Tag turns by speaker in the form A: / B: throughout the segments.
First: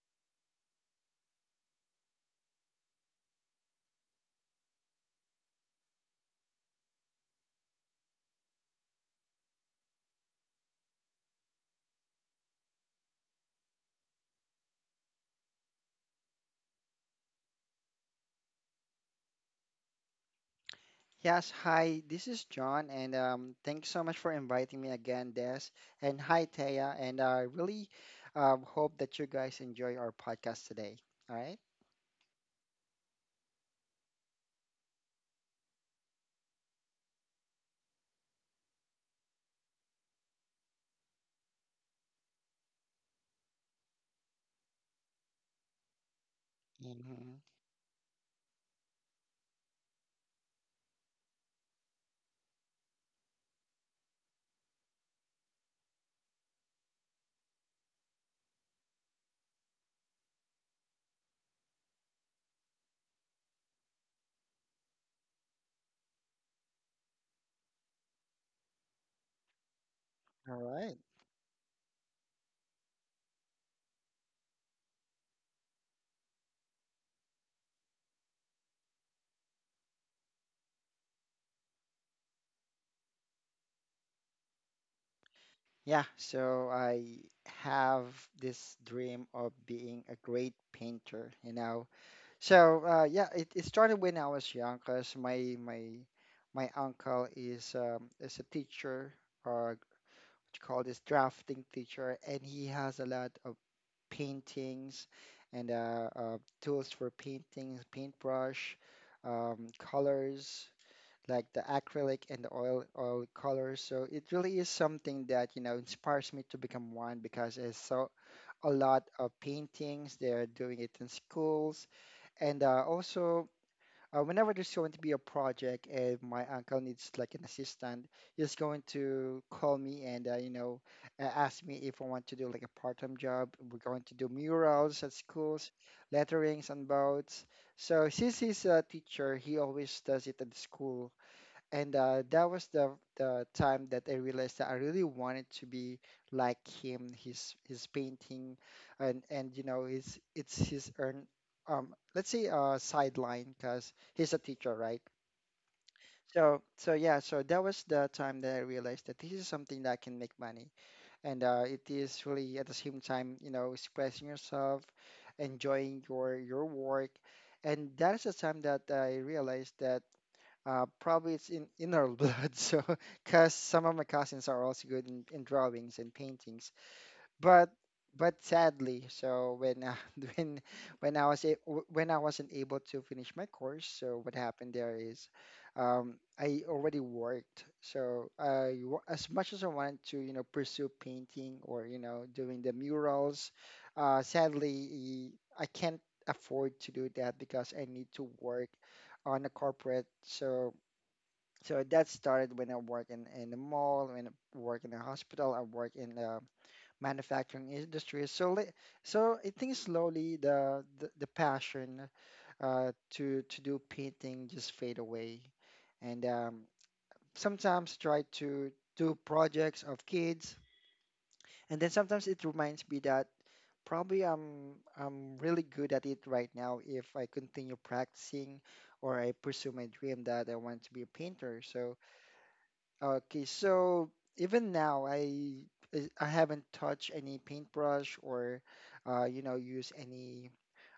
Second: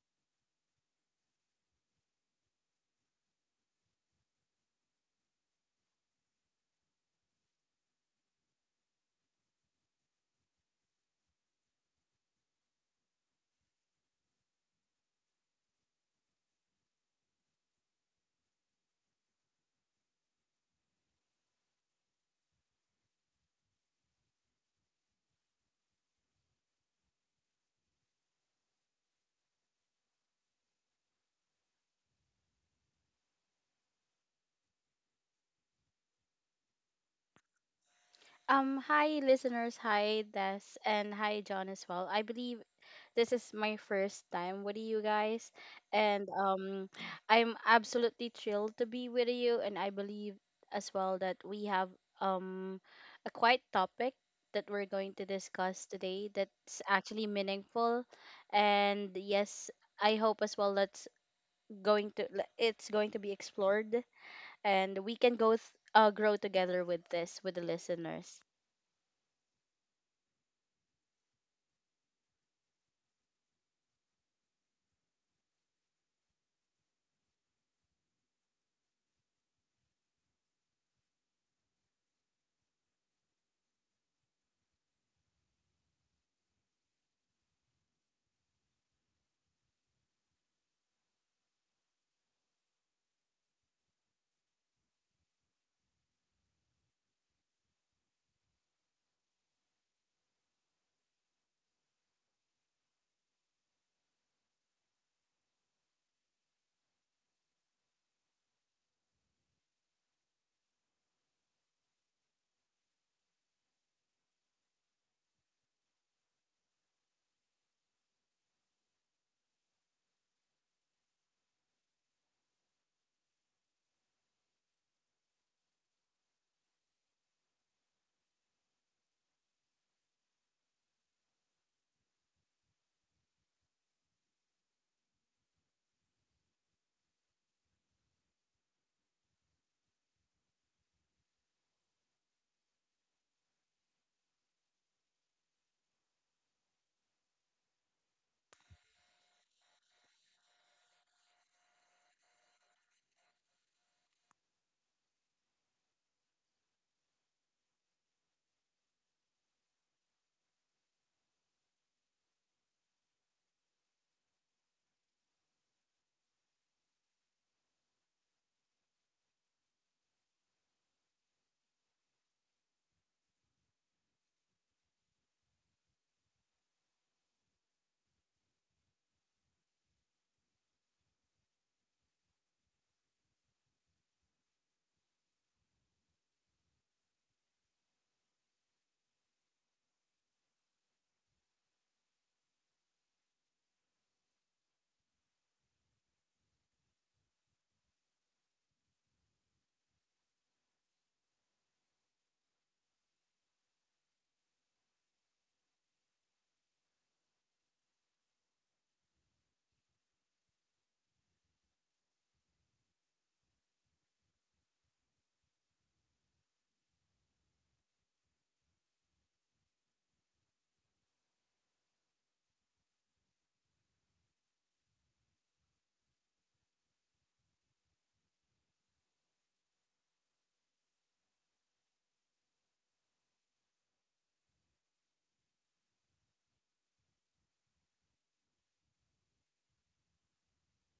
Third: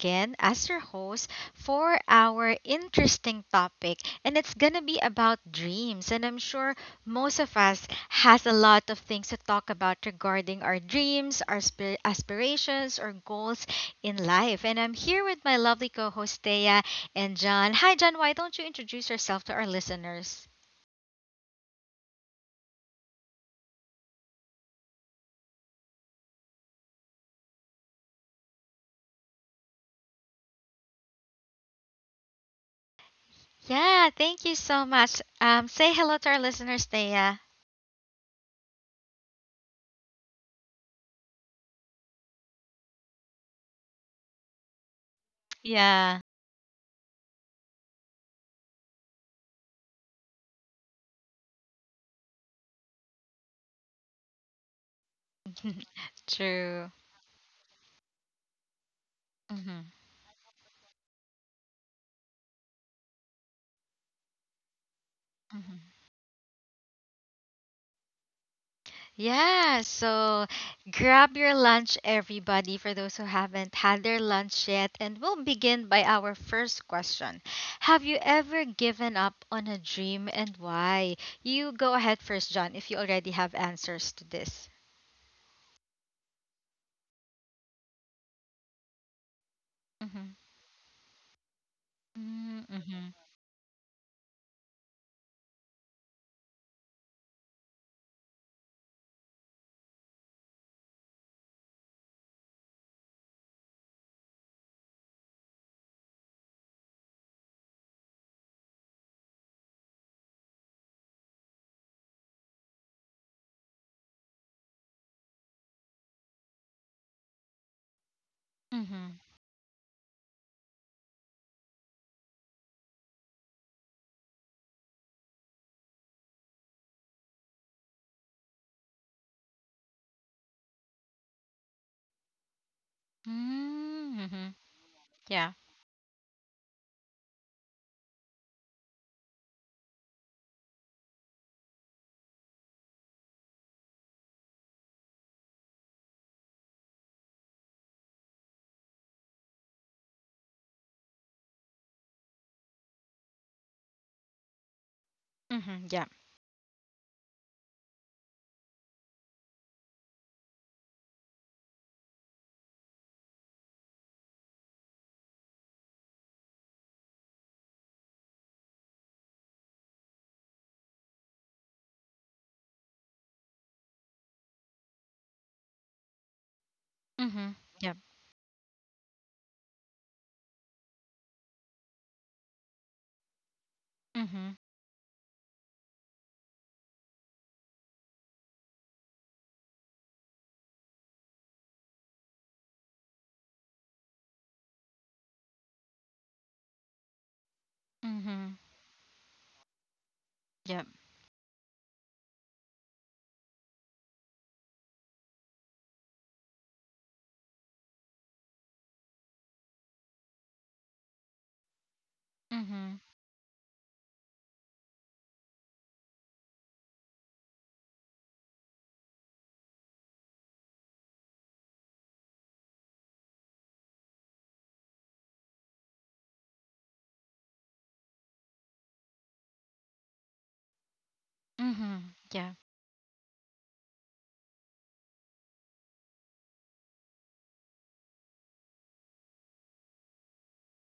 A: again as your host for our interesting topic, and it's gonna be about dreams. And I'm sure most of us has a lot of things to talk about regarding our dreams, our aspirations, or goals in life. And I'm here with my lovely co-host Thea and John. Hi, John. Why don't you introduce yourself to our listeners?
B: Yes, hi, this is John, and thanks so much for inviting me again, Des. And hi, Taya, and I really hope that you guys enjoy our podcast today. All right.
A: Yeah, thank you so much. Say hello to our listeners, Thea.
C: Hi listeners, hi Des, and hi John as well. I believe this is my first time with you guys,
A: Yeah.
C: and
B: Right? Mhm.
C: I'm absolutely thrilled to be with you. And I believe as well that we have um a quite topic that we're going to discuss today that's
A: True.
C: actually meaningful, and yes,
A: hmm
C: I hope as well that's going to it's going to be explored, and we can
A: hmm
C: grow together with this with the listeners.
A: Yeah, so
B: All right.
A: grab your lunch, everybody, for those who haven't had their lunch yet. And we'll begin by our first question. Have you ever given up on a dream and why? You go ahead first, John, if you already have answers to this.
B: Yeah, so I have this dream of being a
A: Mm-hmm.
B: great painter. So
A: Mm-hmm.
B: yeah, it started when I was young, cause my uncle is a teacher, or what you call this drafting teacher, and he has a lot of paintings and tools for paintings, paintbrush, colors like the acrylic and the oil colors. So it really is something that inspires me to become one because I saw a lot
A: Mm-hmm.
B: of paintings. They are doing it in schools and also whenever there's going to be a project and my uncle needs like an assistant, he's going to call me and ask me if I want to do like a part-time job. We're going to
A: Mm-hmm.
B: do
A: Mm-hmm.
B: murals at
A: Yeah.
B: schools, letterings on boats. So since he's a teacher, he always does it at the school and that was the time that I realized that I really wanted to be like him. His painting, and you know his it's his earn let's say sideline because he's a teacher, right?
A: Mm-hmm. Yeah.
B: So yeah, so that was the time that I realized that this is something that can make money, and it is really at the same time expressing yourself, enjoying your work, and that is the time that I realized that. Probably it's in our blood, so because some of my cousins are also good in drawings and paintings.
A: Mm-hmm.
B: But
A: Yep.
B: but sadly, so when when when I wasn't able to finish my course, so what
A: Mm-hmm.
B: happened there is, I already worked. So as much as I wanted to, you know, pursue painting or doing the murals, sadly I can't afford to do that because I need to
A: Mm-hmm.
B: work on a corporate. So
A: Yep.
B: so that started when I work in the mall, when I work in a hospital, I work in the manufacturing industry. So I think slowly the passion uh,
A: Mm-hmm.
B: to do painting just fade away, and sometimes try to do projects of kids, and then sometimes it reminds me that probably I'm really good at it right now if I continue practicing or I pursue my dream that I want to be a painter. So
A: Mm-hmm. Yeah.
B: okay, so even now, I haven't touched any paintbrush or, use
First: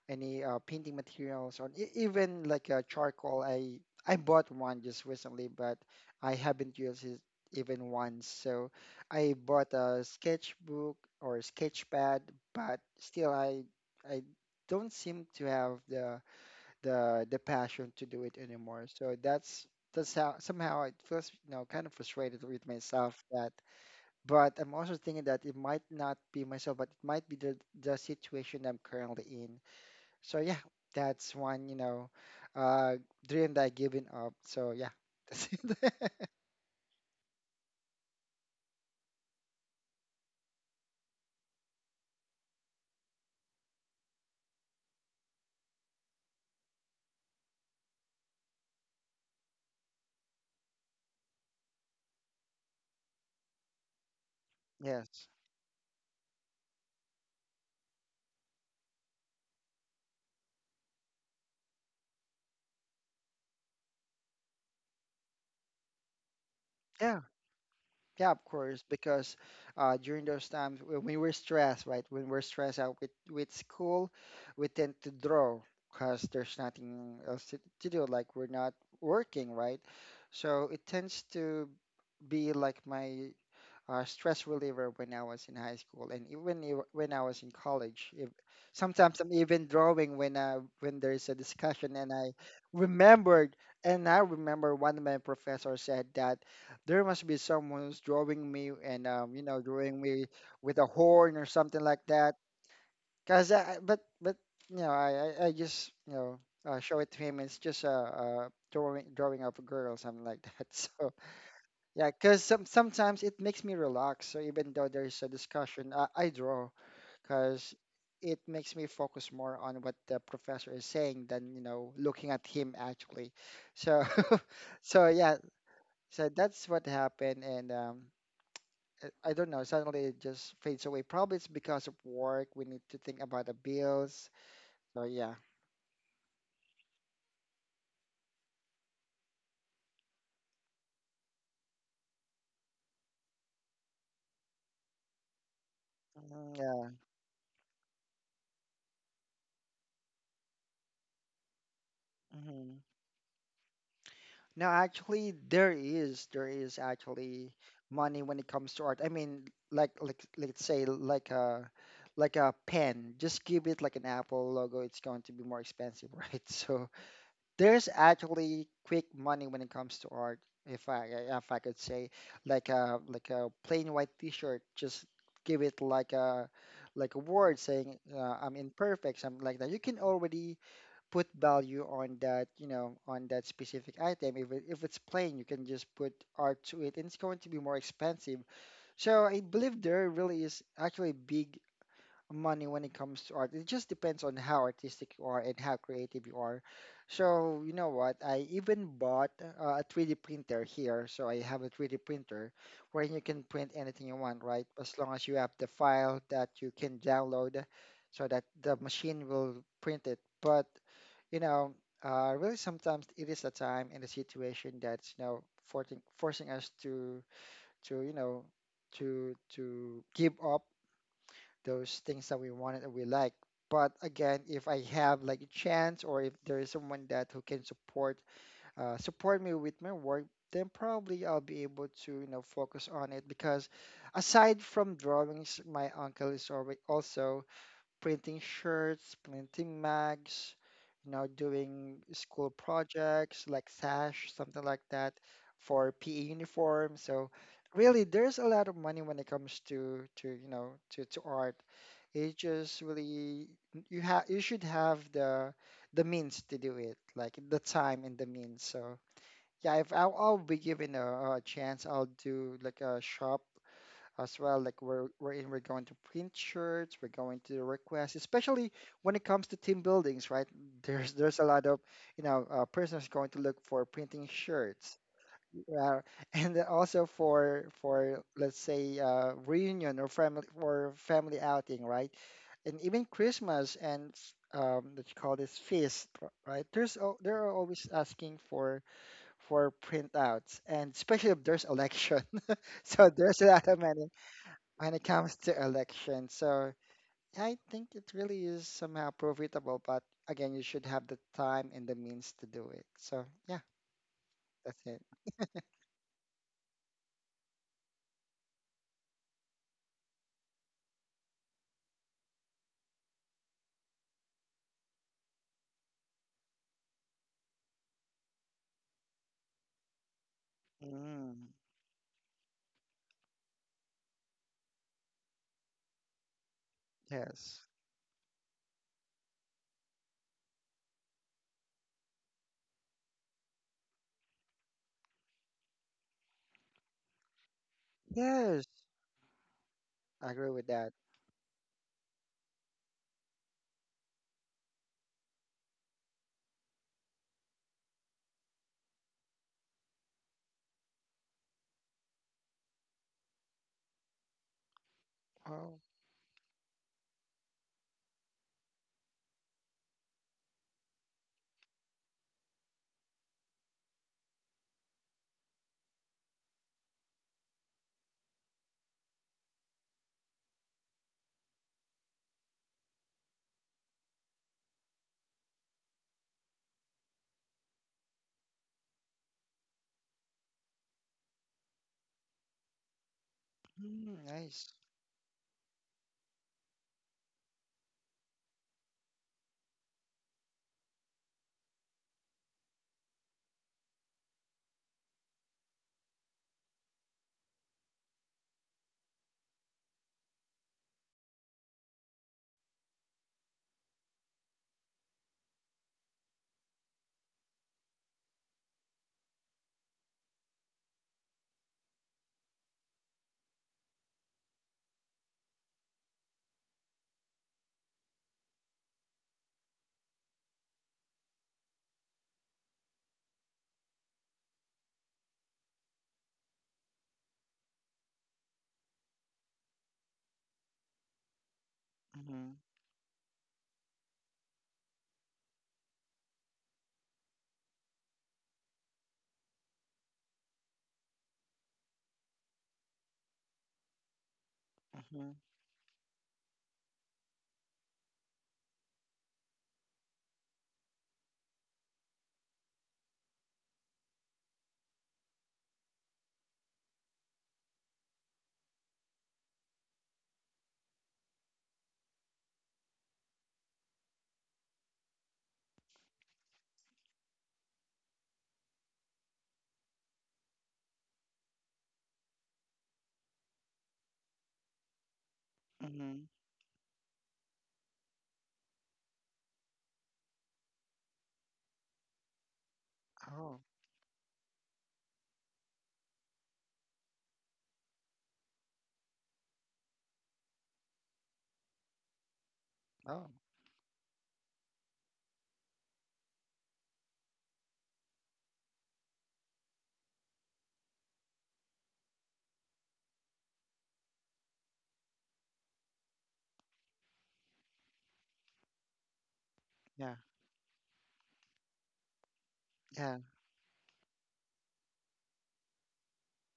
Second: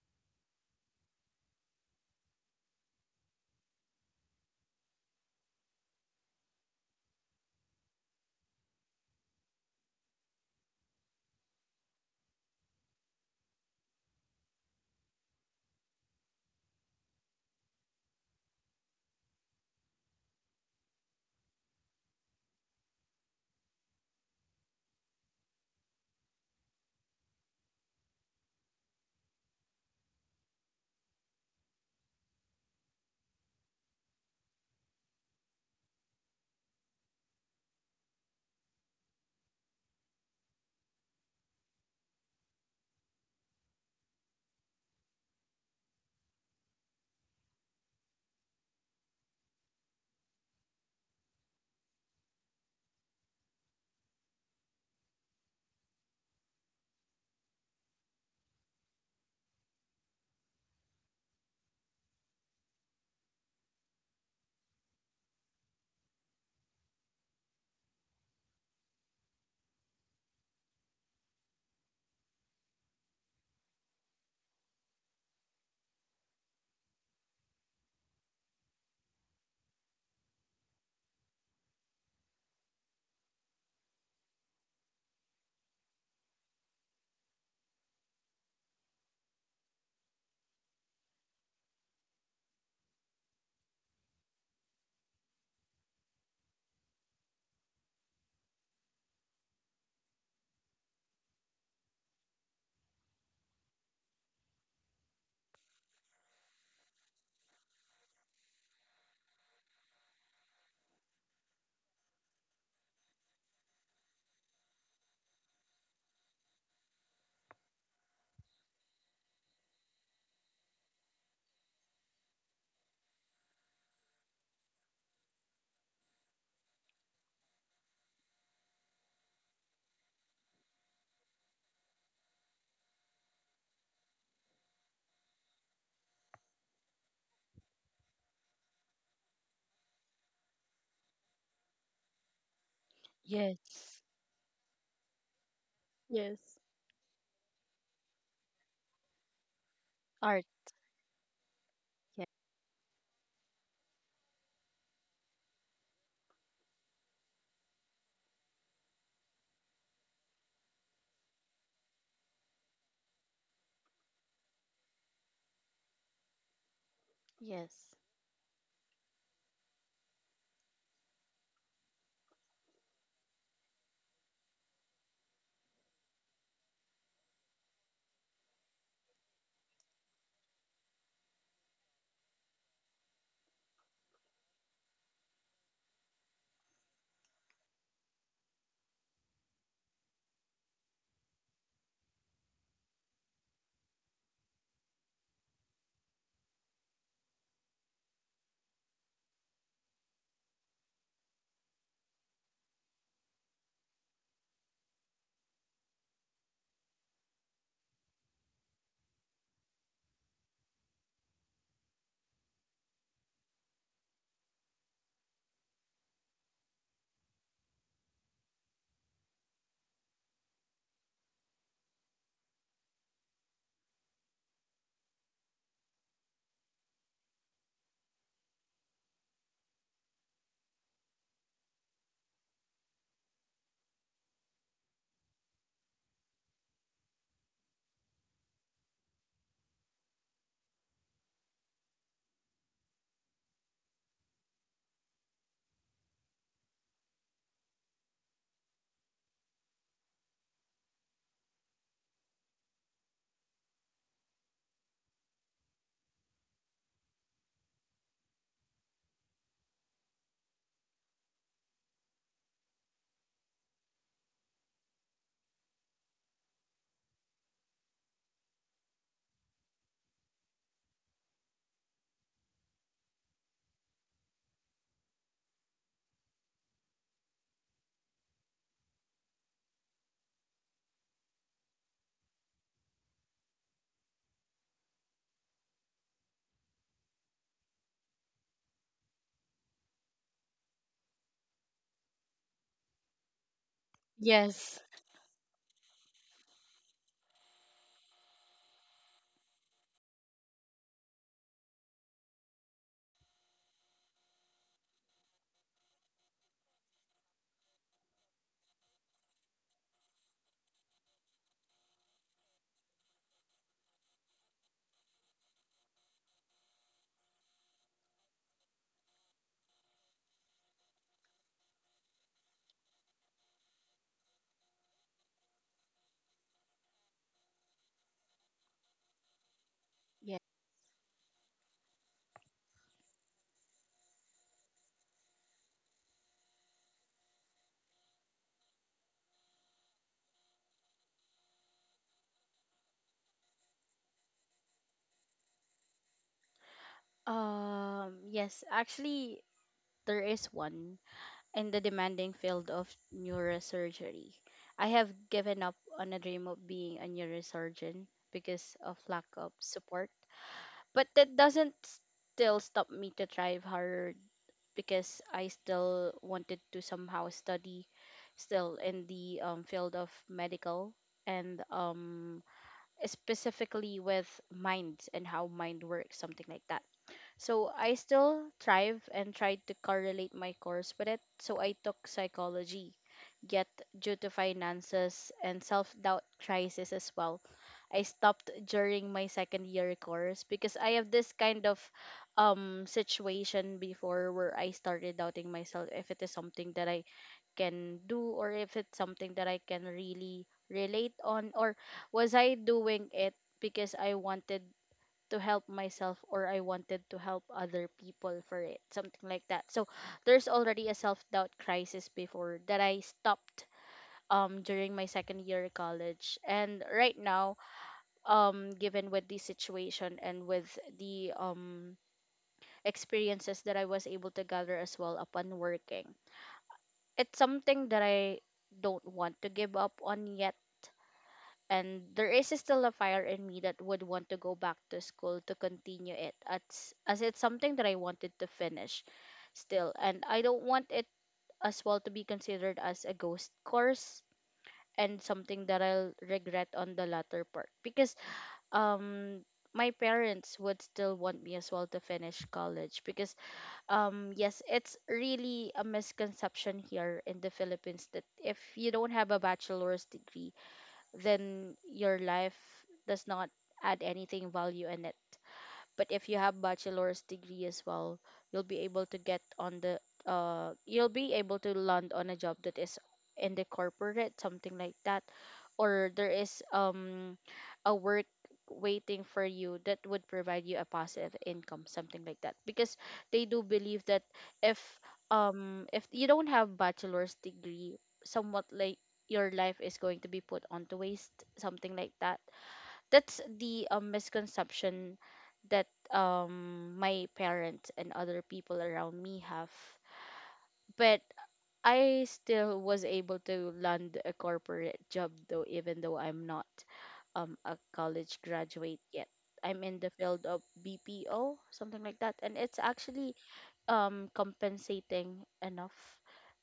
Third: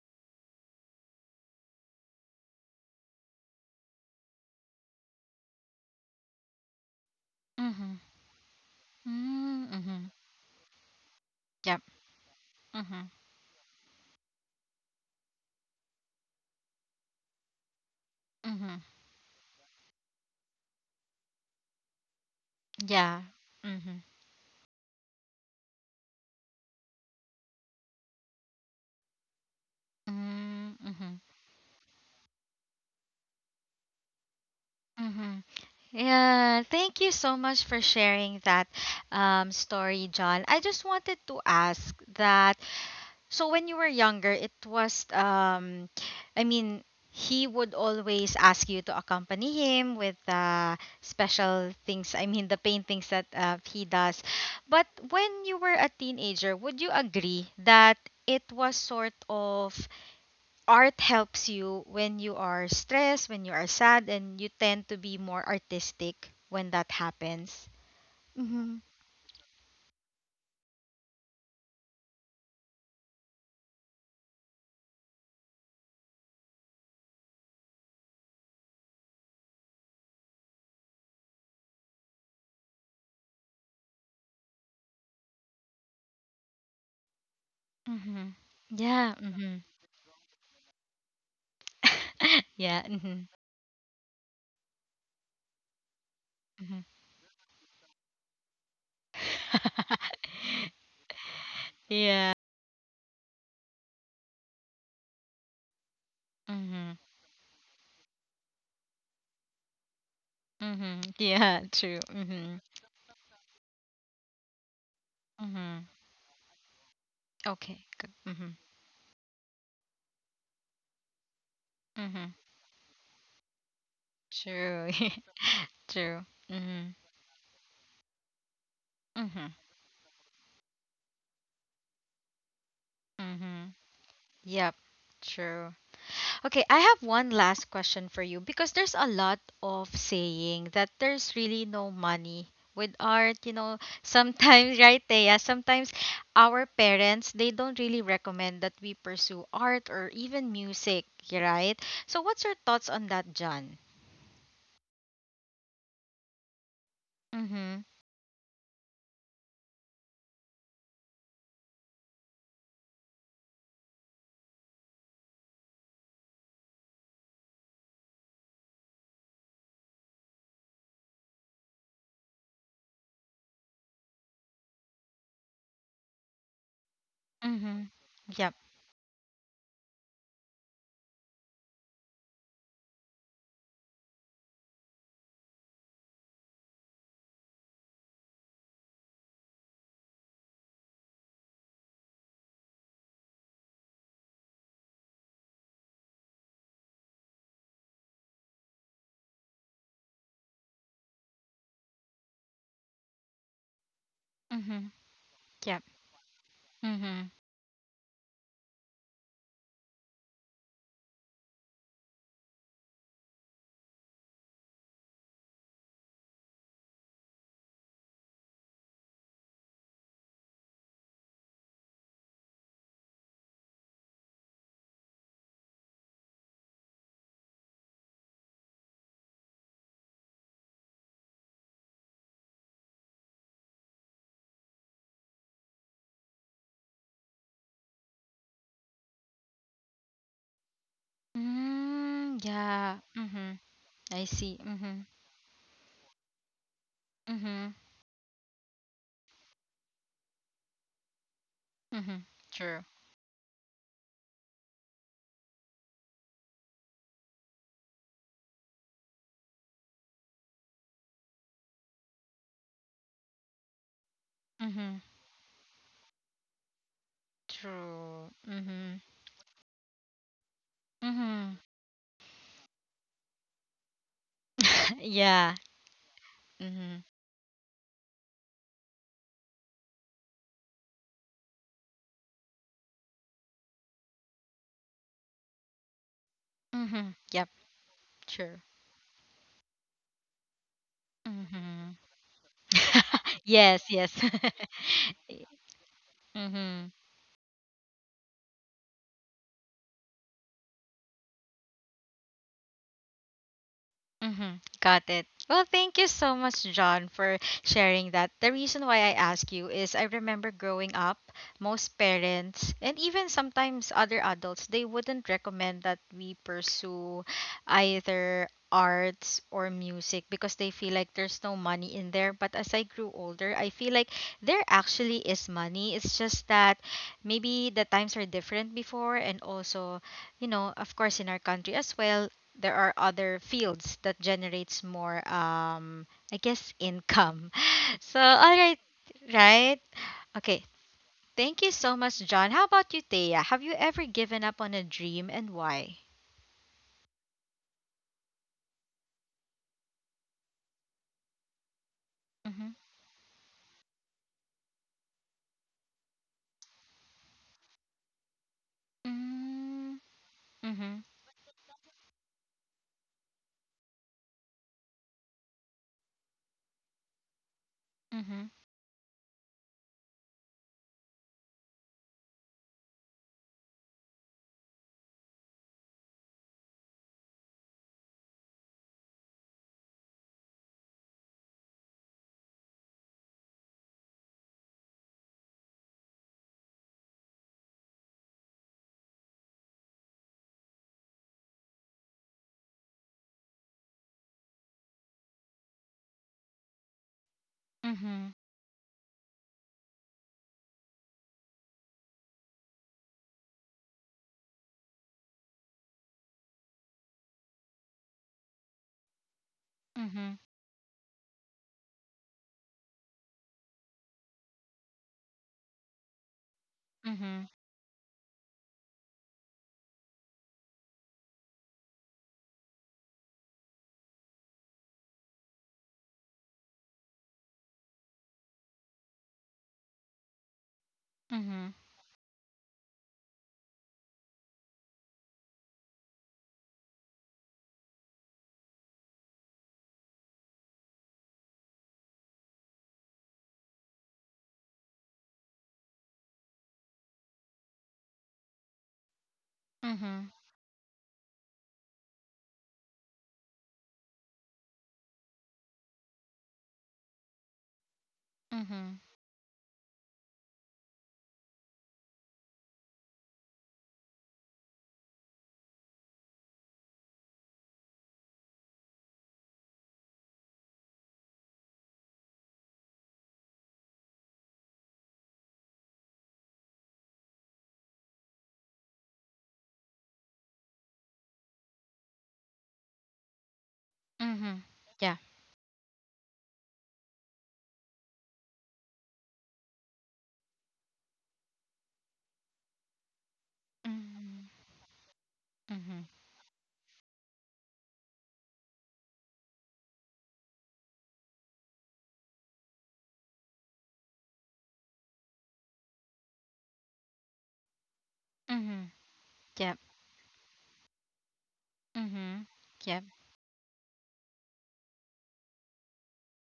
B: any painting materials or even like charcoal. I bought one just recently, but I haven't used it even
A: Mm-hmm.
B: once. So I
A: Mm,
B: bought a
A: mhm.
B: sketchbook or
A: Yep.
B: sketch pad, but
A: Mhm.
B: still I don't seem to have the passion to do it
A: Mhm.
B: anymore. So that's how somehow I feel kind of frustrated with
A: Yeah.
B: myself that.
A: Mhm.
B: But I'm also thinking that it might not be myself, but it might be the situation I'm currently in. So yeah,
A: Mm, mhm.
B: that's one uh dream that I given up. So yeah,
A: Mhm.
B: that's it.
A: Yeah, thank you so much for sharing that story, John. I just wanted to ask that. So when you were younger, it was I mean, he would always ask you to accompany him with special things. I mean, the paintings that he does. But when
B: Yes,
A: you were a teenager, would you agree that it was sort of art helps you when you are stressed, when you are sad, and you tend to be more artistic when that
B: yeah.
A: happens?
B: Yeah, of
A: Mm-hmm.
B: course, because during those times when we were stressed, right? When we're stressed out with school, we tend to draw because there's nothing else to do. Like we're not working, right? So it tends to be like my stress reliever when I was in high school and even when I was in college. If,
A: Mm-hmm. Yeah.
B: sometimes I'm
A: Mm-hmm.
B: even drawing when there's a discussion and
A: Yeah. Mm-hmm.
B: remembered I remember one of my professors said that
A: Mm-hmm.
B: there must be someone who's drawing me and drawing me with a horn or something like
A: Yeah.
B: that. Cause I- but you know I just you know
A: Mhm.
B: show it to him. It's just a drawing of a girl something like that. So
A: Mhm. Yeah. True.
B: yeah, because
A: Mhm.
B: sometimes it makes me relax. So even though there's a
A: Mhm.
B: discussion, I draw because
A: Okay. Good.
B: it
A: Mhm.
B: makes me focus more on what the professor is saying than, you know, looking
A: Mhm.
B: at him actually. So,
A: True.
B: so yeah,
A: True.
B: so that's what
A: Mhm.
B: happened. And I don't
A: Mhm.
B: know, suddenly it just fades away. Probably it's because of work. We need to think about the
A: Mhm.
B: bills.
A: Yep.
B: So yeah.
A: True. Okay, I have one last question for you because there's a lot of saying that there's really no money with art,
C: Yes.
A: Sometimes, right, Thea, sometimes
B: Mhm,
C: Yes.
A: our
B: yeah.
A: parents, they don't really recommend that we pursue art or
C: Art.
A: even music, right? So
C: Yeah.
A: what's your
B: Mm-hmm.
A: thoughts on that, John?
B: No, actually, there is actually
A: Mm-hmm.
B: money when it comes to art. I mean, let's say like a pen. Just give it like an Apple logo. It's going to be more expensive, right? So there's
C: Yes.
B: actually quick money when it comes to art. If I could say like a plain white T-shirt, just give it like a word
A: Mm-hmm.
B: saying
A: Yep.
B: I'm imperfect, something like that. You can already put value on that, you know, on that specific item. If it's plain, you can just put art to it, and it's going to be more expensive. So I believe there really is actually big money when it comes to art. It just depends on how artistic you are and how creative you are. So you know what? I even bought a 3D printer here. So I have a 3D printer where you can print anything you want, right?
A: Mm-hmm.
B: As long as you have the
A: Yep.
B: file that you can
A: Mm-hmm.
B: download so that the machine will print it. But you know, really sometimes it is a time and a situation that's, you know, forcing us to to you know to give up those things that we wanted and we like. But again, if I have like a chance or if there is someone that who can support support me with my work, then probably I'll be able to focus on it because aside from drawings, my uncle is already also printing shirts, printing mags, you know, doing
A: Mm,
B: school
A: yeah.
B: projects
A: Mm-hmm.
B: like
A: I
B: sash,
A: see.
B: something like
A: Mm-hmm.
B: that for PE uniform. So
A: Mm-hmm.
B: really there's a lot of money when it comes to to art.
A: Mm-hmm.
B: It
A: True.
B: just really you have you should have the means to do it, like the time and the means. So yeah, if I'll, I'll be given a chance, I'll do like a shop as well. Like
A: Mm-hmm.
B: we're going to print shirts, we're going to request,
A: True.
B: especially
A: Mm-hmm.
B: when it comes to team buildings, right? There's a
A: Mm-hmm.
B: lot of prisoners going to look for printing shirts,
A: Yeah.
B: uh, and then
A: Mm-hmm.
B: also for let's say reunion or family outing, right? And even Christmas and that you call this feast, right?
A: Mm-hmm.
B: They
A: Yep.
B: are always asking
A: Sure.
B: for printouts, and especially if there's
A: Mm-hmm.
B: election. So there's a lot of
A: Yes. Yes.
B: many
C: Yes.
B: when it comes to election, so
A: Mm-hmm.
B: I think it really is somehow profitable, but again, you should have the time and the means to do it. So yeah,
A: Mm-hmm.
B: that's
A: Got
B: it.
A: it. Well, thank you so much, John, for sharing that. The reason why I ask you is I remember growing up, most parents and even sometimes other adults, they wouldn't recommend that we pursue either arts or music because they feel like there's
B: Mm,
A: no money in there. But as I grew older, I feel like there actually is money. It's just that
B: yes.
A: maybe the times are different before, and also
C: Yeah.
A: you know, of course, in our country as well, there are other fields that generates more income. So
B: Yes.
A: all right, right?
B: I agree with
A: Okay.
B: that.
A: Thank you so much, John. How about you, Thea? Have you ever given up on a dream and why?
C: Yes, actually, there is one in the demanding field
A: Mhm.
C: of neurosurgery. I have given up
B: Oh,
C: on a dream of being a neurosurgeon because of lack of support,
A: Mm,
C: but
A: mhm.
C: that doesn't still stop me to try hard, because I still wanted to somehow study
A: Mhm.
C: still in the field of medical, and specifically with minds and how mind works, something like that. So I still thrive and tried to correlate my course with it. So I took psychology, yet due
B: mm,
C: to
B: nice.
C: finances and self-doubt crisis as well, I stopped during my second year course, because I have this kind of situation before where I started doubting myself if it is something that I can do,
A: Mhm.
C: or if it's something that I can really relate on, or was I doing it because I wanted to help myself, or I wanted to help other people for it, something like that. So there's already a self-doubt crisis before that I stopped during my second year of college. And right
A: Mhm.
C: now, given with the situation and with the experiences that I was able to gather as well upon working, it's something that I don't want to give up on yet.
A: Mhm. Mhm.
C: And there is
B: Mm-hmm,
C: still a fire in me that would want to go back to school to continue it, as it's something that I wanted to finish still. And I don't want it as well to be considered as a ghost course, and
B: mm-hmm,
C: something that I'll regret on the latter part. Because um, my
A: Mhm.
C: parents would still want me as well to finish college, because yes, it's really a misconception here in the Philippines that if you
A: Mhm.
C: don't have a bachelor's degree, then your life does not add anything value in it. But if you have bachelor's degree as well, you'll be able to get on the you'll be able to land on a job that is in the corporate, something like that, or
B: mm-hmm.
C: there is a work waiting for you that would provide you a passive income, something like that, because they do
B: Oh,
C: believe that
A: Mhm.
C: if
A: Yeah.
C: if you don't have bachelor's degree, somewhat like your life is going to be put onto waste, something like that.
B: oh,
C: That's the
A: Mhm.
C: misconception that
A: Mhm.
C: my parents and other people around me have. But I still was able to land a corporate job, though, even though I'm not a college
A: Mhm.
C: graduate yet. I'm
A: Yep.
C: in the
B: yeah,
C: field of BPO, something like that,
A: Mhm.
C: and it's
A: Yep.
B: yeah,
C: actually compensating enough,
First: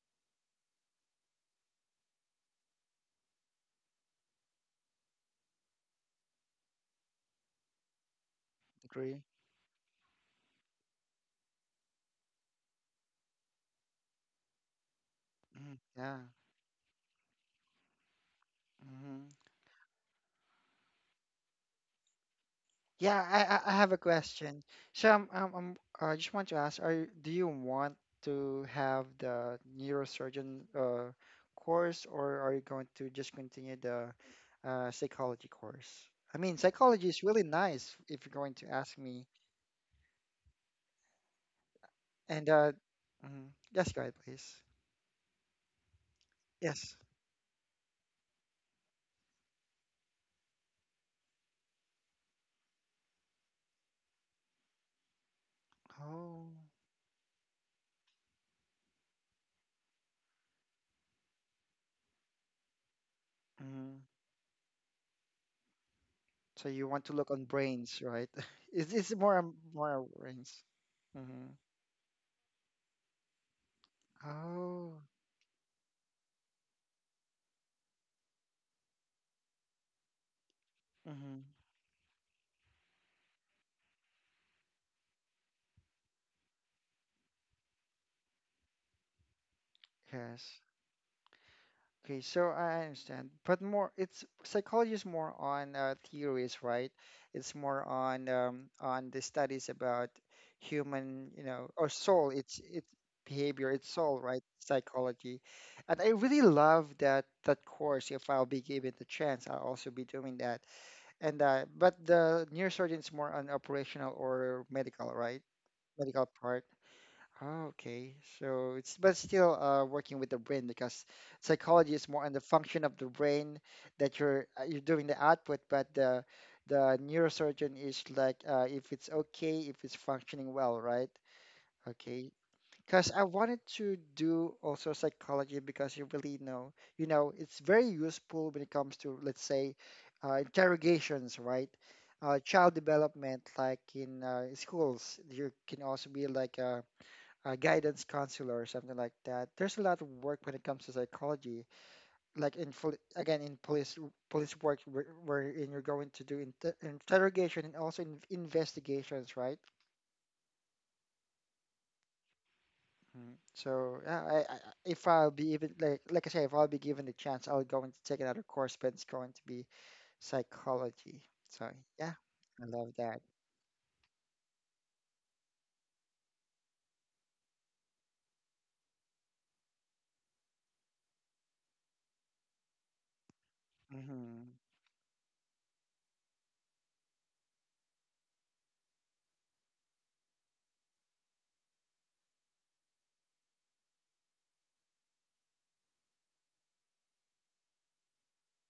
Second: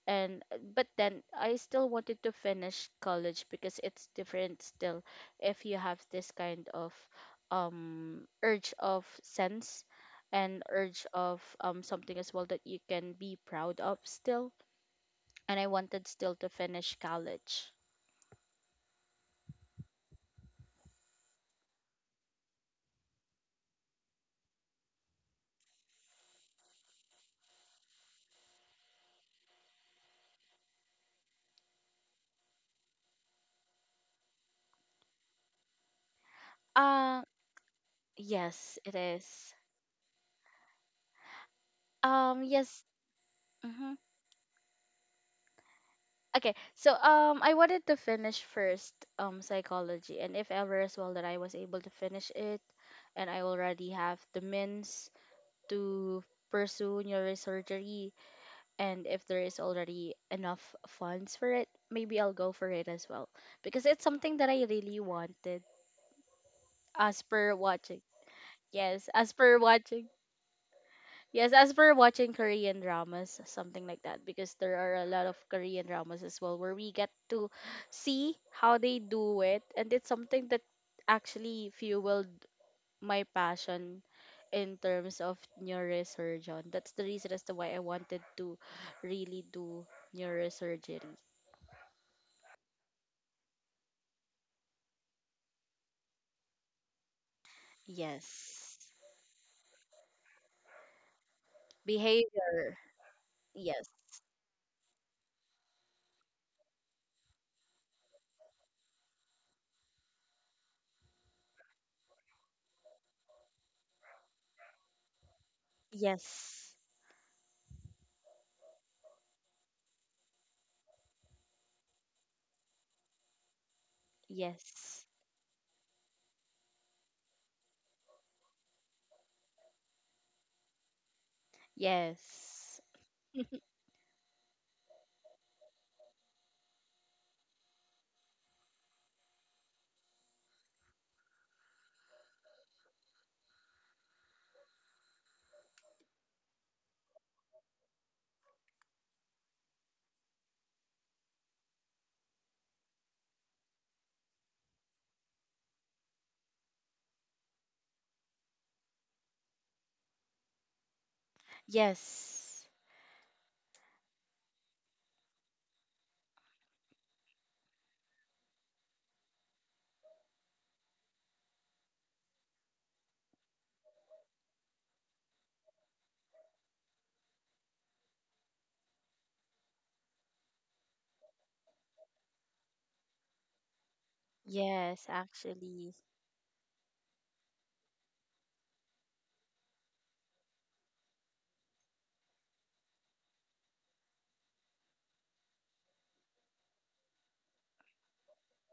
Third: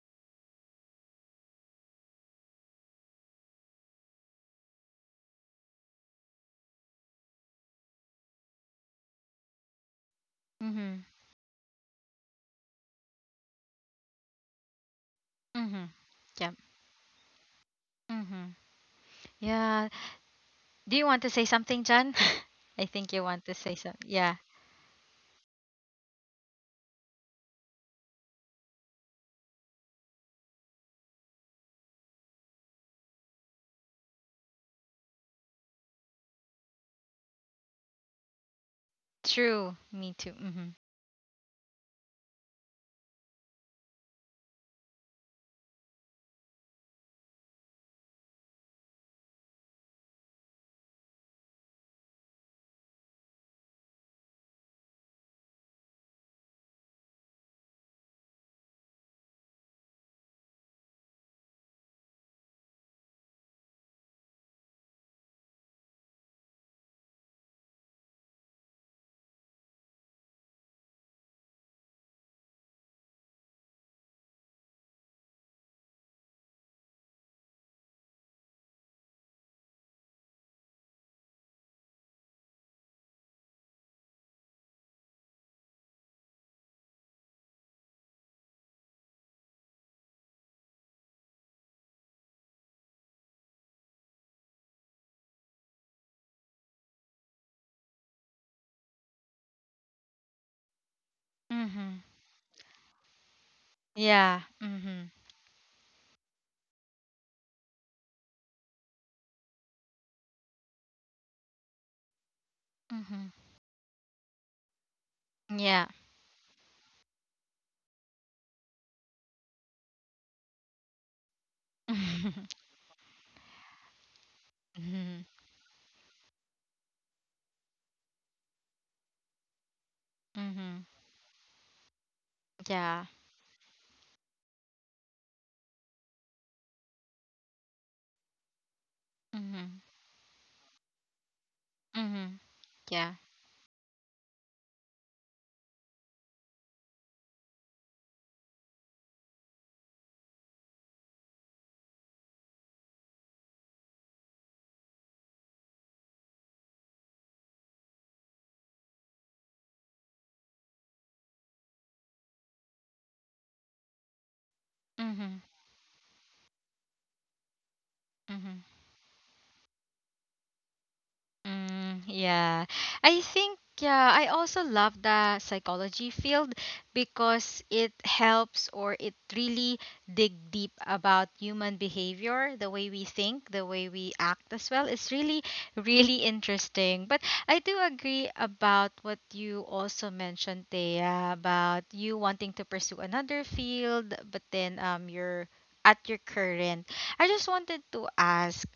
C: and but then I still wanted to finish college, because it's different still if you have this kind of urge of
B: agree.
C: sense and urge
A: Mhm.
C: of something as well that you can be proud of still, and I
B: Mm,
A: Mhm.
C: wanted
B: yeah.
C: still to
A: Yep.
C: finish college.
A: Mhm.
B: Mm-hmm.
A: Yeah. Do you want to say something, John? I think you
B: Yeah,
A: want to
B: I
A: say
B: have a
A: something. Yeah.
B: question. So I just want to ask, do you want to have the neurosurgeon course or are you going to just continue the psychology course? I mean, psychology
C: uh
B: is really nice if you're going to
C: yes, it
B: ask me.
C: is.
A: True. Me too. Mhm.
B: And
C: Yes.
B: mhm. Yes,
C: Mhm.
B: go ahead, please.
C: Okay, so
B: Yes.
C: I wanted to finish first psychology, and if ever as well that I was able to finish it, and I already have the means to
B: Oh.
C: pursue neurosurgery, and if there is already enough funds for it, maybe I'll go for it as well, because
B: Mhm.
C: it's something that I really wanted.
B: So you want to
C: As
B: look on
C: per
B: brains,
C: watching,
B: right? Is
C: yes,
B: it's
C: as per
B: more on
C: watching
B: brains. Hmm.
C: yes, as for watching Korean dramas, something like that, because there are
B: Oh.
C: a lot of Korean dramas as well where we get to see how they do it, and it's something that
B: Hmm.
C: actually fueled my passion in terms of neurosurgeon. That's the reason as to why I wanted to really do
B: Yes.
C: neurosurgery.
B: Okay, so I understand, but more it's psychology is more on theories, right? It's more
C: Yes.
B: on the studies about human, you know, or
A: Mhm.
B: soul. It's
C: Behavior.
B: it's behavior, it's
C: Yes.
B: soul,
A: Yeah.
B: right?
A: Mhm.
B: Psychology, and I really love that course. If I'll be given the chance, I'll also be doing that. And but the neurosurgeon is
A: Mhm.
B: more on operational or medical, right?
A: Yeah.
B: Medical part.
C: Yes.
B: Oh, okay, so it's but still working with the brain because psychology is more on the function of the brain that you're
C: Yes.
B: doing the
A: Mhm.
B: output, but the neurosurgeon is like if it's okay, if it's functioning well,
A: Mhm.
B: right? Okay,
C: Yes.
A: Yeah.
B: because I wanted to do also psychology because you really know it's very useful when it comes to let's say
A: Mhm.
B: interrogations, right?
A: Mhm.
B: Child
A: Yeah.
B: development, like in schools, you can also be like a guidance counselor or something like that. There's a lot of work when it comes to psychology, like in poli- again in police work wherein you're going to do interrogation and also in investigations, right?
C: Yes.
B: Mhm. So yeah, if I'll
A: Mhm.
B: be even like I say, if I'll be given the chance, I'll go and take another
A: Mhm.
B: course, but it's going to be psychology. So
A: Mm,
B: yeah,
A: yeah.
B: I love
A: I
B: that.
A: think yeah, I also love the psychology field because it helps, or it really dig deep about human behavior, the way we think, the way we act
B: Hmm.
A: as well.
C: Yes,
A: It's really
C: actually.
A: really interesting. But I do agree about what you also mentioned Thea, about you wanting to pursue another field, but then you're at your current. I just wanted to ask,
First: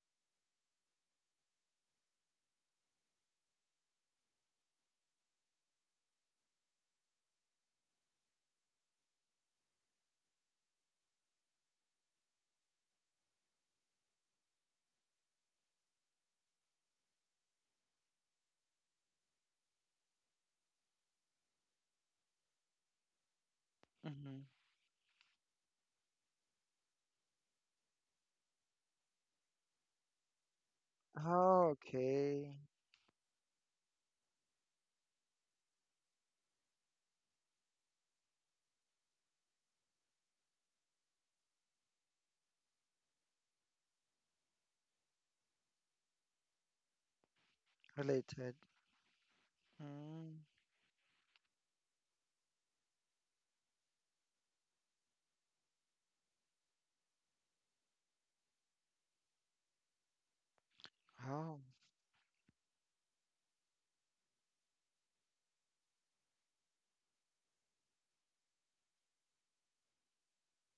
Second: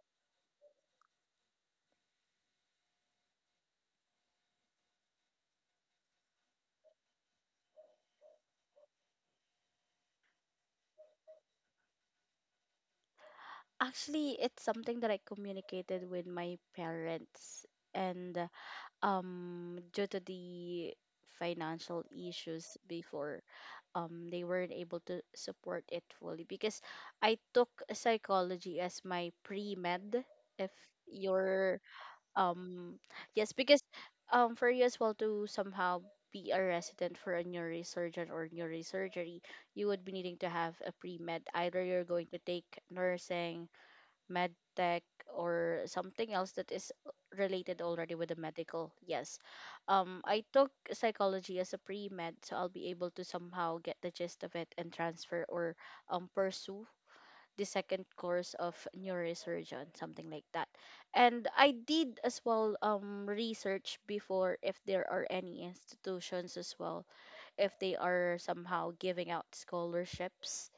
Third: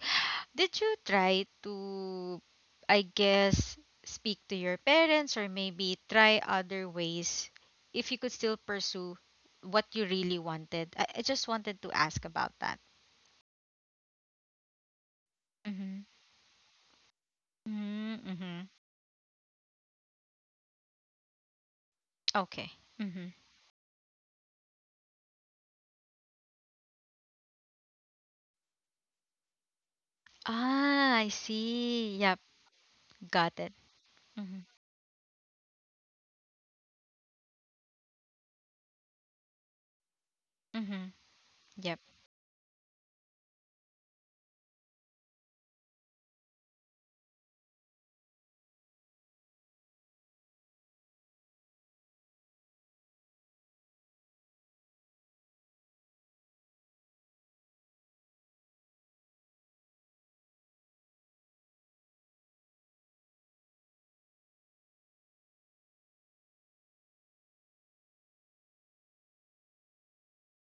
A: did you try to, I guess, speak to your parents or maybe try other ways if you could still pursue what you really wanted? I just wanted to ask about that.
C: Actually, it's something that I
A: Mm-hmm.
C: communicated with my parents, and
A: Mm-hmm.
C: due to the financial issues
A: Okay. Mm-hmm.
C: before,
B: Hmm.
C: they weren't able to support it fully because I took psychology as my pre med. If
A: Ah, I
B: Oh,
C: you're
A: see. Yep.
B: okay,
C: um, yes,
A: Got it.
C: because
A: Mm-hmm.
C: for you as well to somehow be a resident for a neurosurgeon or neurosurgery, you would be needing to have a
A: Mm-hmm.
C: pre med. Either
A: Yep.
C: you're going to take nursing, med tech, or something else that is related already with the
B: related.
C: medical. Yes.
B: Mm.
C: I took psychology as a pre-med, so I'll be able to somehow get the gist of it and transfer or pursue the second course of neurosurgeon, something like that. And
B: Oh.
C: I did as well research before if there are any institutions as well, if they are somehow giving out scholarships,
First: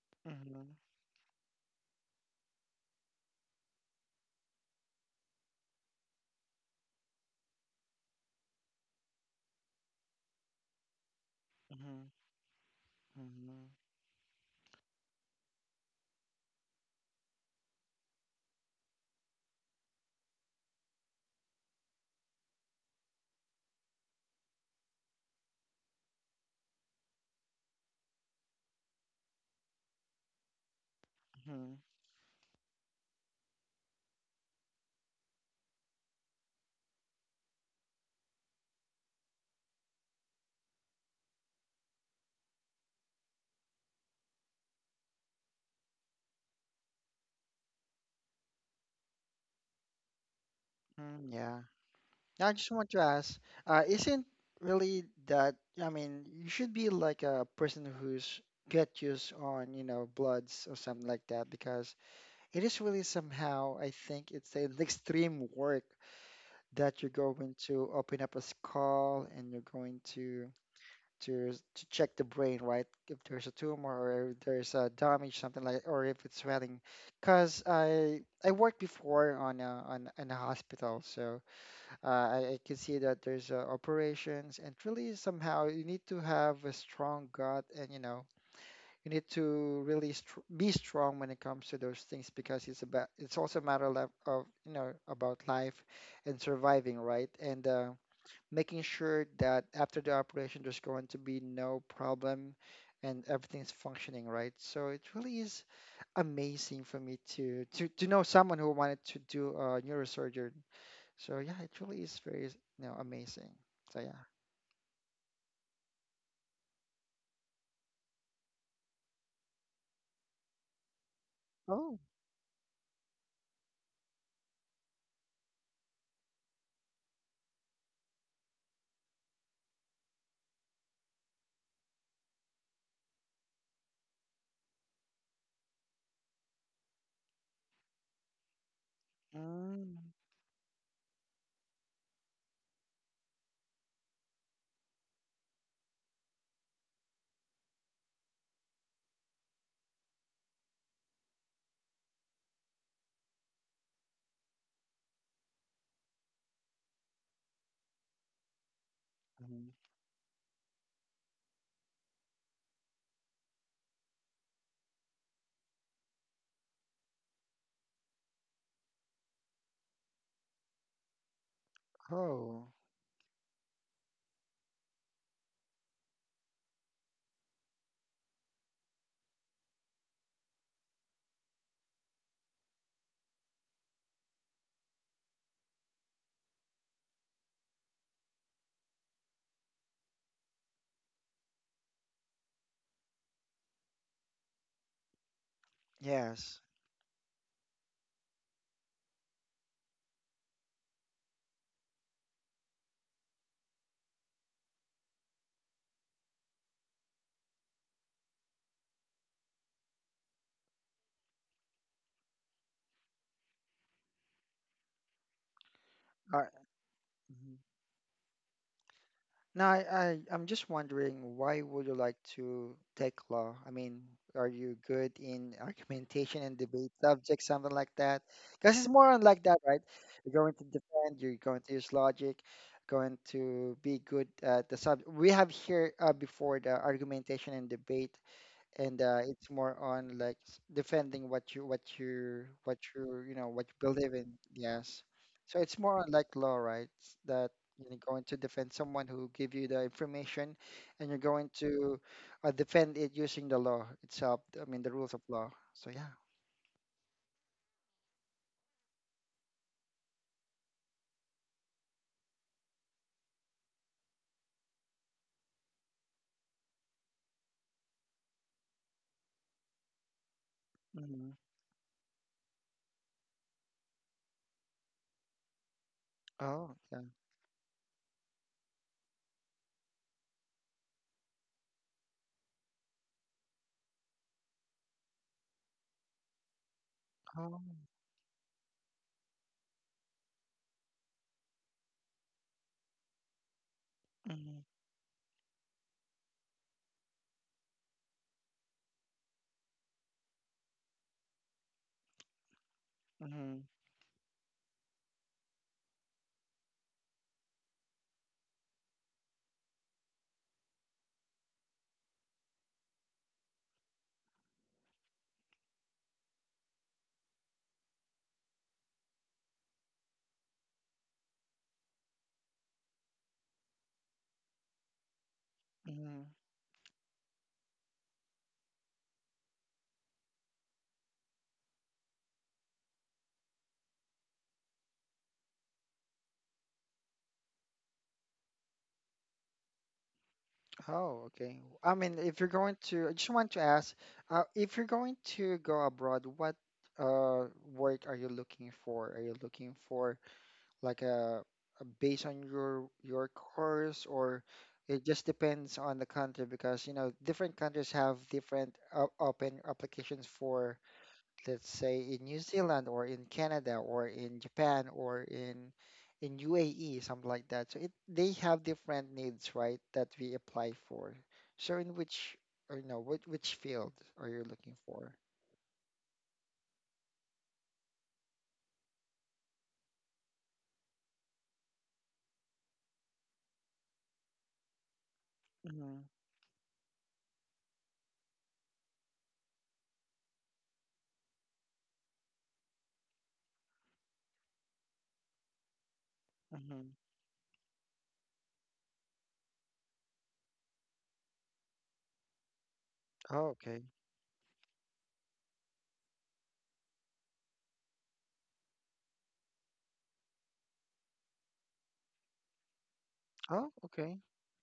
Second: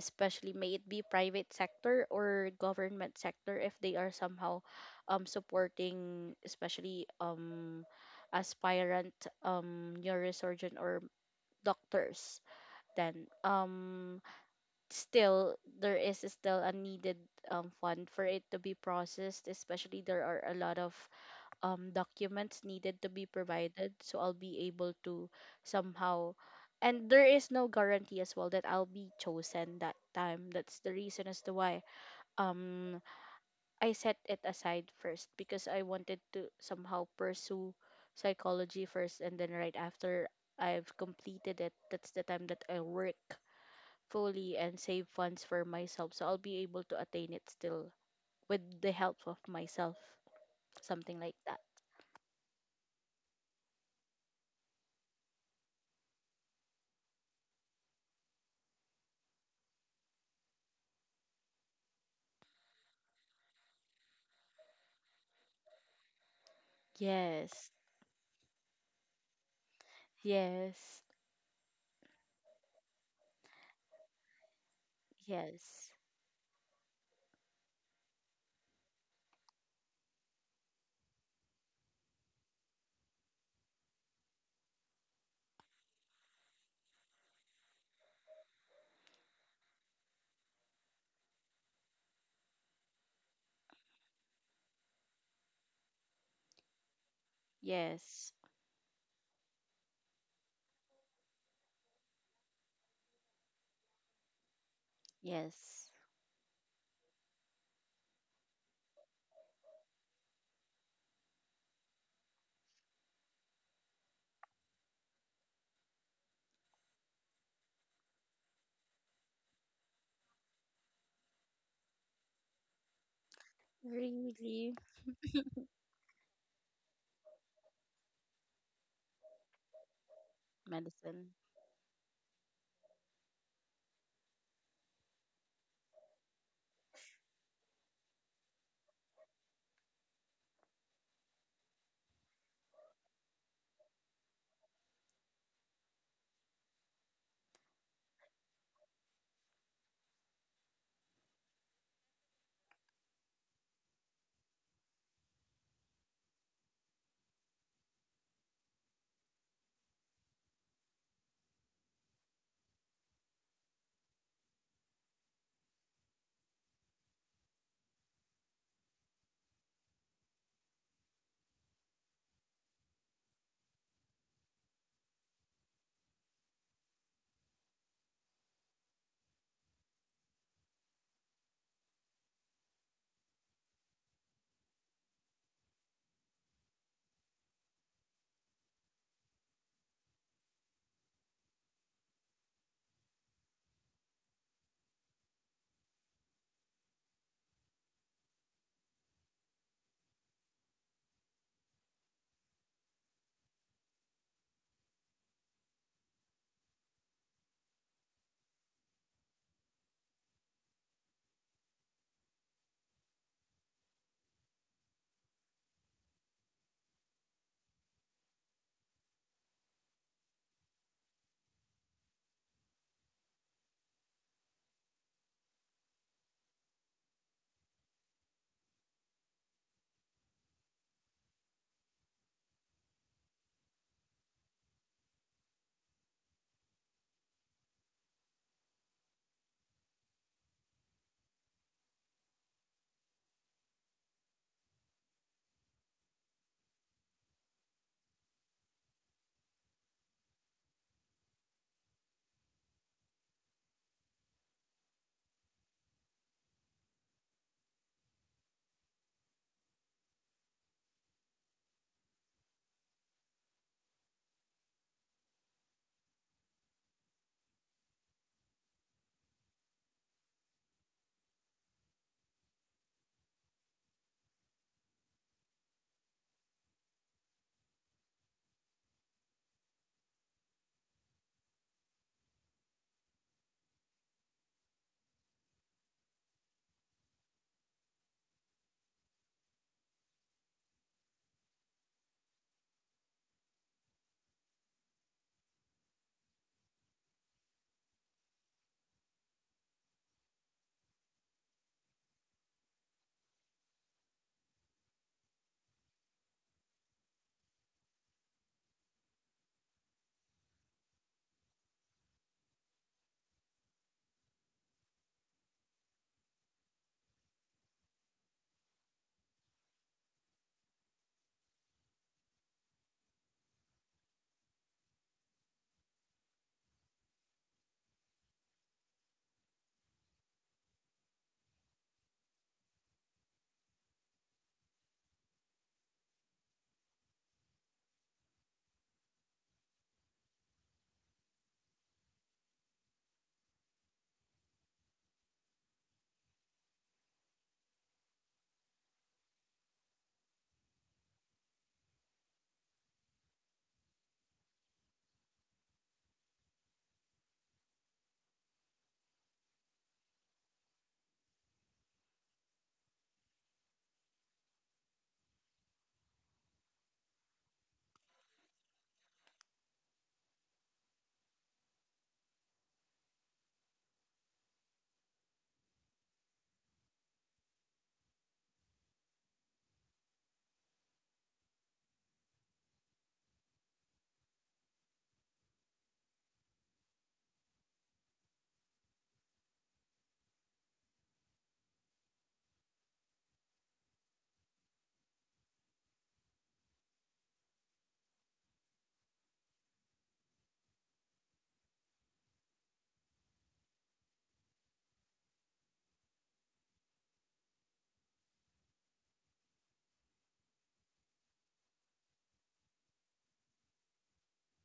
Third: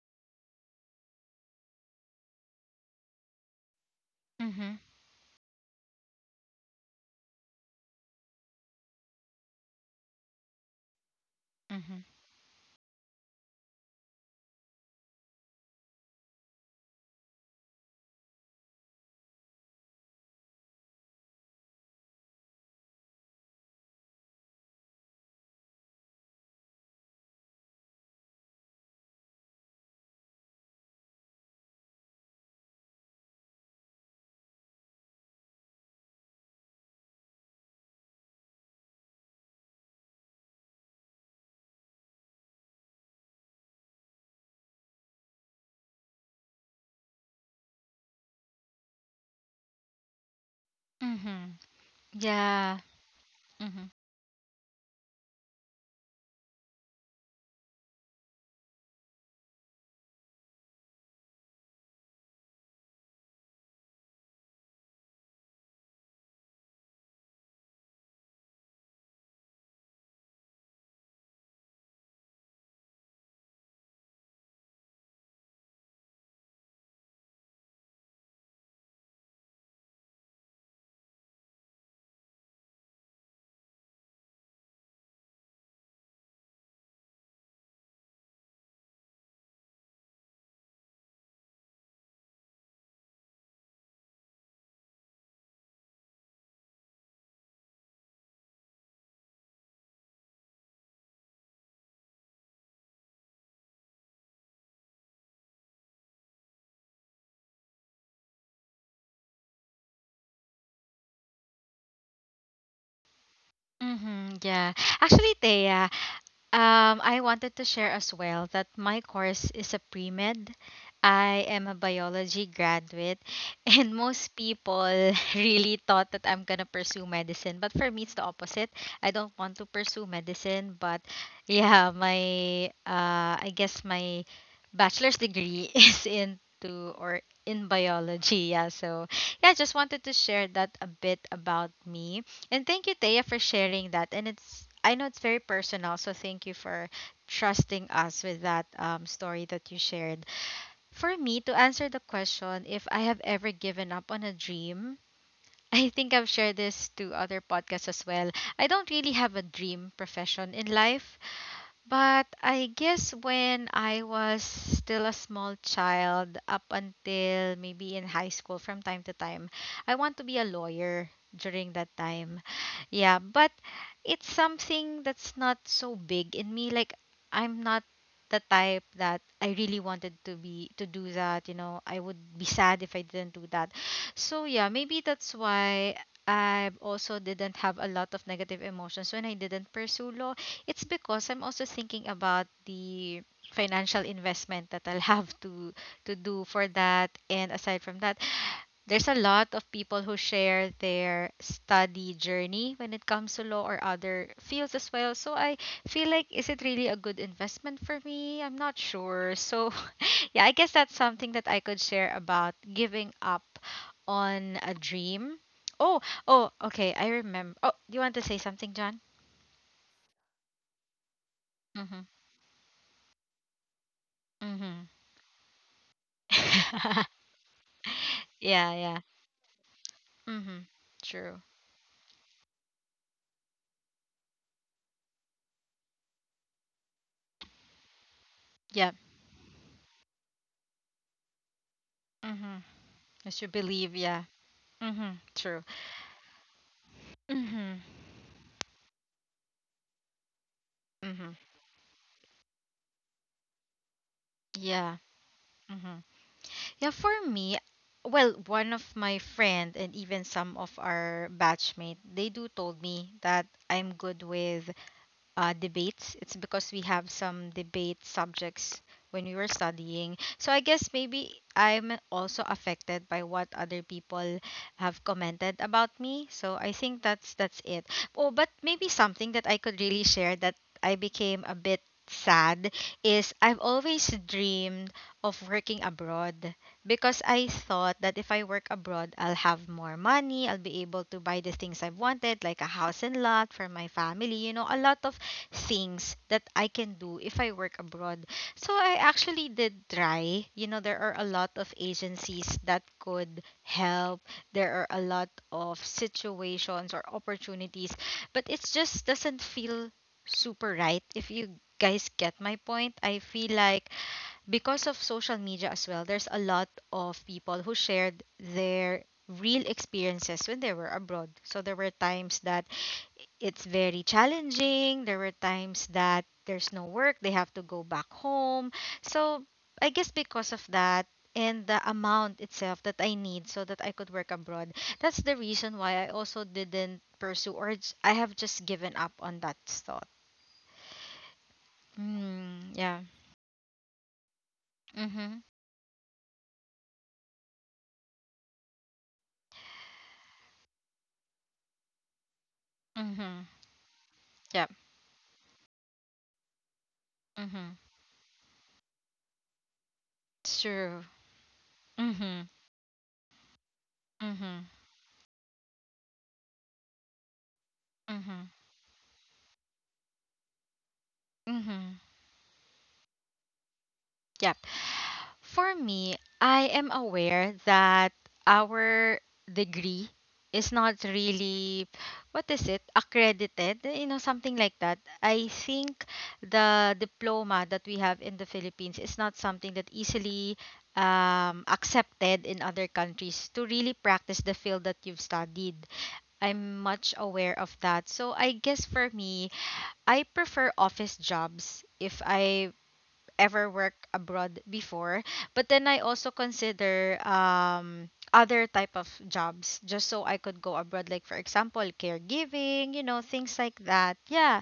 C: especially
B: Mm-hmm.
C: may it be private sector or government sector, if they are somehow
A: Mm-hmm.
C: supporting especially aspirant neurosurgeon or
A: Mm-hmm.
B: Mm-hmm.
C: doctors, then
B: Mm-hmm.
C: um, still there is still a needed fund for it to be processed, especially there are a lot of documents needed to be provided. So I'll be able to somehow, and there is no guarantee as well that I'll be chosen that time. That's the reason as to
B: Mm-hmm.
C: why um, I set it aside first, because I wanted to somehow pursue psychology first, and then right after I've completed it, that's the time that I work fully and save funds for myself. So I'll be able to attain it still with the help of myself, something
B: Mm,
C: like
A: Mm-hmm.
C: that.
B: yeah. I just
A: Yeah.
B: want to ask,
A: Mm-hmm.
B: isn't really that, I mean, you should be like a person who's get used on, you know, bloods or something like that, because it is really somehow, I think it's an extreme work that you're going
C: Yes.
B: to open up a skull and you're going to
C: Yes,
B: to check the brain, right? If there's a tumor or if there's a damage, something like,
C: yes,
B: or if it's swelling. Because I worked before on in a hospital, so. I can see that there's operations, and really somehow you need to have a strong gut, and you know you need to really str be strong when it comes to those things because it's about it's also a matter of you know about life and surviving, right? And
C: yes,
B: making sure that after the operation there's going to be no problem and everything's functioning right. So it really is
C: yes.
B: amazing for me to to know someone who wanted to do neurosurgery, so yeah, it really is very, you know, amazing. So yeah.
A: Mm-hmm. Yeah. Actually, Thea, I wanted to share as well that my course is a pre med. I am a
B: Oh.
A: biology graduate, and most
C: Really?
A: people really thought that I'm gonna pursue medicine. But for me, it's the opposite. I don't want to pursue medicine, but
C: Medicine.
A: yeah, my my bachelor's degree is into or in biology. Yeah, so yeah, just wanted
B: Mm.
A: to share that a bit about me. And thank you, Taya, for sharing that. And it's I know it's very personal, so thank you for trusting us with that story that you shared. For me, to answer the question if I have ever given up on a dream, I think I've shared this to other podcasts as well. I don't really have a
B: Mhm.
A: dream profession in life. But I guess when I was still a small child, up until maybe in high school from time to time, I want to be a lawyer during that time.
B: Oh,
A: Yeah, but it's something that's not so big in me. Like, I'm not the type that I really wanted to be to do that, you know. I would be sad if I didn't do that. So, yeah, maybe that's why I also didn't have a lot of negative emotions when I didn't pursue law. It's because I'm also thinking about the financial investment that I'll have to do
B: yes.
A: for that. And aside from that, there's a lot of people who share their study journey when it comes to law or other fields as well. So I feel like is it really a good investment for me? I'm not sure. So yeah, I guess that's something that I could share about giving up on a dream. Oh,
B: Uh,
A: oh, okay. I remember.
B: mhm.
A: Oh, do you want to say something, John?
B: Now I'm just wondering why would you
A: Mm-hmm.
B: like to take law? I mean, are you
A: Mm-hmm.
B: good in argumentation and debate subjects, something like that?
A: Yeah,
B: Because it's
A: yeah.
B: more on like that, right? You're going to
A: Mhm.
B: defend, you're
A: True.
B: going to use logic, going to be good at the sub. We have here before the argumentation and debate,
A: Yeah.
B: and it's more on like defending what you what you
A: Mhm.
B: what you
A: I
B: you know
A: should
B: what you
A: believe,
B: believe
A: yeah.
B: in. Yes,
A: Mhm.
B: so
A: True.
B: it's more on like law, right? That
A: Mhm.
B: you're going to defend someone who give you the information, and you're
A: Mhm.
B: going to defend it using the law itself. I mean the
A: Yeah.
B: rules of law. So
A: Mhm.
B: yeah.
A: Yeah, for me, well, one of my friend and even some of our batchmate, they do told me that I'm good with debates. It's because we have some debate subjects when we were studying. So I guess maybe
B: Hmm.
A: I'm also affected by what other people have commented about me. So I
B: Oh
A: think
B: yeah.
A: that's it. Oh, but maybe something that I could really share that I became a bit sad is I've always dreamed of working abroad because I
B: Oh.
A: thought that if I work abroad, I'll have more money, I'll be able to buy the things I wanted, like a house and lot for my family, you
B: Mm-hmm.
A: know, a lot of things that I can do if I work abroad. So I actually did try. You know, there are a lot of agencies that could
B: Mm-hmm.
A: help. There are a lot of situations or opportunities, but it just doesn't feel super right if you guys get my point. I feel like because of social media as well, there's a lot of people who shared their real experiences when they were abroad. So there were times that it's very challenging, there were times that there's no work, they have to go back home. So I guess because of that, and the amount itself that I need so that I could work abroad. That's the reason why I also didn't pursue I have just given up on that thought.
B: Oh, okay. I mean, if you're
A: Mm,
B: going
A: yeah.
B: to, I just want to ask, if you're going
A: Mhm.
B: to go abroad, what uh work are you looking for? Are you looking for like a based on your
A: Mhm.
B: course, or
A: Yeah.
B: it just depends on the country because you know different
A: Mhm.
B: countries have different open applications for
A: True.
B: let's say in New
A: Mhm.
B: Zealand or in Canada or in
A: Mhm.
B: Japan or in UAE, something like that. So it they
A: Mhm.
B: have different needs, right, that we apply for. So in
A: Mhm.
B: which or you know which field are you
A: Yep.
B: looking for?
A: For me, I am aware that our degree is not really what is it accredited, you know, something like that. I
B: Mm-hmm.
A: think the diploma that we have in the Philippines is not something that easily accepted in other countries to really practice the field that you've studied. I'm
B: Mm-hmm.
A: much aware of that, so I guess for me I prefer office jobs if I
B: Oh,
A: ever
B: okay.
A: worked abroad before, but then I also consider other type of jobs just so I could go abroad, like for example caregiving, you know, things
B: Oh,
A: like that,
B: okay.
A: yeah.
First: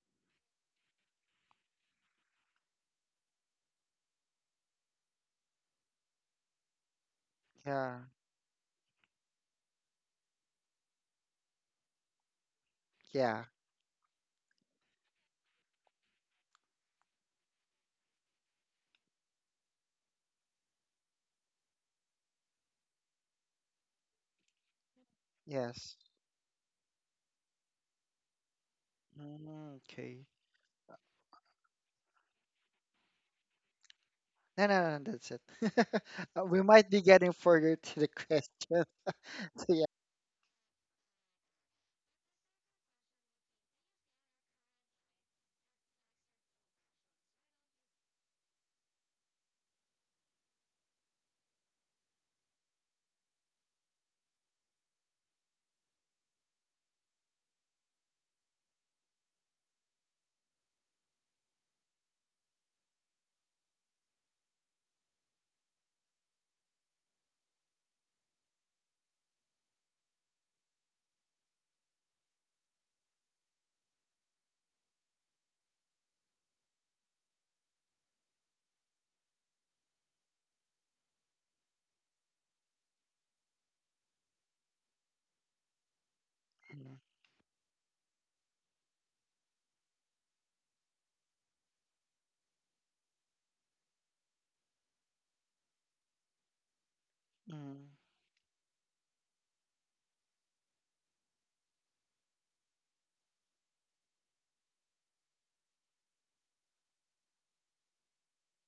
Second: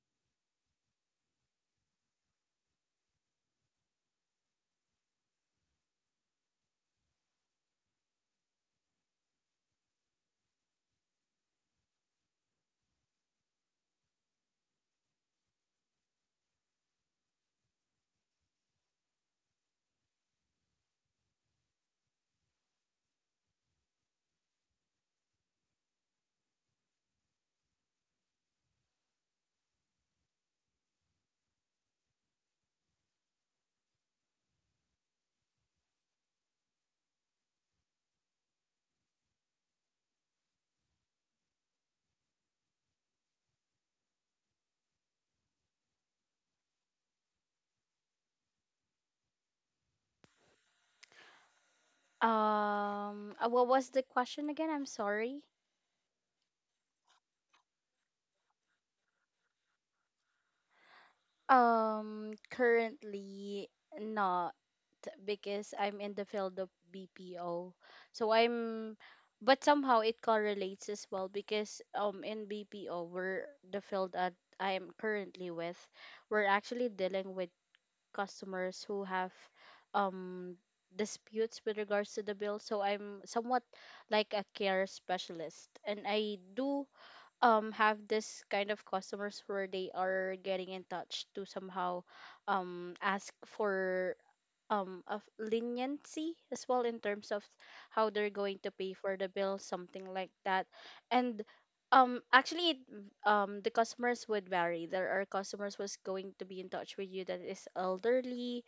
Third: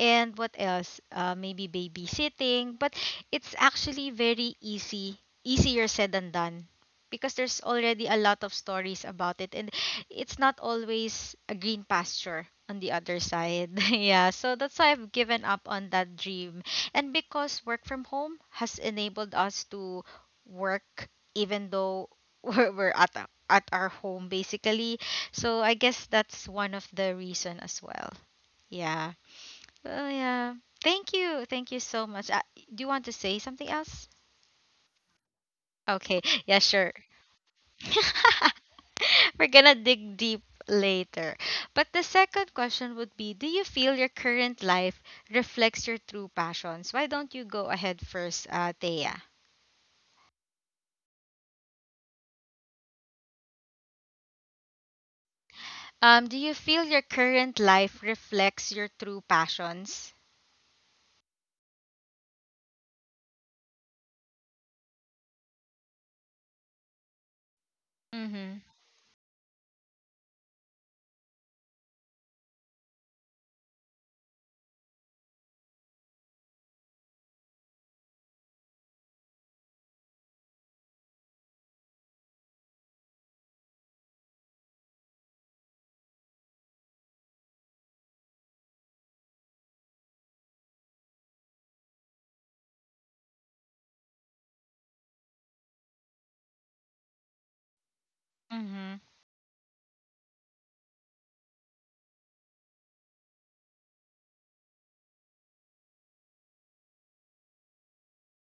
A: And what else, maybe babysitting, but it's actually very easy, easier said than done, because there's
B: Yeah,
A: already a lot of stories about it, and it's not always a green pasture on the other
B: yeah,
A: side. Yeah, so that's why I've given up on that dream, and because work from home has enabled us to work even though we're at at our home basically. So I
B: yes.
A: guess that's one of the reason as well. Yeah.
B: Mm,
A: Oh
B: okay.
A: yeah. Thank you. Thank you so much. Do you want to say something else?
B: No, no, no, that's it.
A: Okay. Yeah,
B: We might
A: sure.
B: be getting further to the question.
A: We're
B: So
A: gonna
B: yeah,
A: dig deep later. But the second question would be, do you feel your current life reflects your true passions? Why don't you go ahead first, Thea?
C: What was the question again? I'm sorry.
A: Do you feel your current life reflects your true passions?
C: Currently not, because I'm in the field of BPO. So
A: Mm-hmm.
C: I'm, but somehow it correlates as well, because in BPO we're the field that I'm currently with, we're actually dealing with customers who have um disputes with regards to the bill. So I'm somewhat like a care specialist, and I do have this kind of customers where they are getting in touch to somehow ask for of leniency as well in terms of
B: Mm-hmm.
C: how they're going to pay
A: Mm-hmm.
C: for the bill, something like that. And actually the customers would vary. There are customers who's going to be in touch with you that is elderly,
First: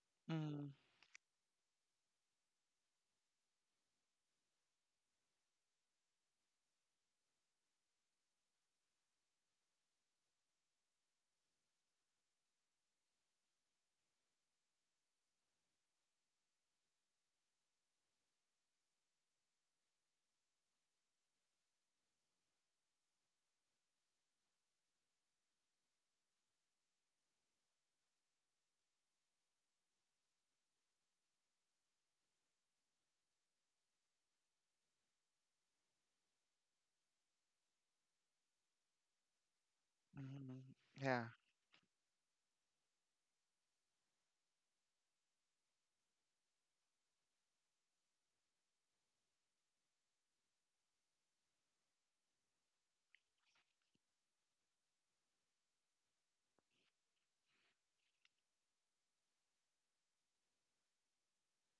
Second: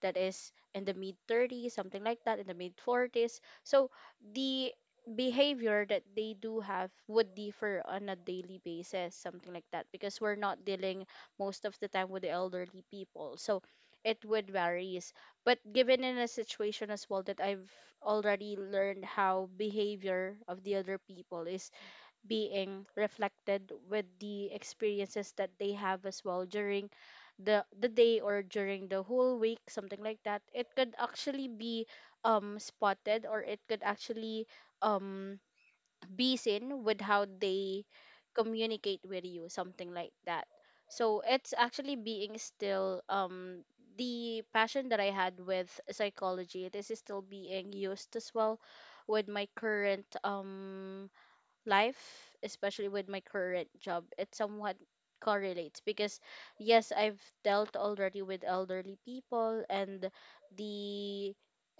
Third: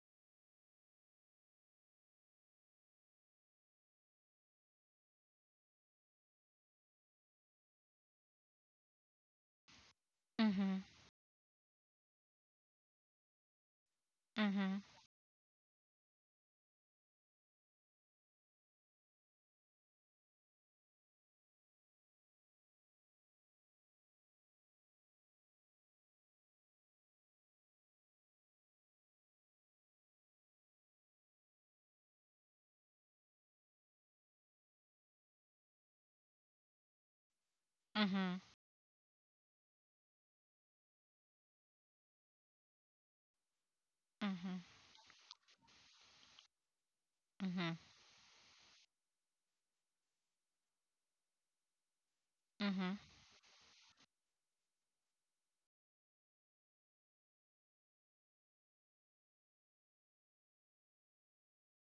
C: that is
B: Mm-hmm.
C: in the mid 30s, something like that, in the mid 40s. So the behavior that they do have would differ on a daily basis, something like that, because we're not
A: Mm-hmm.
C: dealing most of the time with the elderly people, so it would
A: Mm-hmm.
C: vary. But given in a situation as well that I've already learned how behavior of the other people is being reflected with the experiences that they have as well during the day or during the whole week, something like that, it could actually be spotted, or it could actually um in with how they
A: Mm-hmm.
C: communicate with you, something like that.
B: Mm-hmm.
C: So
B: Yeah.
C: it's actually being still the
A: Mm-hmm.
C: passion that I had with psychology, this is still
A: Mm-hmm.
C: being used as well with my current life,
A: Mm-hmm.
C: especially with my current job. It somewhat correlates because yes, I've dealt already with elderly people, and the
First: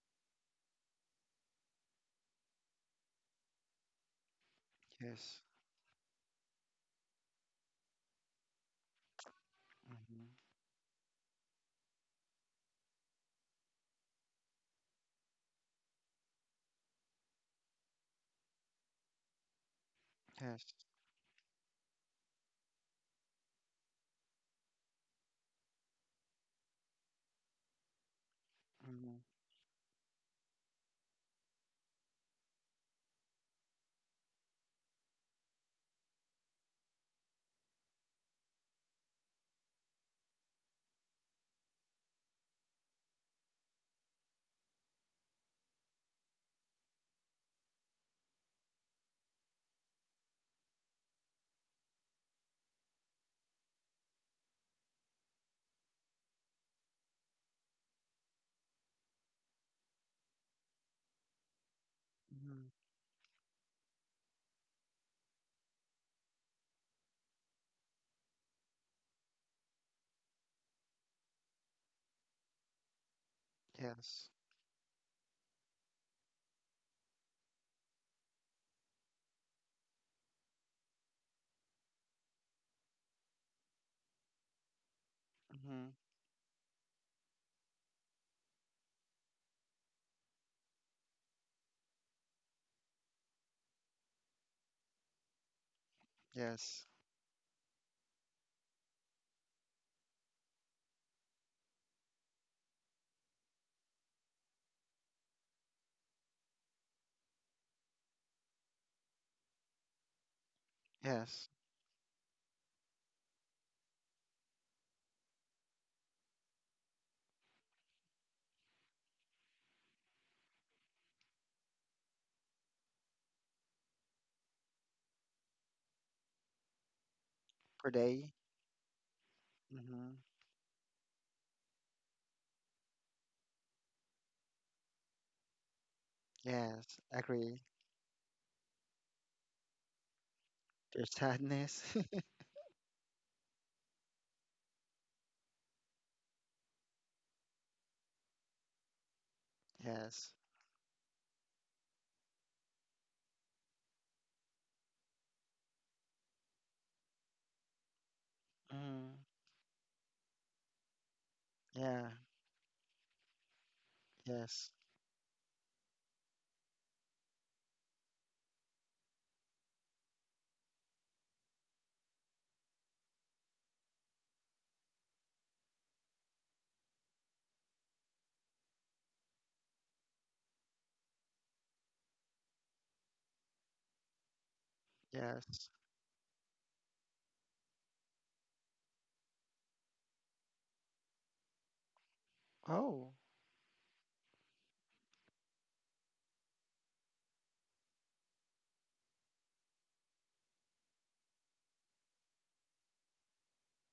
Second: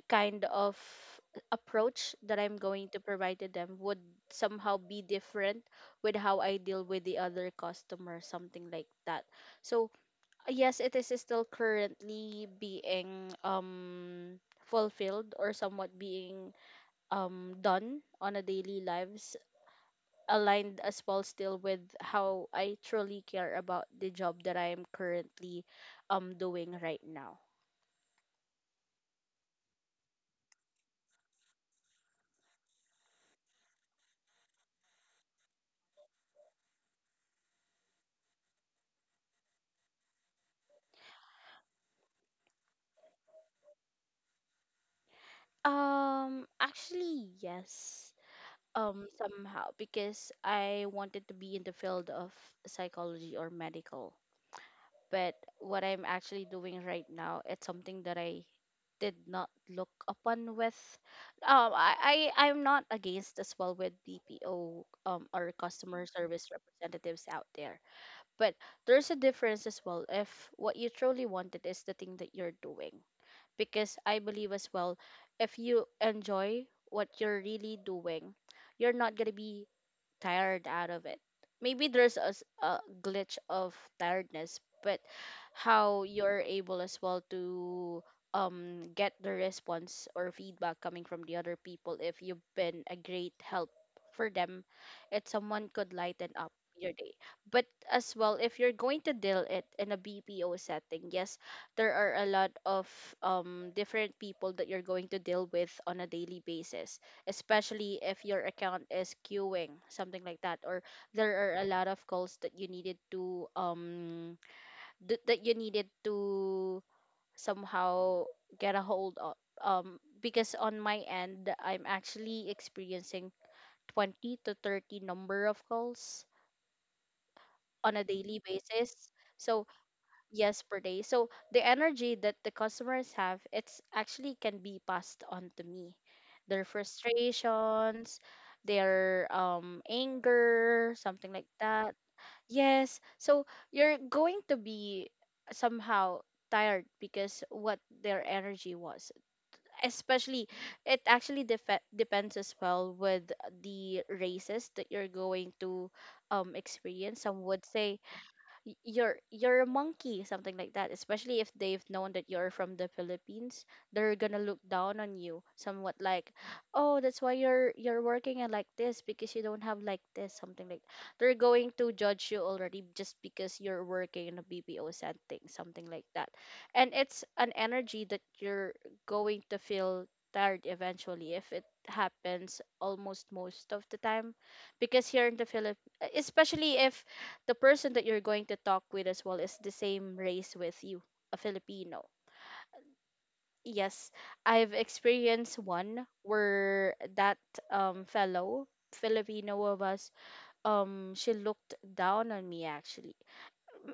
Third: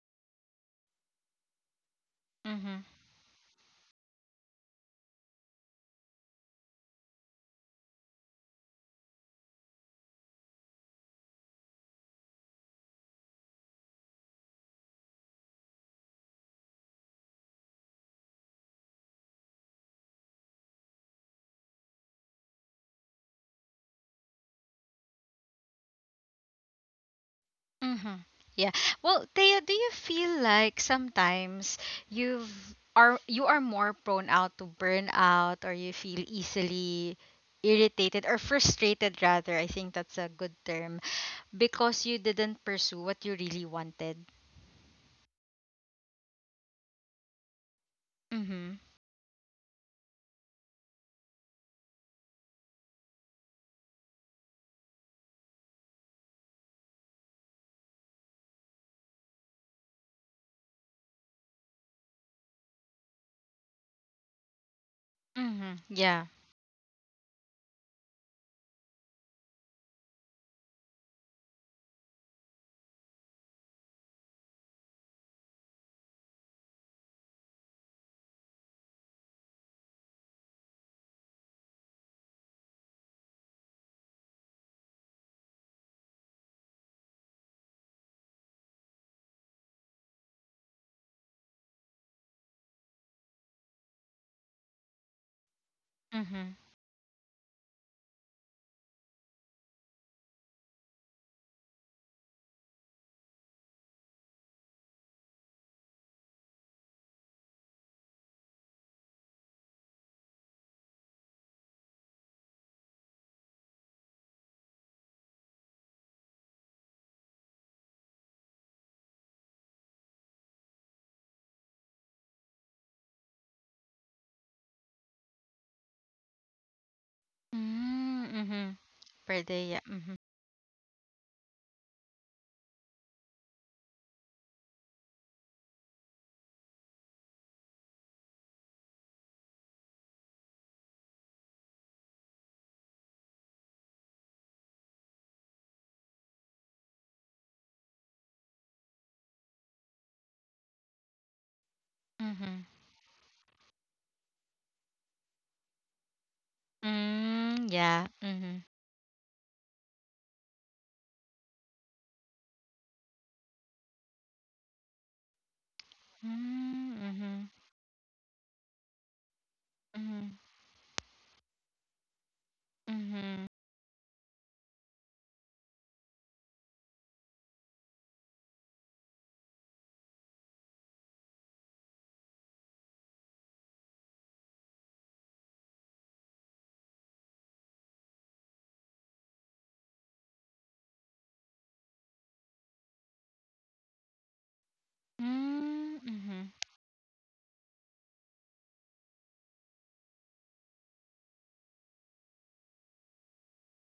C: kind of approach that I'm
A: Mm-hmm.
C: going to provide to them would somehow be
B: Yes.
C: different with how I deal with the other customer, something like that. So
B: Hmm.
C: yes, it is still currently being fulfilled or somewhat being done on a daily lives,
B: Yes.
C: aligned as well still with how I truly care about the job that I am currently doing right now.
A: Mm-hmm. Yeah.
B: Hmm.
A: Well, Thea, do you feel like sometimes you are more prone out to burn out, or you feel easily irritated or frustrated rather, I think that's a good term, because you didn't pursue what you really wanted.
C: Actually, yes.
A: Mm-hmm.
C: Somehow, because I wanted to be in the field of psychology or medical. But what I'm actually doing right now, it's something that I did not look upon with. I'm
B: Hmm.
C: not against as well with BPO or
A: Mm-hmm.
C: customer
A: Yeah.
C: service representatives out there. But there's a difference as well if what you truly wanted is the thing that you're doing, because I
B: Yes.
C: believe as well, if you enjoy what you're really doing, you're not going to be tired out of it. Maybe there's a glitch of tiredness, but
B: Hmm.
C: how you're able as well to get the response or feedback coming from the other people if you've been a great help for them, it's someone could lighten
A: Mm-hmm,
C: up
B: Yes.
C: your day. But as well, if you're going to deal it in a BPO setting, yes, there are a lot of different people that you're going to deal with on a daily basis, especially if your account is queuing, something like that, or there
B: Yes.
C: are a lot of calls that you needed to somehow get a hold of. Because on my end, I'm actually experiencing 20 to 30 number of calls
B: Per
C: on a
A: mm,
B: day.
C: daily
A: mhm.
C: basis.
A: Per
C: So
A: day, yeah. Mhm.
B: Hmm.
C: yes, per day, so the energy that the customers have, it's actually can be passed on to me, their
B: Yes. Agree.
C: frustrations, their anger,
B: There's
C: something like
B: sadness.
C: that. Yes, so you're going to be somehow tired because what their energy was,
B: Yes.
C: especially it actually depends as
A: Mhm.
C: well with the races that you're going to experience. Some would
A: Mm,
C: say,
A: yeah. Mhm.
C: y-
B: Mm.
C: you're you're a monkey, something like that, especially if they've
B: Yeah.
C: known that you're from the Philippines. They're gonna look
B: Yes.
C: down on you, somewhat like,
A: Mm,
C: oh, that's why
A: mhm.
C: you're working at like this because you don't have like this,
A: Mhm.
C: something like, they're going to judge you already just
A: Mhm.
C: because you're working in a BPO setting, something like that. And it's an energy that you're going to feel tired eventually if it happens almost most of the time, because here in the
B: Yes.
C: Philippines, especially if the person that you're going to talk with as well is the same race with you, a Filipino.
B: Oh.
C: Yes, I've experienced
A: Mm,
C: one
A: mhm.
C: where that fellow Filipino of us, she looked down on me actually.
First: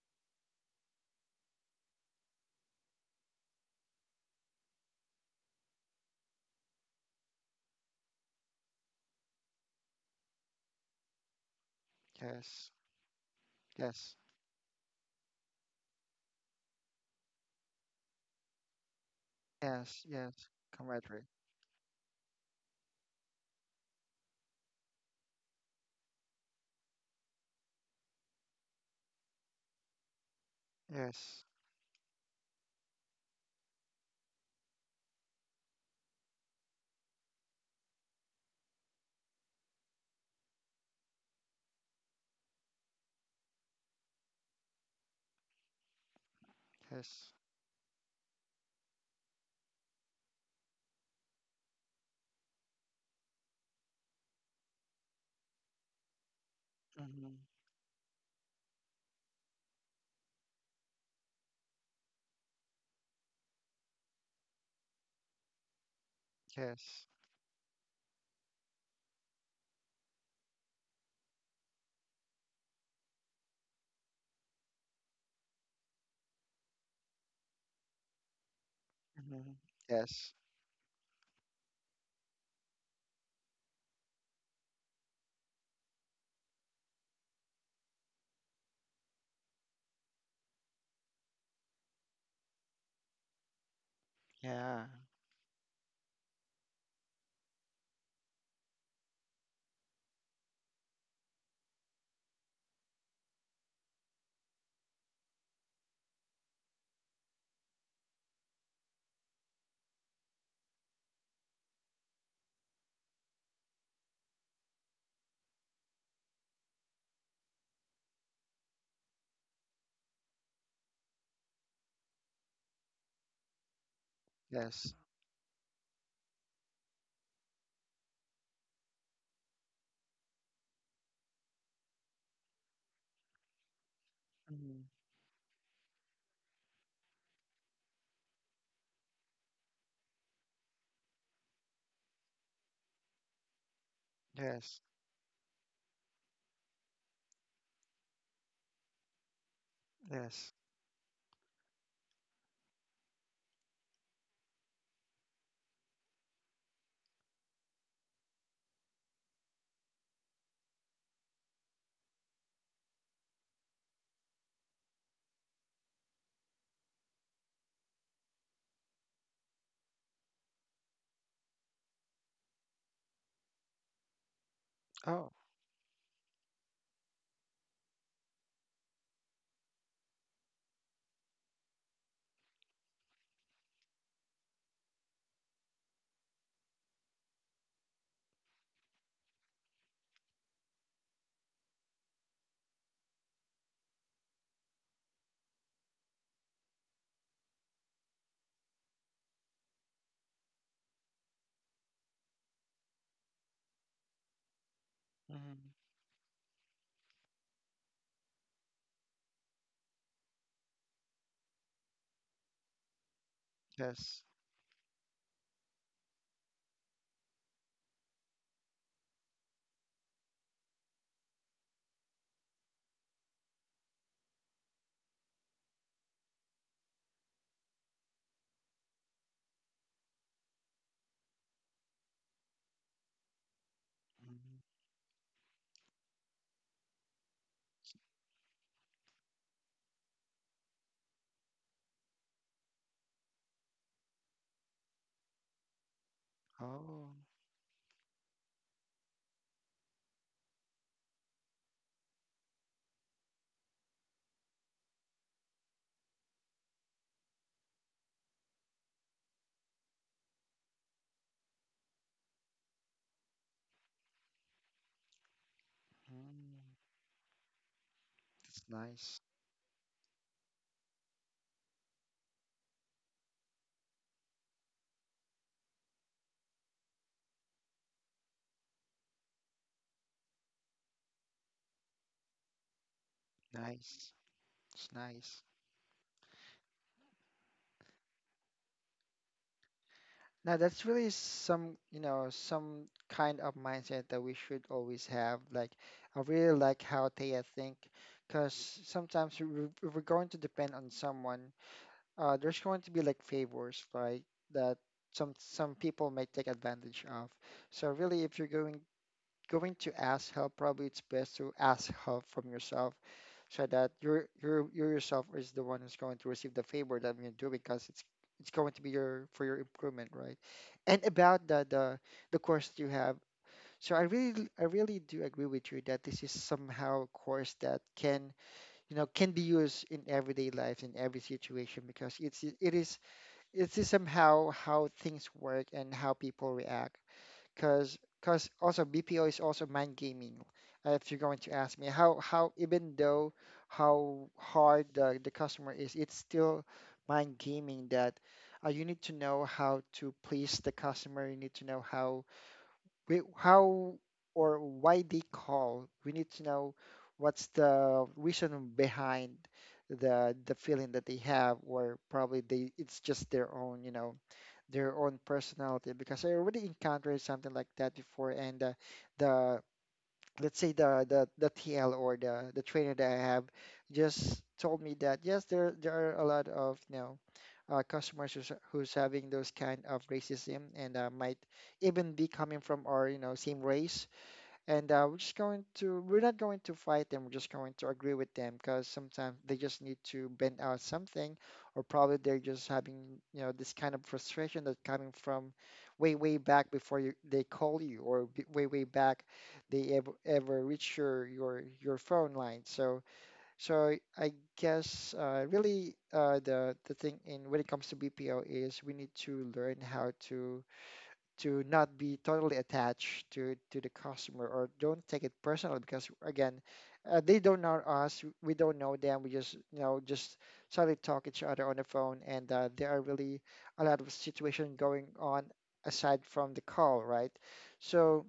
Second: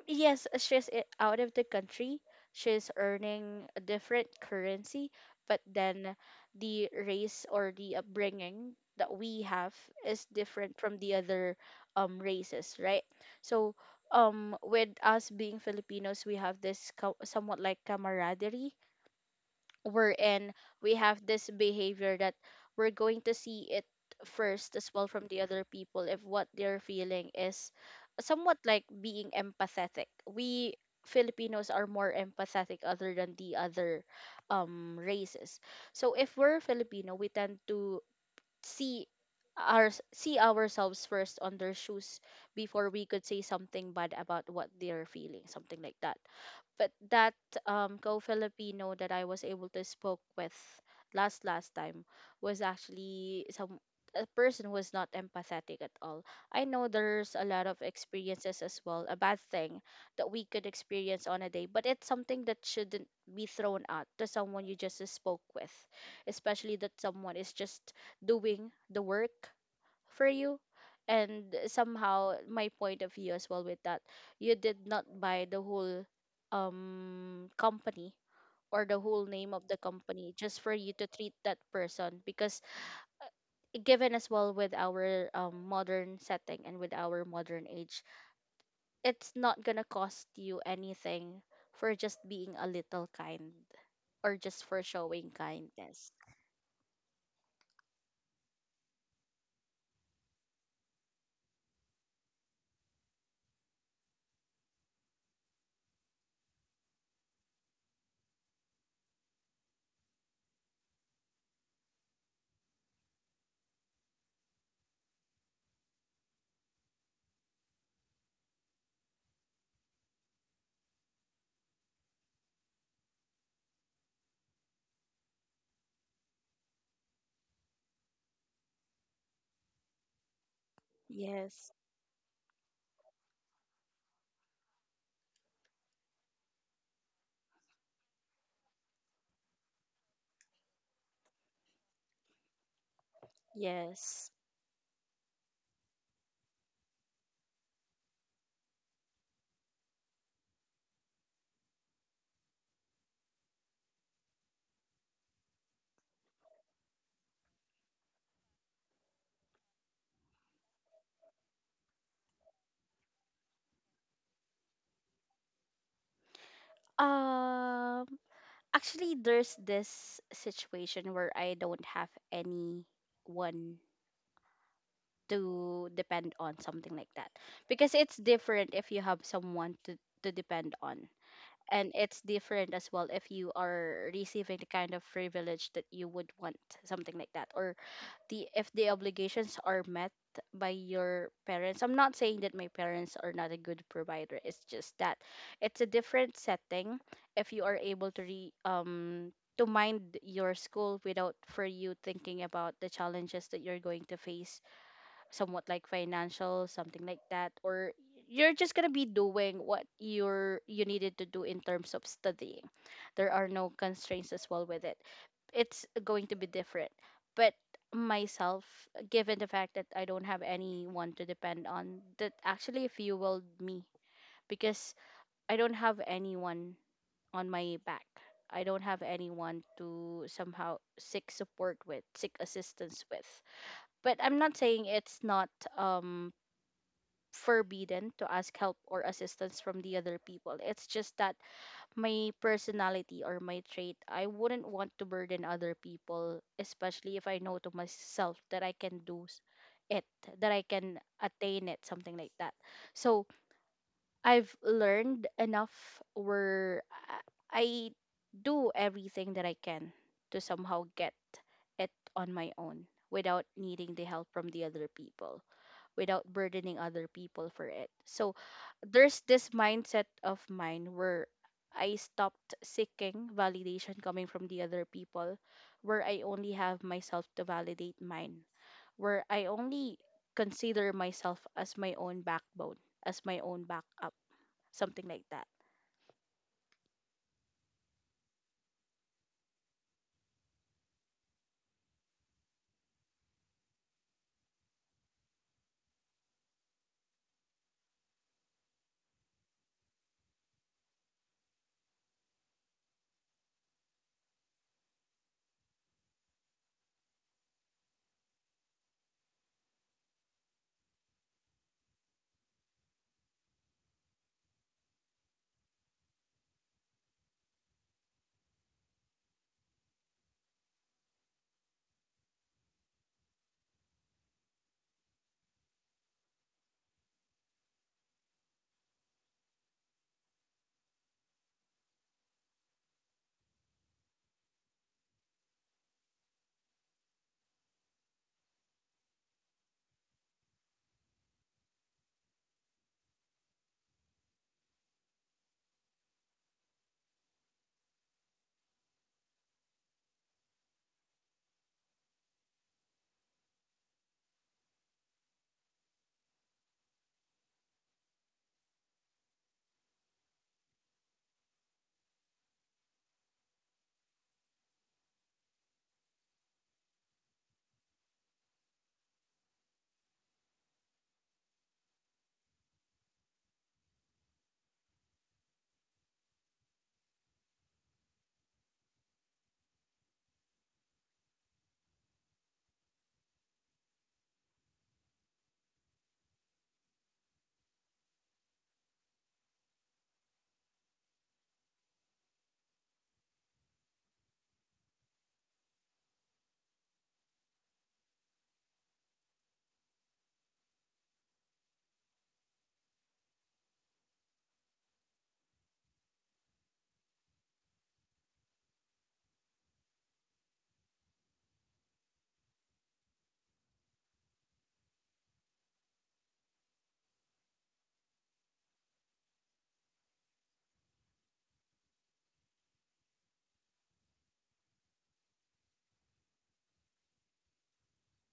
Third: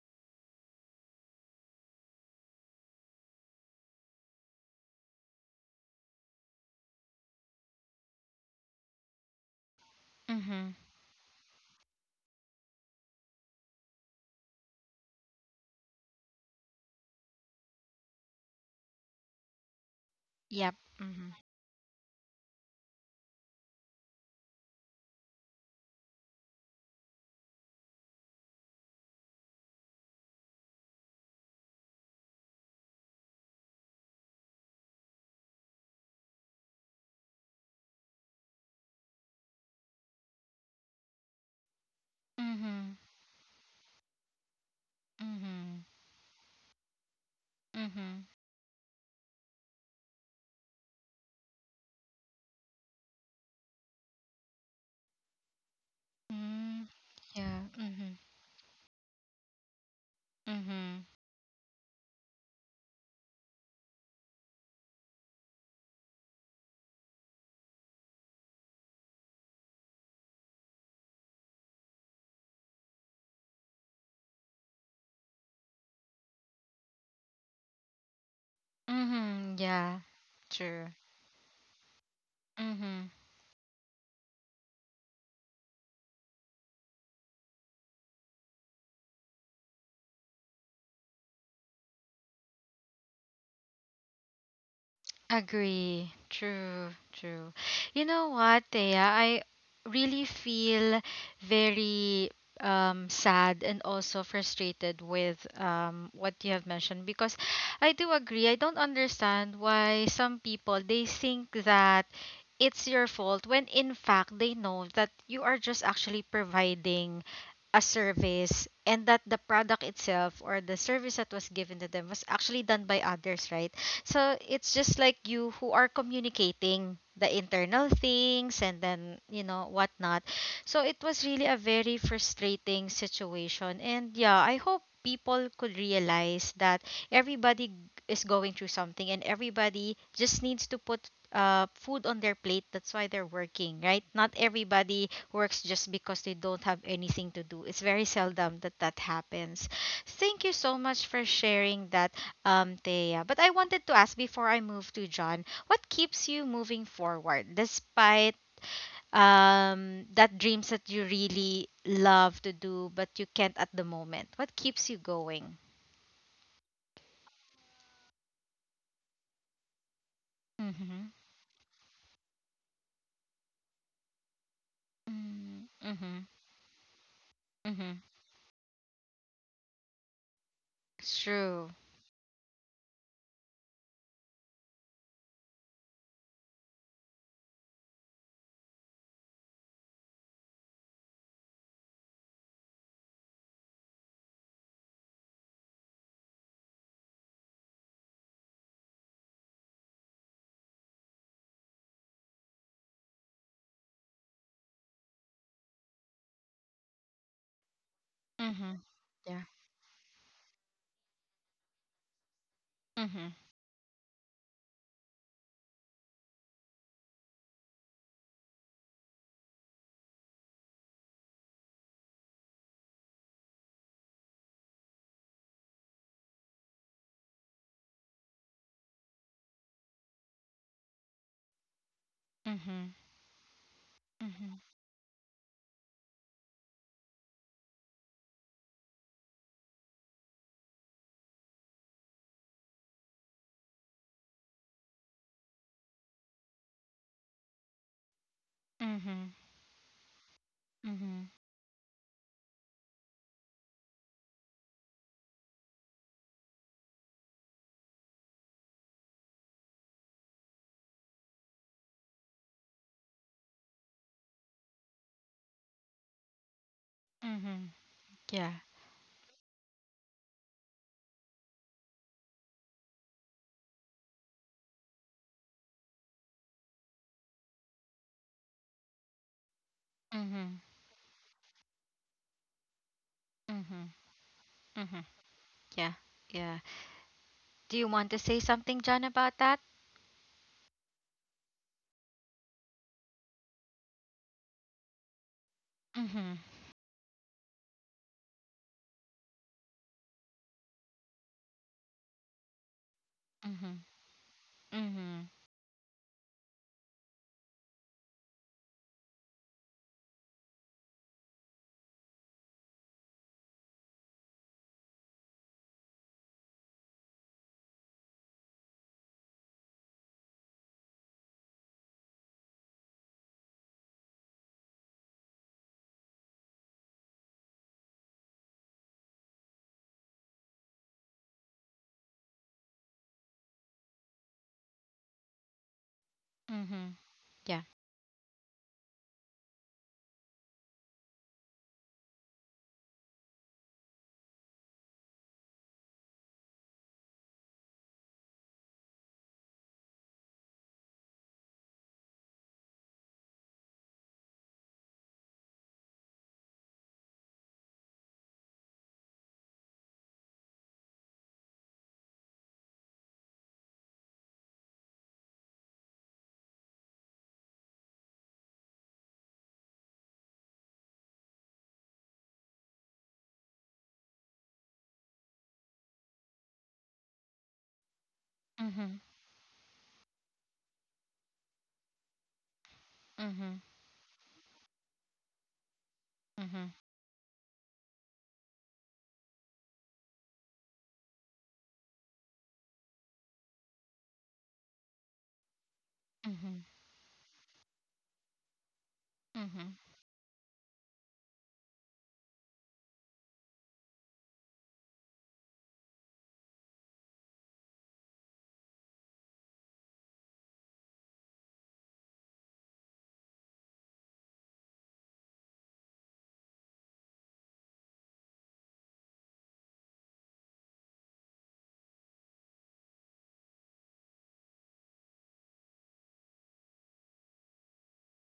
C: Yes, she's out of the country. She's earning a different currency, but then the race or the upbringing that we have is
A: Mhm.
C: different from the other
B: Yes.
C: races, right? So
B: Yes.
C: with us being Filipinos, we have this somewhat like camaraderie
B: Yes.
C: we're
B: Yes.
C: in.
A: Yep.
C: We
B: Camaraderie.
C: have
A: Mhm.
C: this behavior that we're going to see it first as well from the other people if what they're feeling is somewhat like being empathetic. We
B: Yes.
C: Filipinos are more empathetic other than the other races. So if we're Filipino, we tend to see see ourselves first on their shoes before
A: Mhm.
C: we could say something bad about what they're feeling, something
A: Mhm.
C: like that. But
B: Yes.
C: that
A: Mhm.
C: co-Filipino that I was able to spoke with last time was actually some a person who is not empathetic at all. I know
A: Mm,
C: there's
B: Mm-hmm.
C: a
A: yeah.
C: lot of
A: Mhm.
C: experiences as well, a bad thing that we could
A: Mhm.
C: experience on a day, but it's something that shouldn't be thrown out to someone you just spoke with, especially that
B: Yes.
C: someone is just doing the work for you. And somehow my point of view as well with that, you did not buy the whole company or the whole
B: Mm-hmm.
C: name
A: Mhm.
C: of the
A: Yeah.
C: company
B: Yes.
C: just for
A: True.
C: you to treat that person, because
A: Mhm.
C: given as well with our modern setting and with our modern age, it's not gonna cost you anything for just being a little kind or just for
B: Yeah.
C: showing kindness.
A: Agree. True, true. You know what, Thea? I really feel very sad and also frustrated with what you have mentioned because I do agree. I don't understand why some people they think that it's your fault when in fact they know that you are just actually providing a service and that the product itself or the service that was given to them was actually done by others, right? So it's
B: Yes.
A: just like you who are communicating the internal things and then, you know, whatnot. So it was really a
C: Yes.
A: very frustrating situation. And yeah, I hope
B: Mm-hmm.
A: people could realize that everybody is going through something and everybody just needs to put food on their plate. That's why they're working, right?
C: Yes.
A: Not
B: Yes.
A: everybody works just because they don't have anything to do. It's very seldom that that happens. Thank
B: Yes.
A: you so much for sharing that, Thea. But I wanted to ask before I move to John, what keeps you moving forward despite that dreams that you really love to do but you can't at the moment? What keeps you going?
C: um Actually, there's this situation
A: Mhm.
C: where I don't have anyone
B: Oh.
A: Mm,
C: to
A: mhm.
C: depend on, something like that, because
A: Mhm.
C: it's different if you have someone to depend on,
A: It's true.
C: and it's different as well if you are receiving the kind of privilege that you would want, something like that, or the if the obligations are met by your parents. I'm not saying that my parents are not a good provider, it's just that it's a different setting if you are able to re to mind your school without for you thinking about the challenges that you're going to face,
B: Mm-hmm.
C: somewhat like financial, something like that, or you're just
A: Mhm.
C: gonna be
A: Yeah.
C: doing what you needed to do in terms of studying.
A: Mhm.
C: There are no
B: Yes.
C: constraints as well with it. It's going to be different. But myself, given the fact that I don't have anyone to depend on, that actually fueled me because I don't have anyone on my back. I don't have anyone to somehow seek support with, seek
A: Mhm.
C: assistance with. But I'm
A: Mhm.
B: Mm-hmm.
C: not saying it's not um forbidden to ask help or assistance from the other people. It's just that my personality or my trait, I wouldn't want to burden other people,
B: Oh.
C: especially if I know to myself that I can
A: Mhm.
C: it, that I can
A: Mhm.
C: attain it, something like that. So I've learned enough where I do everything that I can to somehow get it on my own without needing the help from the other people, without
B: Mm,
C: burdening other people for
A: Mhm.
C: it. So
A: Yeah.
B: that's
C: there's
B: nice.
C: this mindset of mine where I stopped seeking validation coming from the other people, where I only have myself to validate mine, where I only
A: Mhm.
C: consider myself as my own backbone, as my own
A: Mhm.
B: Nice.
C: backup,
B: It's
C: something
A: Mhm.
C: like
B: nice.
C: that.
A: Yeah. Yeah. Do you want to say something, John, about that?
B: Now that's really some, you know, some kind of mindset that we should always have. Like, I
A: Mhm.
B: really like how Taya think, because sometimes if we're going to depend on someone, there's going to be like
A: Mhm.
B: favors, like that,
A: Mm-hmm.
B: some people may take advantage of. So really, if you're going to ask help, probably it's best to ask help from yourself so that you yourself is the one who's going to receive the favor that you're doing because it's going to be your for your improvement, right? And about the course that you have, so I really do agree with you that this is somehow a course that can you know can be used in everyday life in every situation because it is somehow how things work and how people
A: Mm-hmm.
B: react
A: Yeah.
B: because also BPO is also mind gaming. If you're going to ask me how even though how hard the customer is, it's still mind gaming that you need to know how to please the customer. You need to know how we how or why they call. We need to know what's the reason behind the feeling that they have, or probably they it's just their own, you know their own personality because I already encountered something like that before, and the let's say the TL or the trainer that I have just told me that yes there there are a lot of you know customers who's
A: Mm-hmm.
B: having those kind of racism, and might even be coming from our you know
A: Mm-hmm.
B: same race, and we're just going to we're not going
A: Mm-hmm.
B: to fight them, we're just going to agree with them because sometimes they just need to bend out something or probably they're just having you know this kind of frustration that's coming from way
A: Mm-hmm.
B: back before you they call you or b- way way back
A: Mm-hmm.
B: they ever reach your your phone line. So I guess really the thing in when it comes to BPO is we need to learn how to not be totally attached to the customer or don't take it personal because again they don't know us, we don't know them, we just you know just suddenly talk each other on the phone, and there are really a lot of situation going on aside from the call, right? So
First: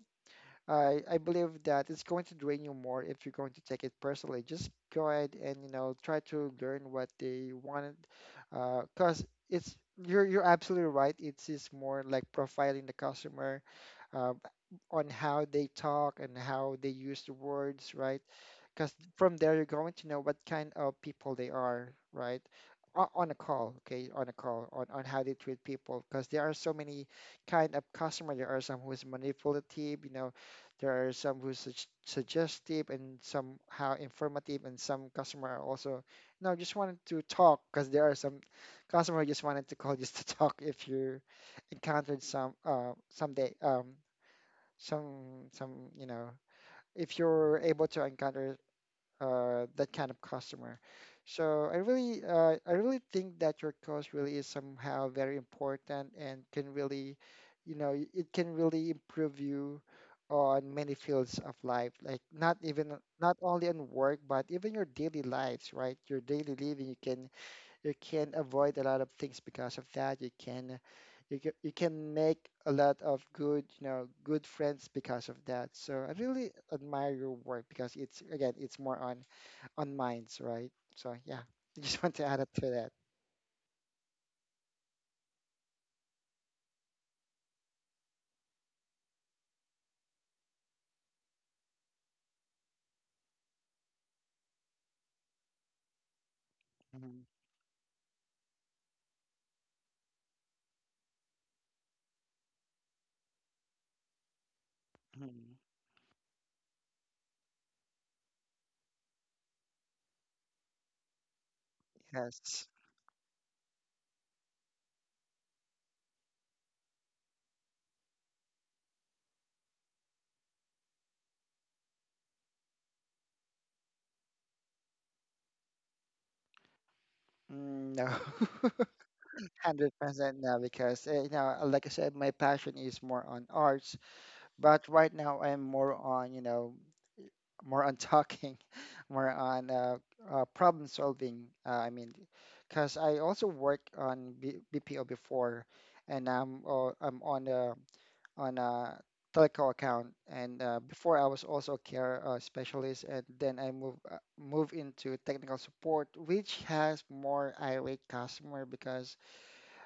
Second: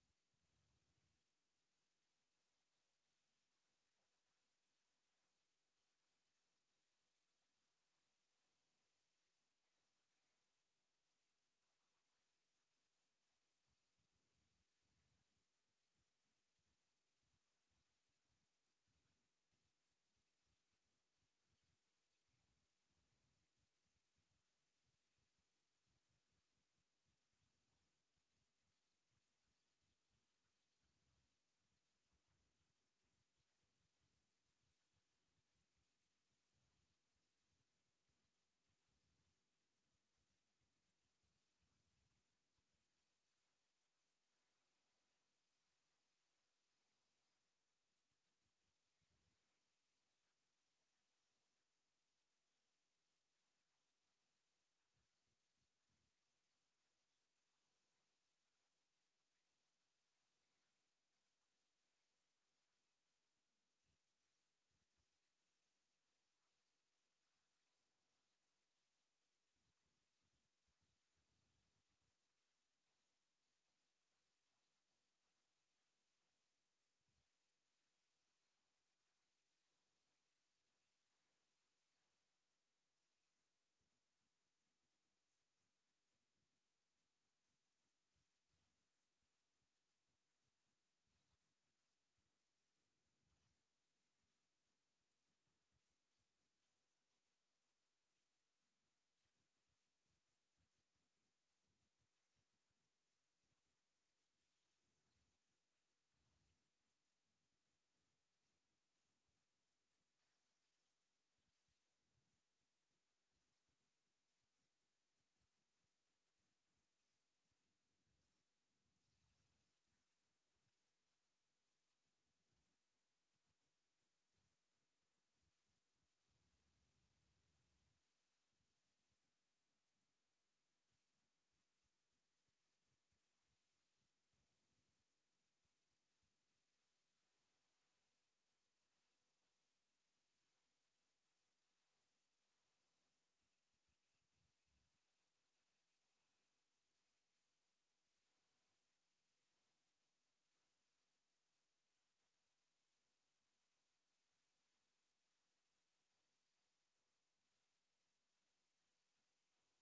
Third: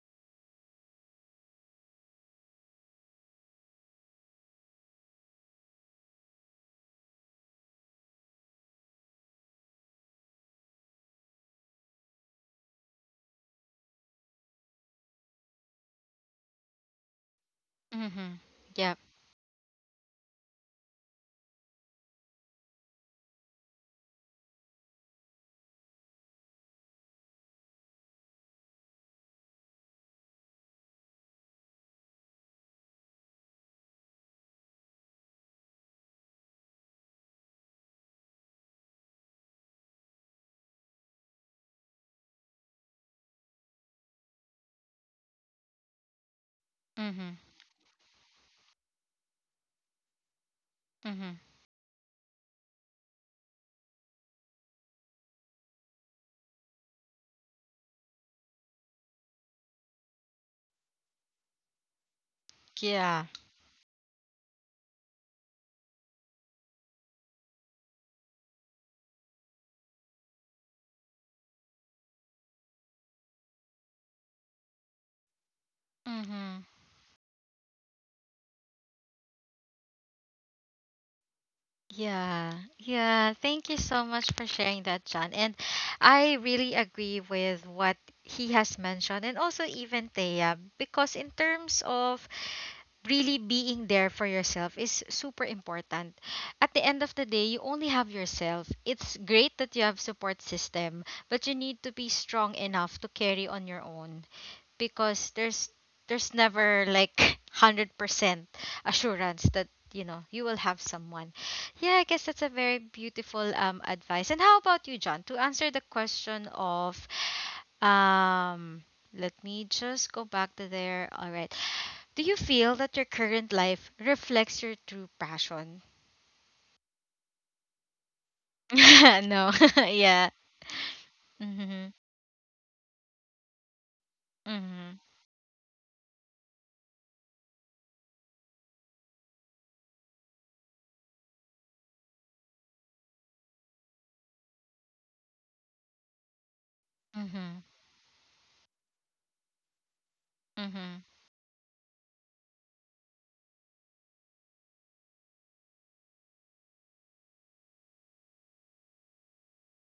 B: I believe that it's going to drain you more if you're going to take it personally. Just go ahead and you know try to learn what they wanted, because it's you're absolutely right. It's is more like profiling the customer uh, on how they talk and how they use the words, right?
A: Mm-hmm.
B: Because
A: Yep.
B: from there you're going to know what kind of people they are, right? On a call, okay, on a call, on how they treat people, because there are so many kind of customer. There are some who's manipulative, you know, there are some who's suggestive and some how informative, and some customer are also, no, just wanted to talk, because there are some customer who just wanted to call just to talk. If you encountered some, someday, you know, if
A: Mm-hmm.
B: you're able to encounter that kind of customer.
A: Mm-hmm.
B: So I really think that your course really is somehow very important and can really, you know, it can really improve you on many fields of life. Like not even
A: Yeah.
B: not only on work, but even your daily lives, right? Your daily living, you can avoid a lot of things because of that. You can. You can make a lot of good, you know, good friends because of that. So I really
A: Mm-hmm.
B: admire your work because it's again, it's more on minds, right? So yeah, just want to add up
A: Yeah.
B: to that.
A: Yeah. Thank you so much for sharing that, John. And I really agree with what he has mentioned and also even Thea, because in terms of really being there for yourself is super important. At the end of
B: Hmm.
A: the day, you only have yourself. It's great that you have support system, but you need to be strong enough to carry on your own because
B: Mm-hmm.
A: there's never like 100% assurance that you know you will have someone. Yeah, I guess that's a
B: Yes.
A: very beautiful advice. And how about you, John? To answer the question of um let me just go back to there. All right. Do you feel that your current life reflects your true passion?
B: Mm, no,
A: No.
B: hundred
A: Yeah.
B: percent no, because you know, like I
A: Mhm.
B: said, my passion is more on arts, but
A: Mhm.
B: right now I'm more on you know more on talking, more on problem solving. I mean, because I also worked on B BPO before, and I'm on
A: Mhm.
B: a telco account. And
A: Mhm.
B: before I was also a care specialist, and then I move into technical support, which has more irate customer because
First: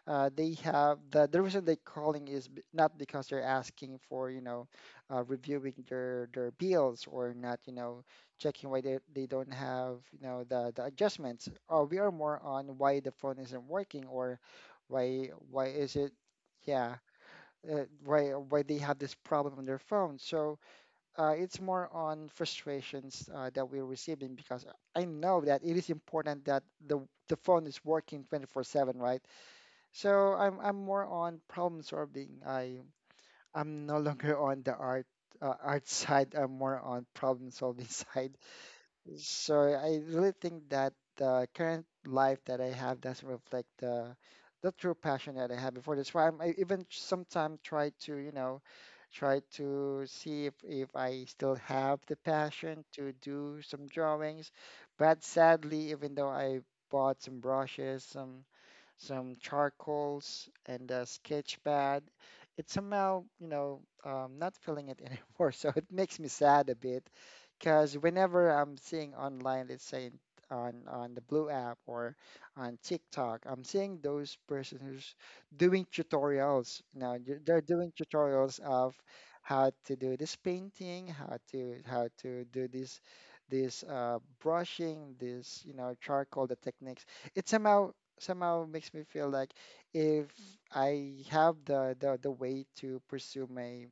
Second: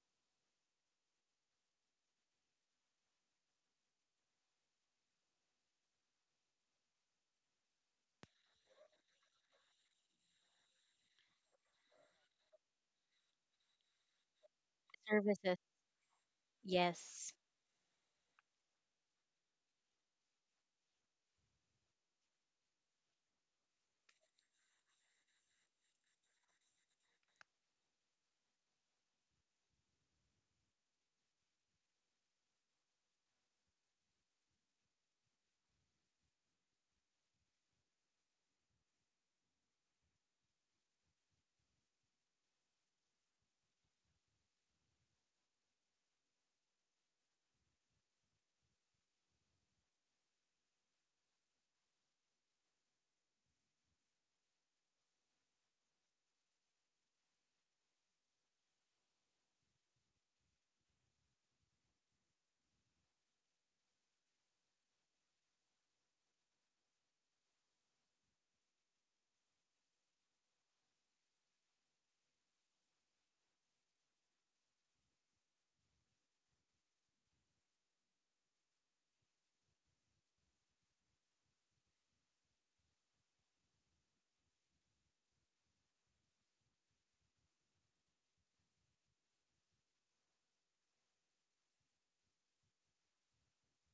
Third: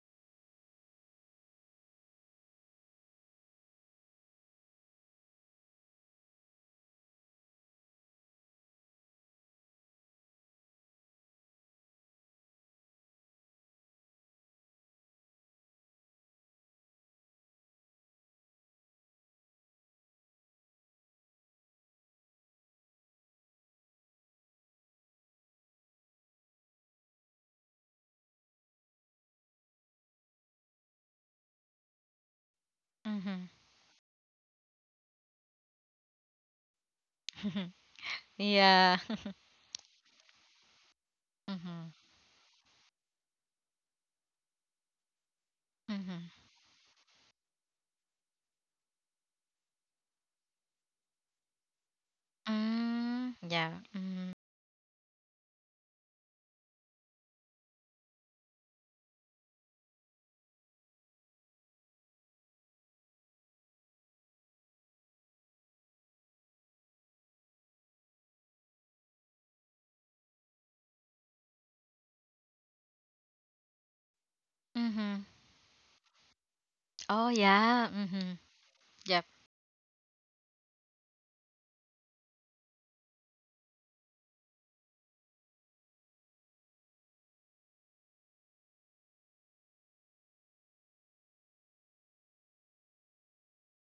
B: they have the reason they're calling is not because they're asking for you know reviewing their bills or not you know checking why they don't have you know the adjustments. Or we are more on why the phone isn't working or why
C: Services.
B: why is it yeah,
C: Yes.
B: uh, why why they have this problem on their phone. So it's more on frustrations that we're receiving because I know that it is important that the phone is working 24/7, right? So I'm more on problem solving. I
A: Mhm.
B: I'm no longer on the art art side. I'm more on problem solving side.
A: Yeah.
B: So I really think that the current
A: Mhm.
B: life that I have doesn't reflect the true passion that I had before. That's why
A: Mhm.
B: I even sometimes try to, you know, try to see if I still have the passion to
A: Mm,
B: do
A: yeah.
B: some
A: Mhm.
B: drawings. But sadly, even though I bought some brushes, some charcoals and a sketch pad. It's somehow, you know, not feeling it anymore. So it makes me sad a bit because whenever I'm seeing online, let's say on the Blue app or on TikTok, I'm seeing those persons who's
A: Mhm.
B: doing tutorials. Now
A: Oh
B: they're
A: yeah.
B: doing
A: Mhm.
B: tutorials of
A: Yep.
B: how to do this painting, how to do this brushing, this charcoal, the techniques. It's somehow makes me feel like if I have the way to pursue my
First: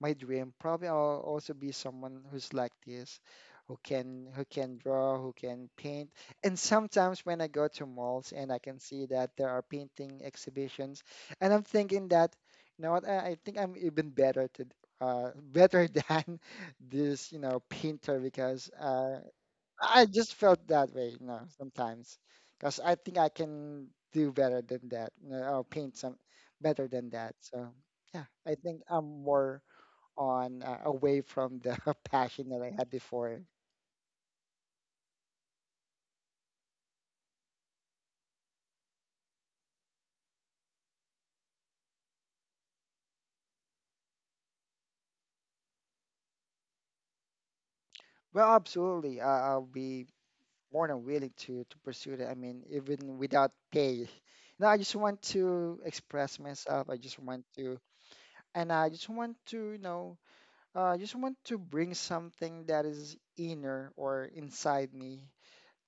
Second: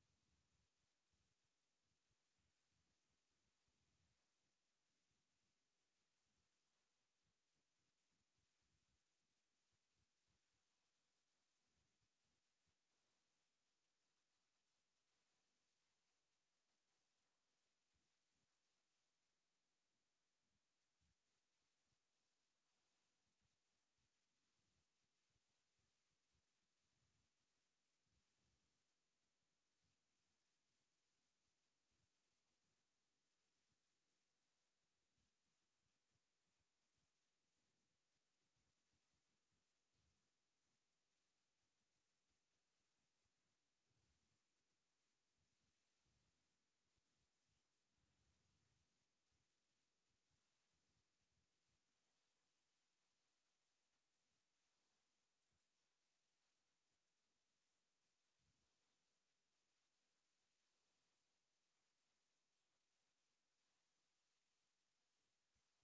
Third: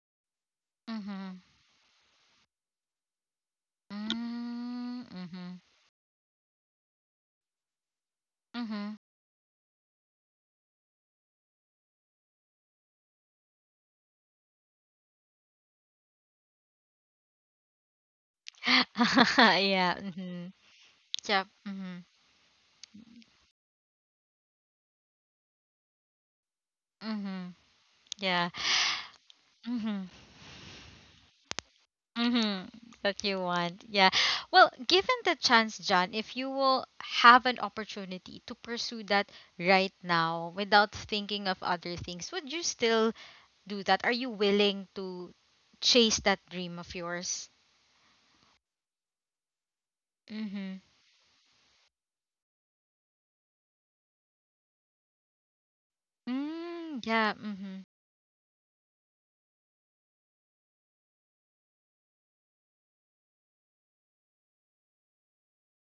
B: my dream, probably I'll
A: Mhm.
B: also be someone who's like this, who can
A: Mm,
B: draw, who
A: mhm.
B: can paint. And sometimes when I go to malls and I can
A: Mhm.
B: see that there are painting exhibitions, and I'm thinking that, you know what, I think I'm even better to better than this painter because
A: Yeah.
B: I just
A: Mhm.
B: felt that way,
A: Yep. Mhm.
B: sometimes, because I think I can do better than that, or paint some better than that.
A: Mhm.
B: So yeah,
A: Yeah.
B: I think I'm more
A: Mhm.
B: on away from the passion that
A: Mm-hmm.
B: I had
A: That
B: before.
A: you want. Yeah. Well, given the chance, John, if you will have an opportunity to pursue that right now without thinking of other things, would you still do that? Are you willing to chase that dream of yours?
B: Well, absolutely, I'll be
A: Mm-hmm.
B: more than willing to pursue that. I mean, even without pay. No, I just want to express myself. I
A: Mm,
B: just
A: yeah.
B: want to,
A: Mm-hmm.
B: And I just want to bring something that is inner or inside me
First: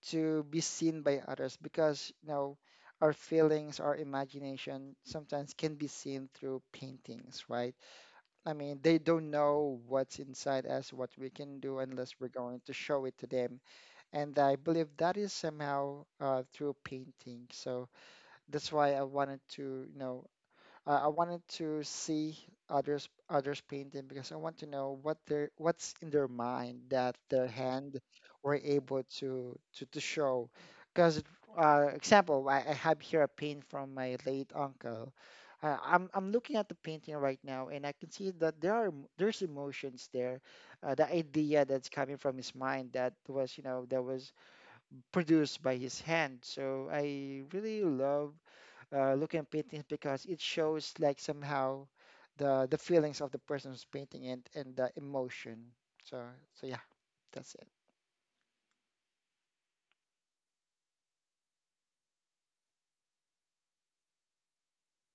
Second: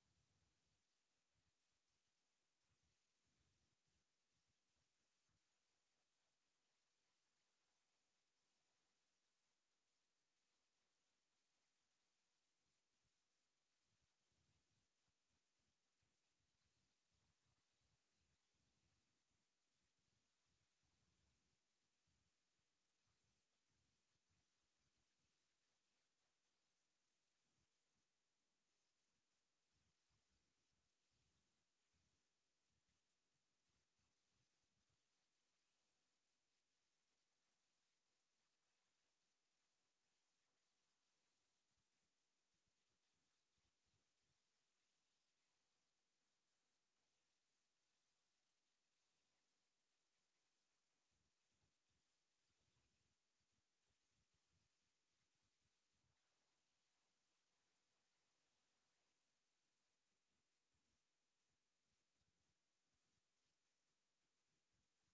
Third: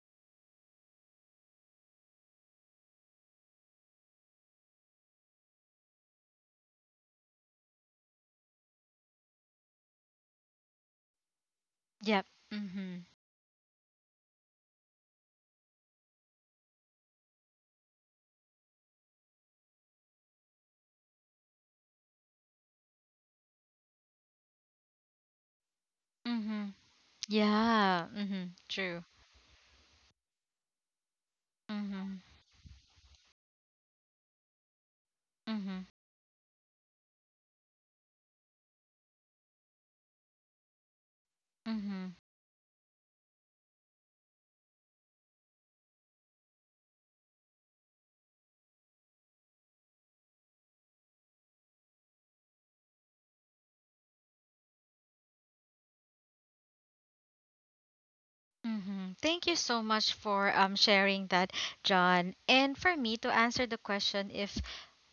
B: to be seen by others, because our feelings, our imagination sometimes can be seen through paintings, right? I mean, they don't know what's inside us, what we can do, unless
A: Yep.
B: we're going to
A: Mm-hmm.
B: show it to them. And I believe that is somehow, through painting. So that's why I wanted to see others painting, because I want to know what's in their
A: Mm-hmm.
B: mind that their hand
A: Yeah. Mm-hmm.
B: were able
A: True.
B: to show. Because
A: Mm-hmm.
B: example, I have here a paint from my late uncle.
A: Mm-hmm.
B: I'm looking at the painting right now, and I can see that there's emotions there, the idea that's
A: Mm-hmm.
B: coming from his mind that was produced by his hand. So I really love looking at paintings, because it shows like somehow the feelings of the person who's painting and the emotion. So so yeah, that's it.
A: Mm-hmm. Thank you so much for sharing that, John. And for me to answer the question if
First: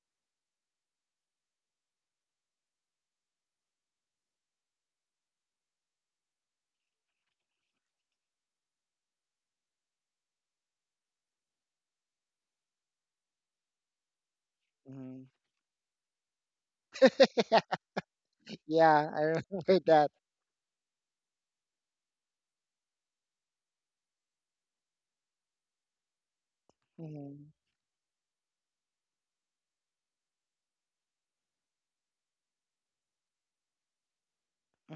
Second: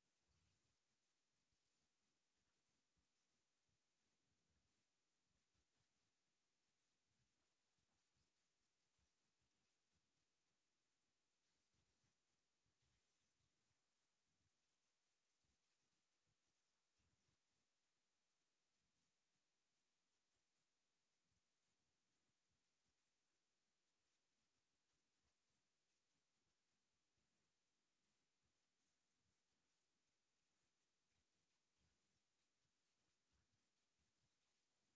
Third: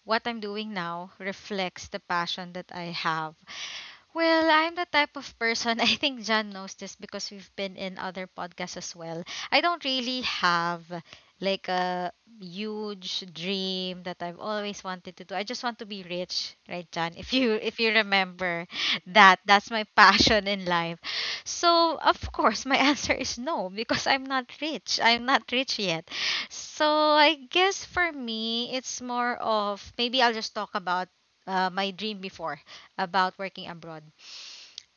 A: what I'm doing now reflects the passion that I have, well, I'm the type of person, I think John knows this because we've been in other podcasts as well. I don't really have like a huge dream that I've always wanted to
B: Hmm.
A: do. I just want to be rich, right, John? If you if you remember
B: Yeah, I
A: that, that's
B: remember
A: my
B: that.
A: passion in life. So, of course, my answer is no because I'm not rich. I'm not rich yet. So, I
B: Hmm.
A: guess for me, it's more of maybe I'll just talk about my dream before about working abroad.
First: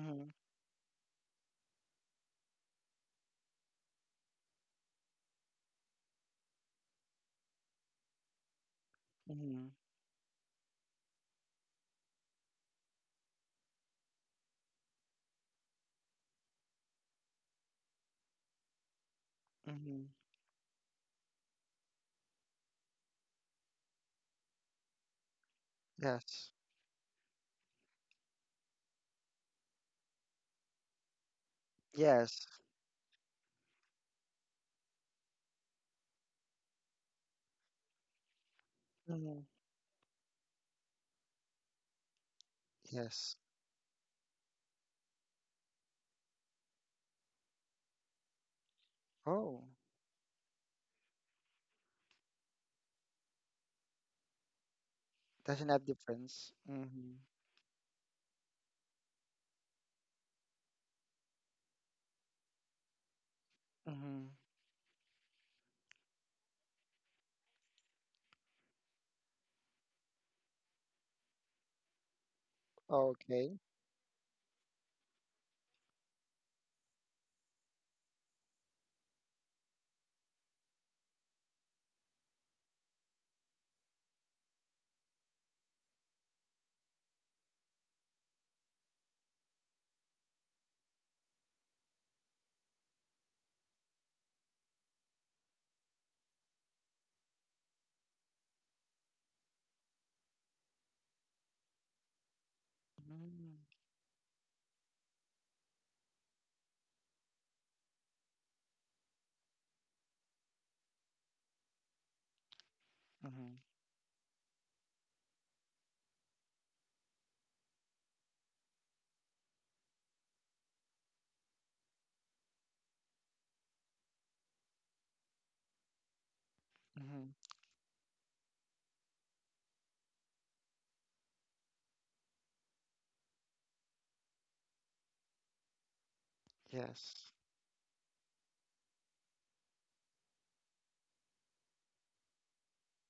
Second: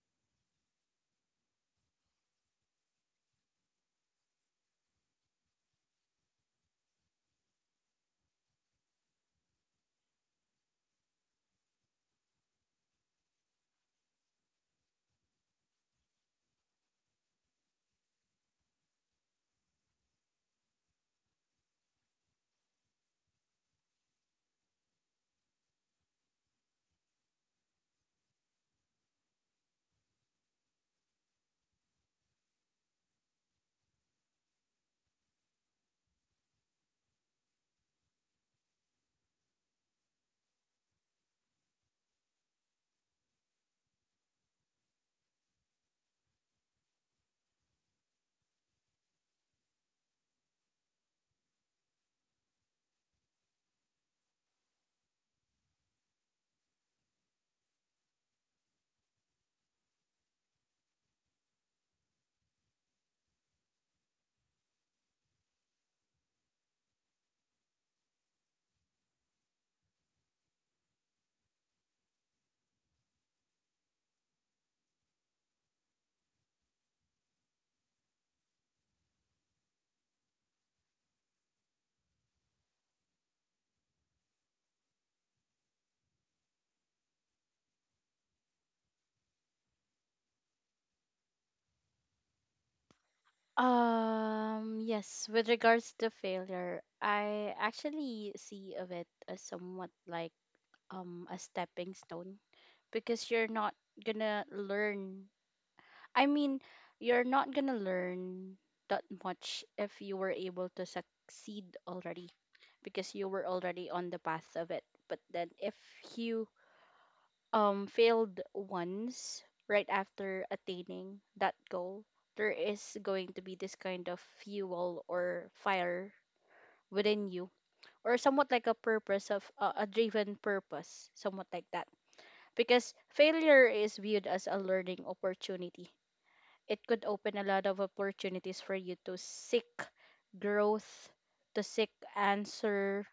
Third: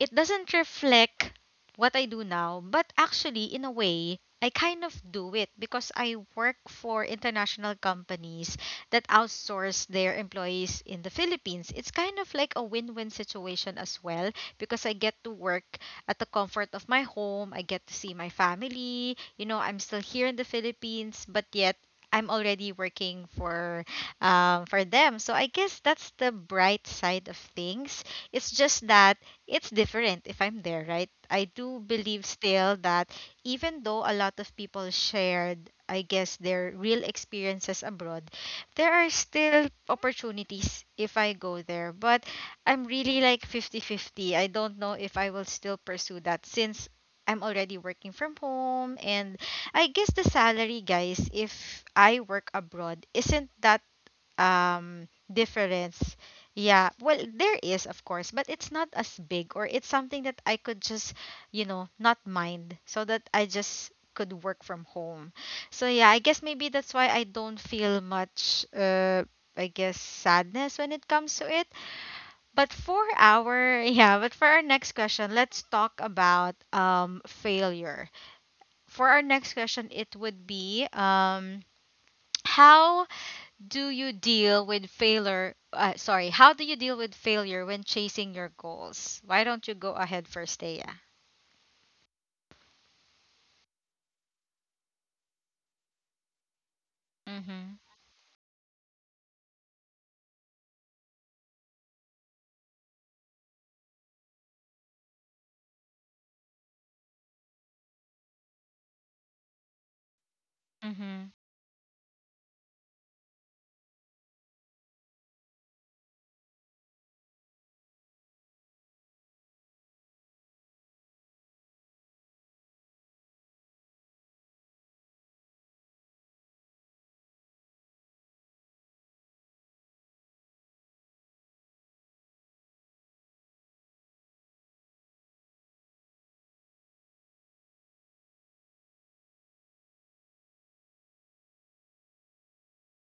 A: It doesn't reflect what I do now, but actually, in a way, I kind of do it because I work for international companies that
B: Hmm.
A: outsource their employees in the Philippines. It's kind of like a win win situation as well because I get to work at the comfort of my home. I get to see my family. You know, I'm
B: Hmm.
A: still here in the Philippines, but yet I'm already working for, for them. So I guess that's the
B: Yes,
A: bright side of things. It's just that it's different if I'm there, right? I do believe
B: yes.
A: still that even though a lot of people shared, I guess, their real experiences abroad, there are
B: Hmm.
A: still opportunities if I go there. But I'm really
B: Yes.
A: like 50-50. I don't know if I will still pursue that since I'm already working from home. And
B: Oh,
A: I guess the salary, guys, if I work abroad, isn't that
B: doesn't have
A: difference.
B: difference.
A: Yeah,
B: Hmm.
A: well, there is of course, but it's not as big or it's something that I could just, you know, not mind so that I just
B: Mm-hmm.
A: could work from home. So yeah, I guess maybe that's why I don't feel much, I guess, sadness when it comes to it. But for
B: Okay.
A: our yeah, but for our next question, let's talk about failure. For our next question it would be, how do you deal with failure? Sorry, how do you deal with failure when chasing your goals? Why don't you go ahead first, Thea?
C: Yes, with regards to failure, I
A: Mhm.
C: actually see of it as somewhat like a stepping stone because you're
B: Mm-hmm.
C: not gonna learn. I mean, you're not gonna learn that much if you were able to
A: Mhm.
C: succeed already, because you were already on the path of it. But then if you failed once right after attaining that goal, there is going to be this kind of fuel or fire within
B: Mm-hmm.
C: you, or somewhat like a purpose of a driven purpose, somewhat like that, because failure is viewed as a learning opportunity. It could
B: Yes,
C: open a lot of opportunities for you to seek growth, to seek answer,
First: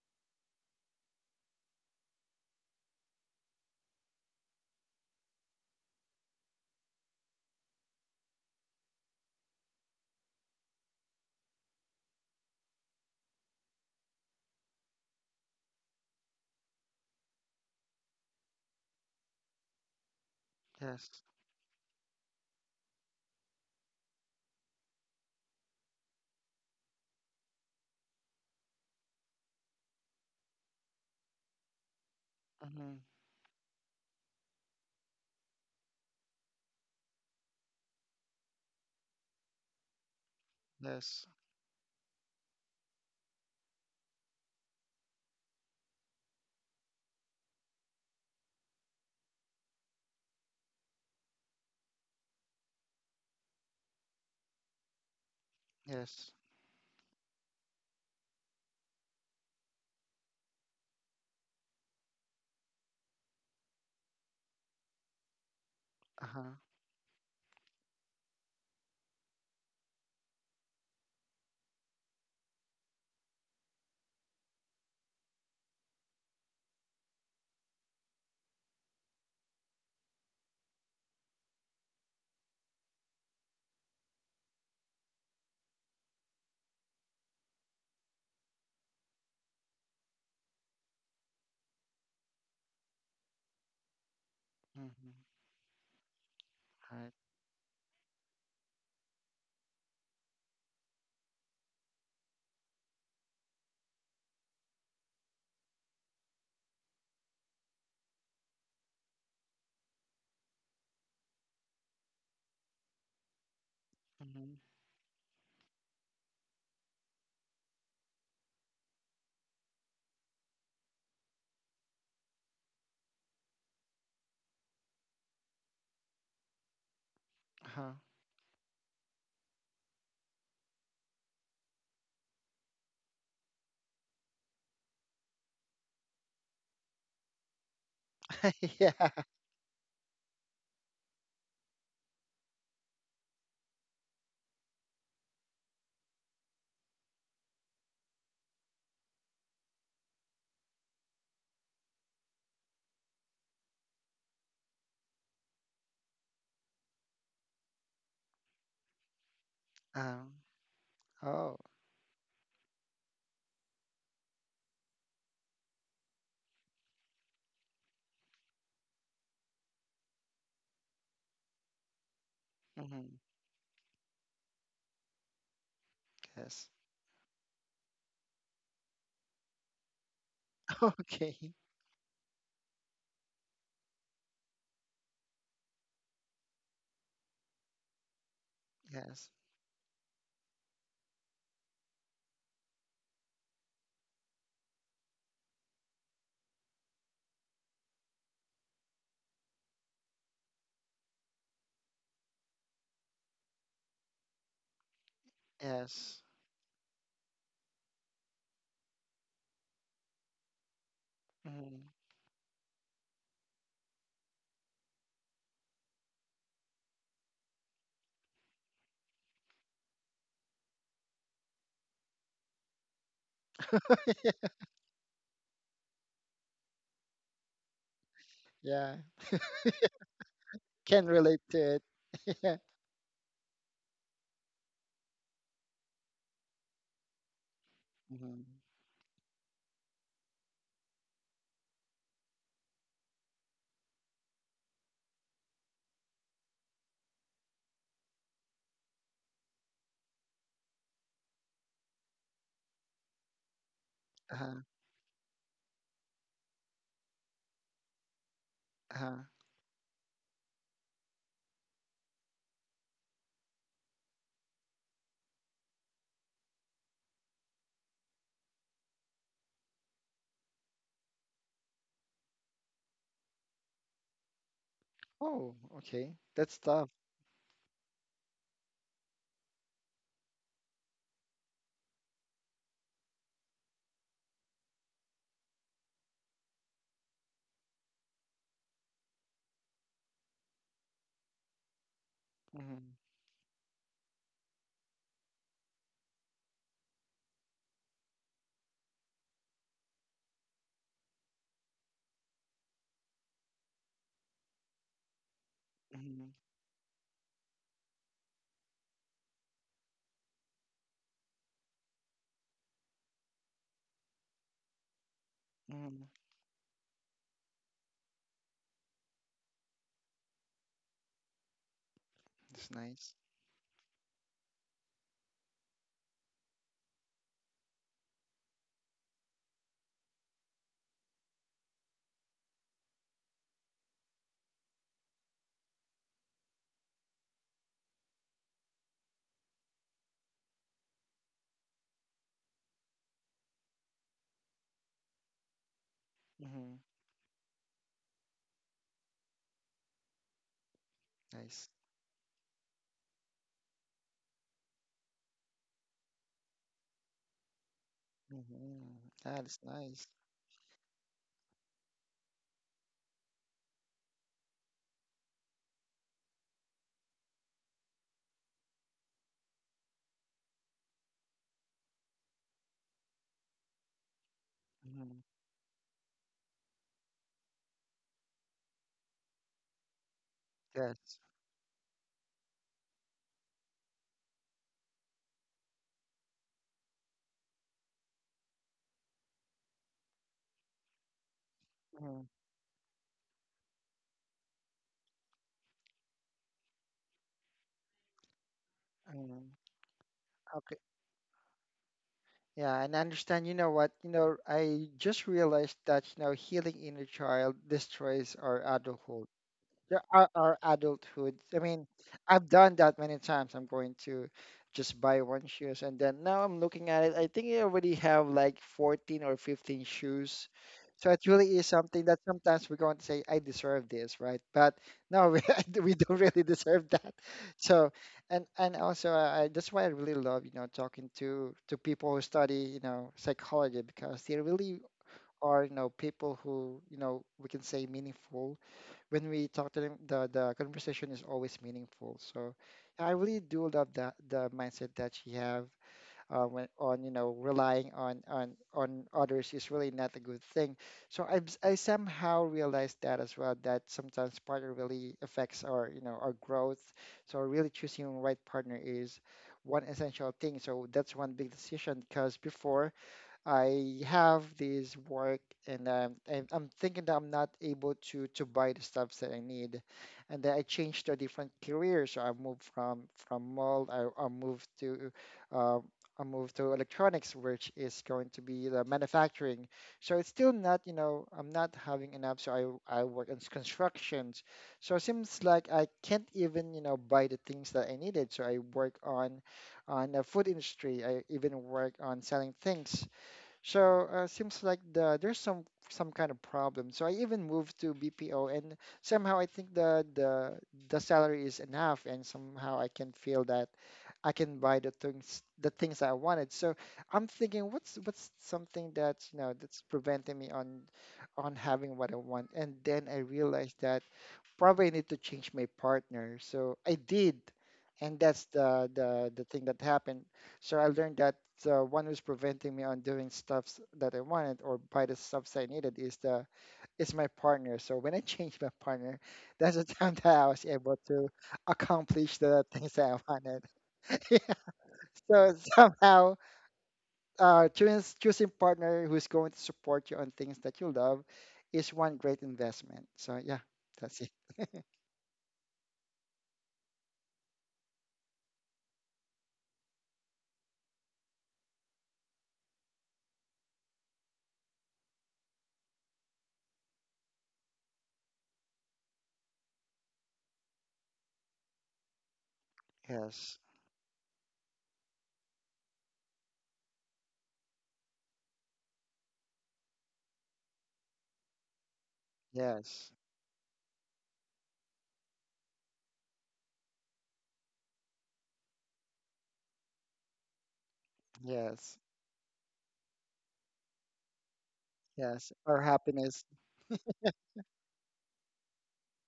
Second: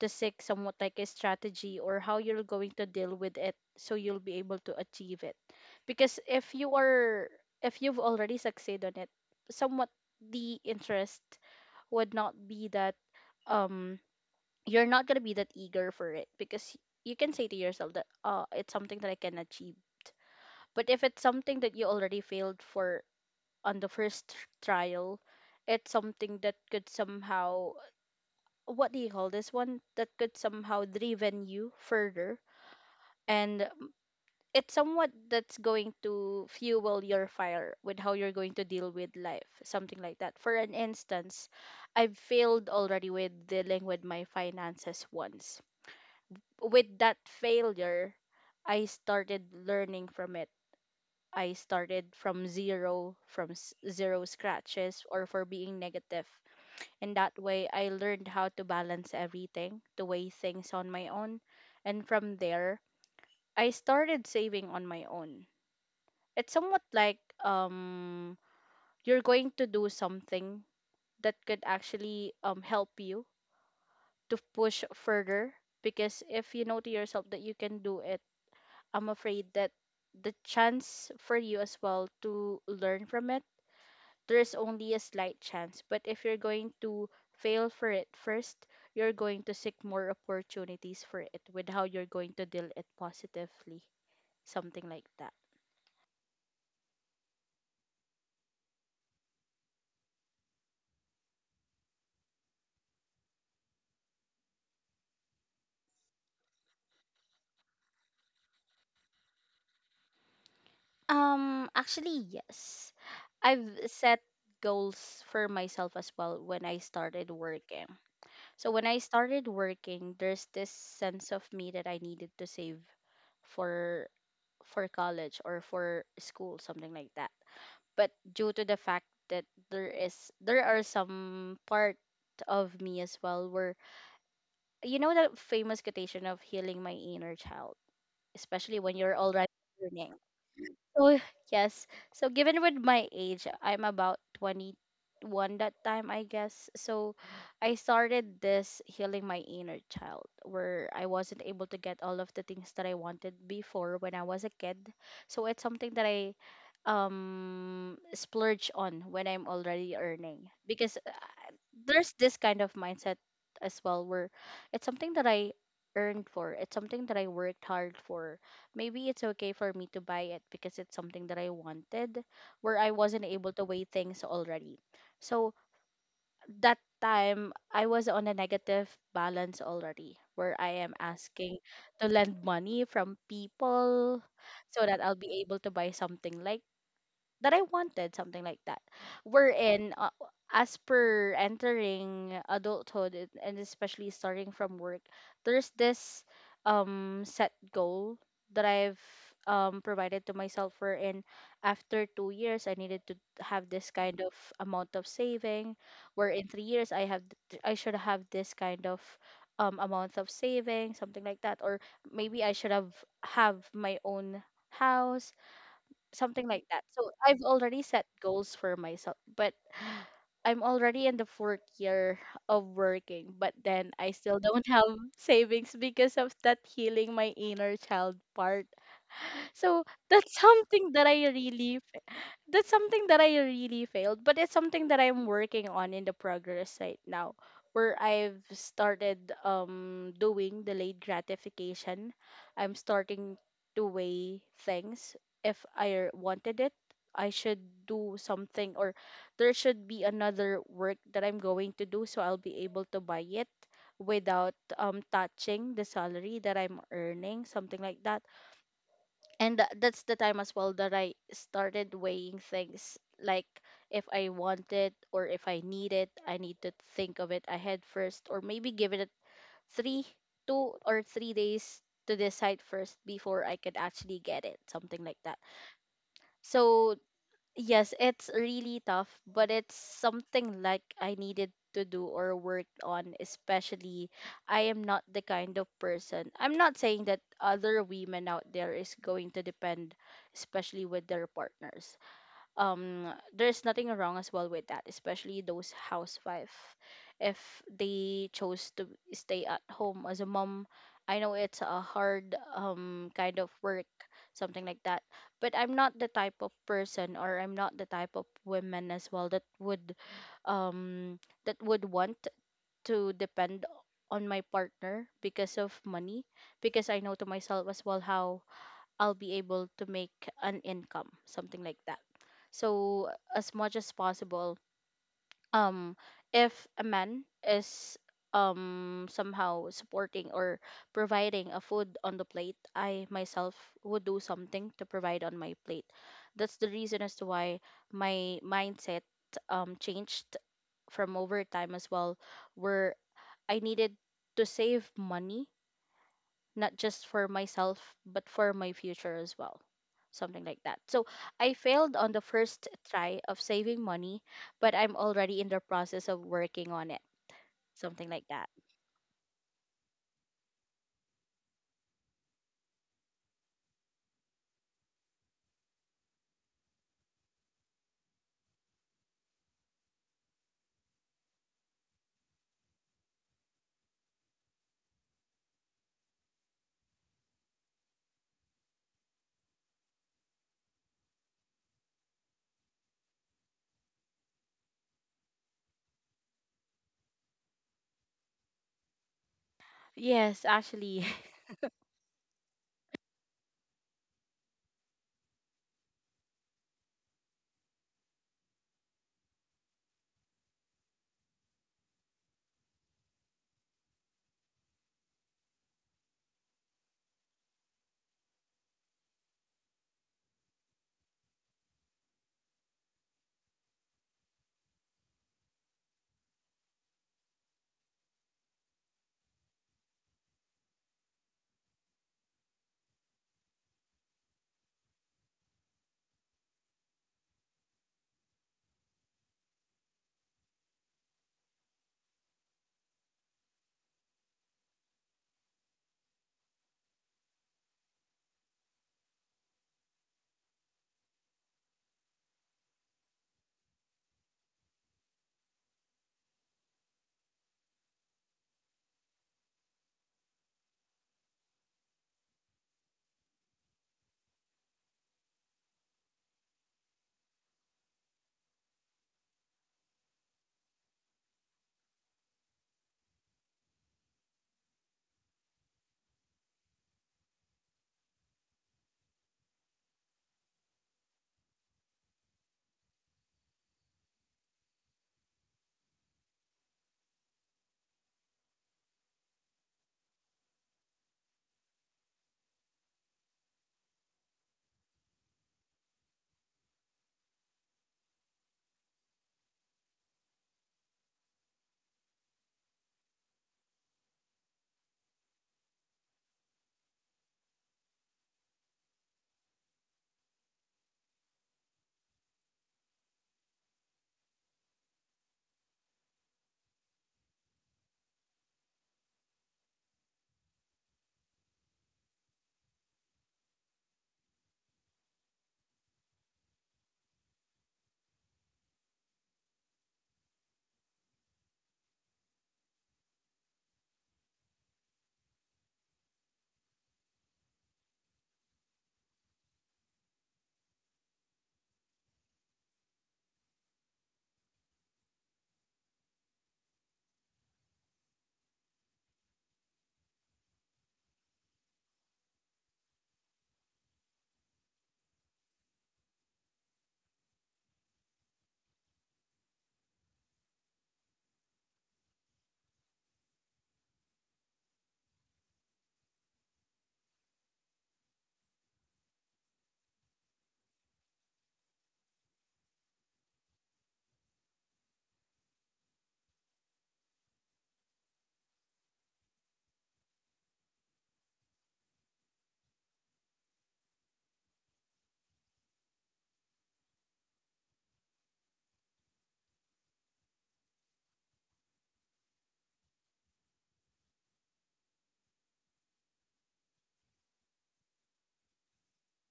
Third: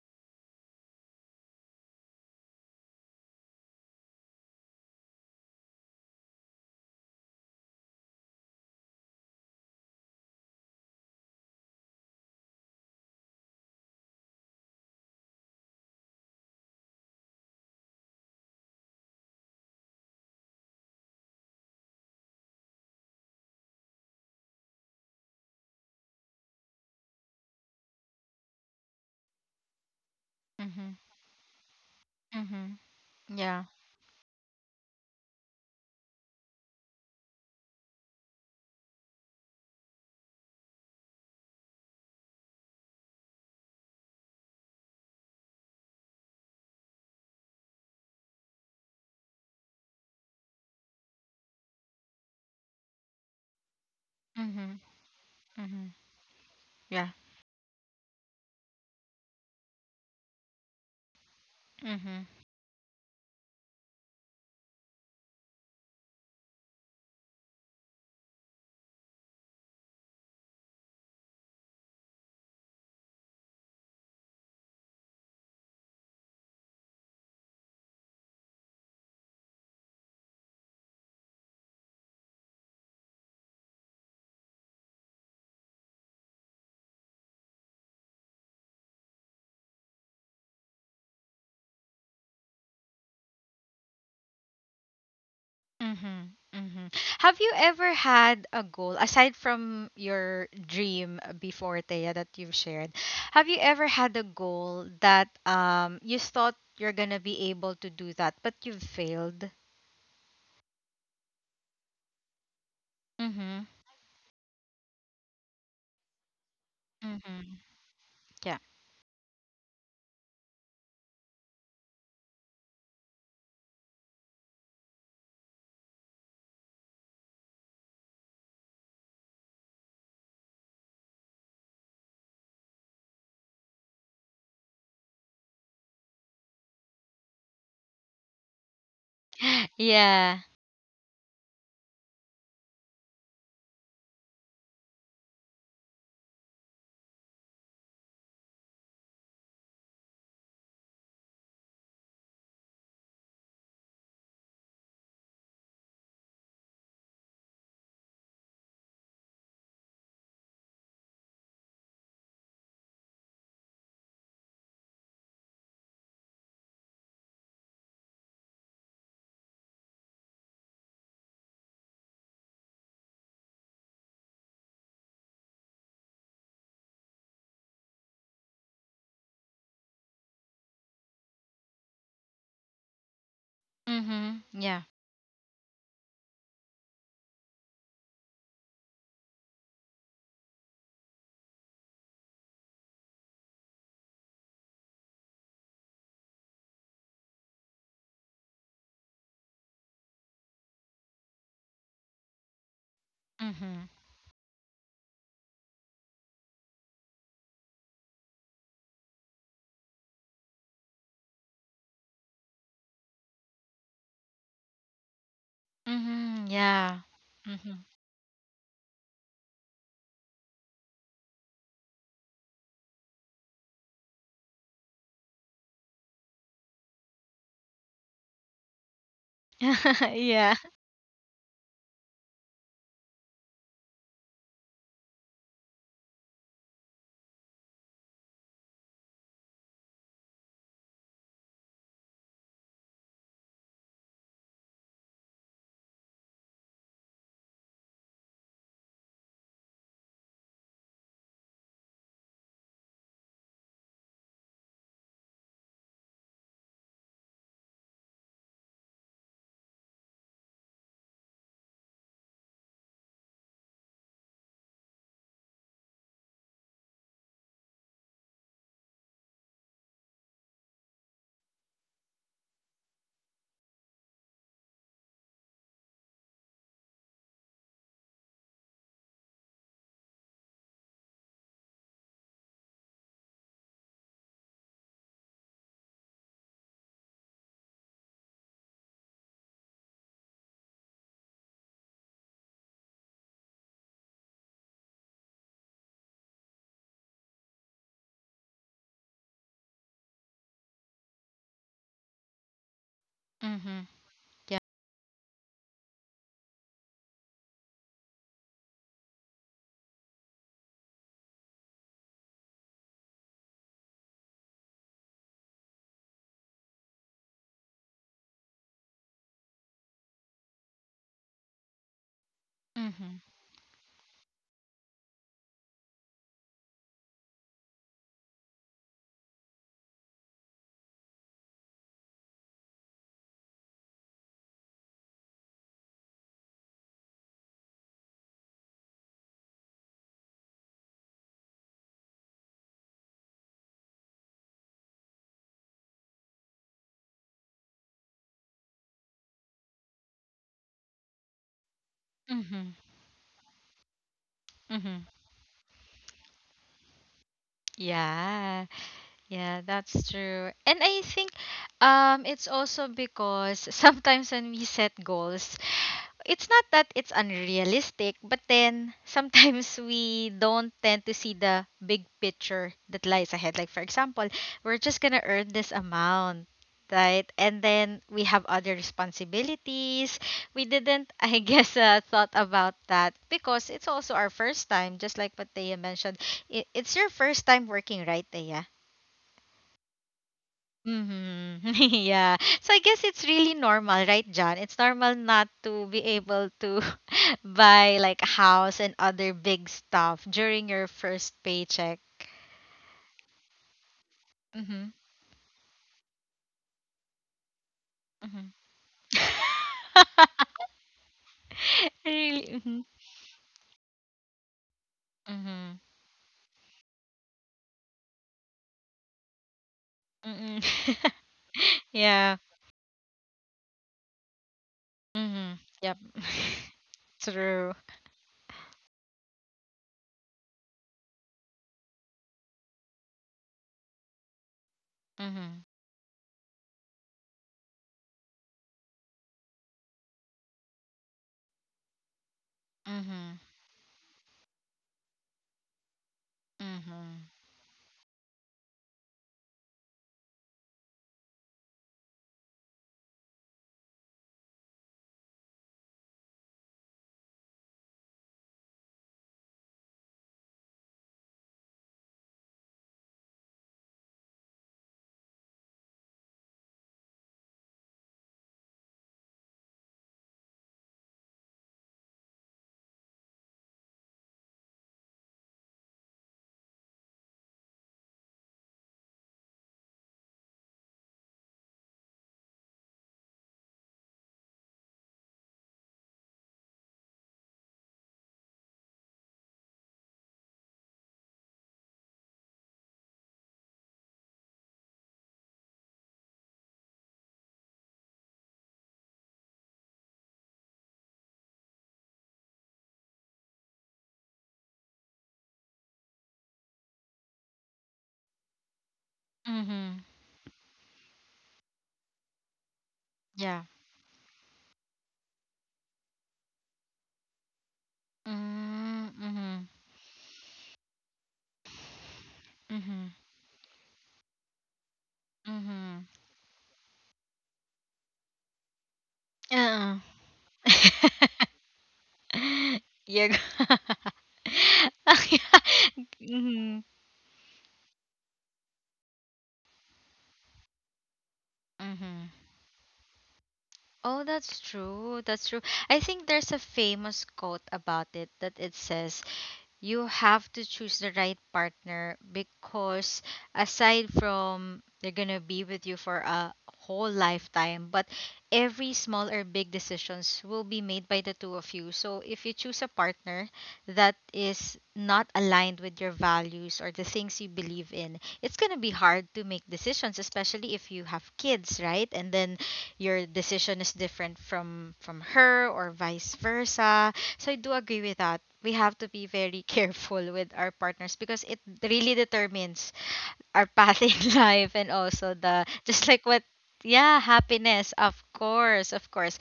C: to seek somewhat like a strategy or how you're going to deal with it so you'll be able to achieve it. Because if you've already succeeded on it, somewhat the interest would not be that um you're not gonna be that eager for it, because you can say to yourself that it's something that I can achieve. But if
B: yes.
C: it's something that you already failed for on the first trial, it's something that could somehow, what do you call this one, that could somehow
A: Mhm.
C: driven you further,
A: Mhm.
B: Mm-hmm.
A: Yeah.
C: and it's somewhat that's going to fuel your fire with how you're going to deal with life, something like that. For an
B: Yes.
C: instance, I've failed already with dealing with my finances once. With that failure, I started learning from it. I started from zero, from zero
A: Mhm.
C: scratches, or for being
A: Mhm.
C: negative.
B: Yes.
A: Yeah.
C: And that way, I learned how to balance everything, to weigh things on my own. And
A: Mhm.
C: from there, I started saving on my own. It's
B: Uh-huh.
C: somewhat like, you're going to do something that could actually, help you to push further. Because if you know to yourself that you can do it, I'm afraid that the chance for you as well to learn from it, there's only a slight chance. But if you're going to fail for it first, you're going to seek more opportunities for it with how you're going to deal it positively. Something
B: Mm-hmm.
C: like that.
A: Mhm. Mhm.
B: Right.
A: Have you ever had a goal aside from your dream before, Thea, that you've shared? Have you ever had a goal that you thought you're gonna be able to do that but you've failed?
C: Actually, yes.
A: Mhm.
C: I've set
B: Mm-hmm.
C: goals for myself as well when I started
A: Mhm.
C: working. So when I started working, there's this sense of me that I needed to save for for college or for school, something like that.
B: Uh-huh.
C: But due to the fact that there are some part of me as well where you know that famous quotation of healing my inner child, especially when
B: Yeah.
C: you're already learning.
A: Yeah.
C: So yes. So given with my age, I'm about 21 that time, I guess. So I started this healing my inner child where I wasn't able to get all of the things that I wanted before when I was a kid. So it's something that I splurge on when I'm already
B: Um.
C: earning, because
B: Oh.
C: there's this kind of mindset as well where it's something that I earned for. It's something that I worked hard for. Maybe it's okay for me to buy it because it's something that I wanted, where I
B: Mm-hmm.
C: wasn't able to weigh things already. So
B: Yes.
C: that time, I was on a negative balance already, where I am
B: Okay.
C: asking to lend money from people
A: Mhm. Yeah.
C: so that I'll be able to buy something like that I wanted, something like that.
B: Yes.
C: Wherein, as per entering adulthood and especially starting from work, there's this set goal that I've provided to myself, wherein after 2 years I needed to have
A: Mhm.
C: this kind of amount of saving,
B: Yes.
C: where in 3 years I should have this kind of amount of saving, something like that,
B: Mm-hmm.
C: or maybe I should have my own house,
A: Mhm.
C: something like that.
A: Yeah.
C: So I've
A: Mhm.
C: already set goals for myself, but I'm already in the fourth year of working, but then I still don't have savings because of that healing my inner child part.
B: Yeah.
C: So that's
A: Yeah.
C: something that
B: Can
C: I
B: relate to
C: really
B: it. Yeah.
C: that's something that I really failed, but it's something that I'm working on in the progress right now, where I've
B: Mm-hmm.
C: started doing delayed gratification. I'm starting to weigh things. If I wanted it, I should do something, or there should be another work that I'm going to do, so I'll be able to buy it without
B: Uh-huh.
C: touching the salary that I'm earning, something like that,
B: Uh-huh.
C: and that's the time as well that I started weighing things like, if I want it or if I need it, I need to think of it ahead first, or maybe give it three, 2 or 3 days to decide first before I could actually get it, something like that.
B: Oh, okay. That's tough.
C: So yes, it's really tough, but it's something like I needed to do or work on, especially I am not the kind of person. I'm not saying that other women out there is going to depend, especially with their partners.
B: Mm-hmm.
C: There's nothing wrong as well with that, especially those housewife if they chose to stay at home as a mom. I know it's a hard kind of
A: Mhm.
C: work,
A: Yeah.
C: something like that, but I'm not the
B: Mm-hmm.
C: type of person, or I'm not the type of women as well um that would want to depend on my partner because of
B: Mm-hmm.
C: money, because I know to myself as well how I'll be able to make an income, something like that.
B: That's
C: So
A: Mhm.
B: nice.
C: as much as possible, um, if a man is somehow supporting or providing a food on the plate, I myself would do something to provide on my plate. That's the reason as to why my mindset changed from overtime as well, where I needed to save money not
B: Mm-hmm.
C: just for myself, but for my future as well. Something like that. So I
B: Nice.
C: failed on the
A: Mhm.
C: first try of saving money, but
A: Mhm.
C: I'm already in the process of working on it. Something like that.
A: Yeah.
B: Mm-hmm. That
A: Yeah,
B: is
A: that's
B: nice.
A: true. And I think it's also because sometimes when we set goals, it's not that it's unrealistic, but then sometimes we don't tend to see the big picture that lies ahead. Like, for example, we're just going to
B: Mm-hmm.
A: earn this amount, right? And then we have other responsibilities. We didn't,
B: Yes.
A: I guess, thought about that because it's also our first time, just like what Thea mentioned. It's your first time working, right, Thea?
C: Yes, actually.
A: Mm-hmm.
B: Mm-hmm.
A: Yeah. So I guess it's really normal, right, John? It's normal not to be able to buy like a house and other
B: Mm-hmm,
A: big stuff during your
B: okay.
A: first paycheck.
B: Yeah, and I understand, you know what,
A: Mm-hmm.
B: I just realized that, healing inner child
A: Mm-hmm.
B: destroys our adulthood. Yeah, our adulthood. I mean,
A: Really.
B: I've
A: Mm-hmm.
B: done that many times. I'm going to just buy one
A: Mm-hmm.
B: shoes, and then now I'm looking at it. I think I already have like 14 or 15 shoes.
A: Mm-hmm.
B: So it really is something that
A: Yeah.
B: sometimes we're going to say, I deserve this, right? But no,
A: Mm-hmm.
B: we,
A: Yep.
B: we don't really deserve that.
A: True.
B: So, and also, that's why I really love, talking to people who study, psychology, because they really
A: Mm-hmm.
B: are, people who, we can say meaningful when we talk to them. The conversation is always meaningful. So yeah, I
A: Mm-hmm.
B: really do love that the mindset that she have, when on,
A: Mm-hmm.
B: relying on others is really not a good thing. So I somehow realized that as well, that sometimes partner really affects our you know our growth. So really choosing the right partner is one essential thing. So that's one big decision, because before I have this work, and I'm thinking that I'm not able to buy the stuffs that I need. And then I changed to a different career. So I moved from mall, uh, I moved to electronics, which is going to be the manufacturing. So it's still not, I'm not having enough. So I work in constructions. So it seems like I can't even, buy the things that I needed. So I work on the food industry. I even work on selling things. So seems like there's some kind of problem. So I even moved to BPO, and somehow I think the salary is enough, and somehow I can feel that I can buy the things I wanted. So I'm thinking, what's something that's you know that's
A: Mm-hmm.
B: preventing me on having what I want? And then I
A: Yeah.
B: realized that probably I need to change my partner. So I did, and that's the
A: Mm-hmm.
B: the the
A: Mm-hmm.
B: thing that happened. So I learned that the one who's preventing me
A: Mm-hmm.
B: on doing stuffs that I wanted, or buy the stuffs I
A: Mm-hmm.
B: needed, is my partner. So when I changed my partner, that's the
A: Uh-uh.
B: time that I was able to accomplish the things
A: You're
B: that I
A: go-
B: wanted. Yeah. So somehow,
A: Mhm,
B: choosing partner who's going to support you on things that you love is
A: mhm.
B: one great investment. So yeah,
A: Oh,
B: that's it.
A: that's true. That's true. I think there's a famous quote about it that it says, you have to choose the right partner because aside from they're gonna be with you for a whole lifetime, but every small or big decisions will be made by the two of you. So if you choose a partner
B: Yes,
A: that is not aligned with your values or the things you believe in, it's gonna be hard to make decisions, especially if you have kids, right? And then
B: yes.
A: your decision is different from her or vice versa. So I do agree with that. We have to be very careful with our partners because it
B: Yes,
A: really determines our path in life and also the
B: yes, or
A: just like what
B: happiness.
A: yeah, happiness. Of course, of course.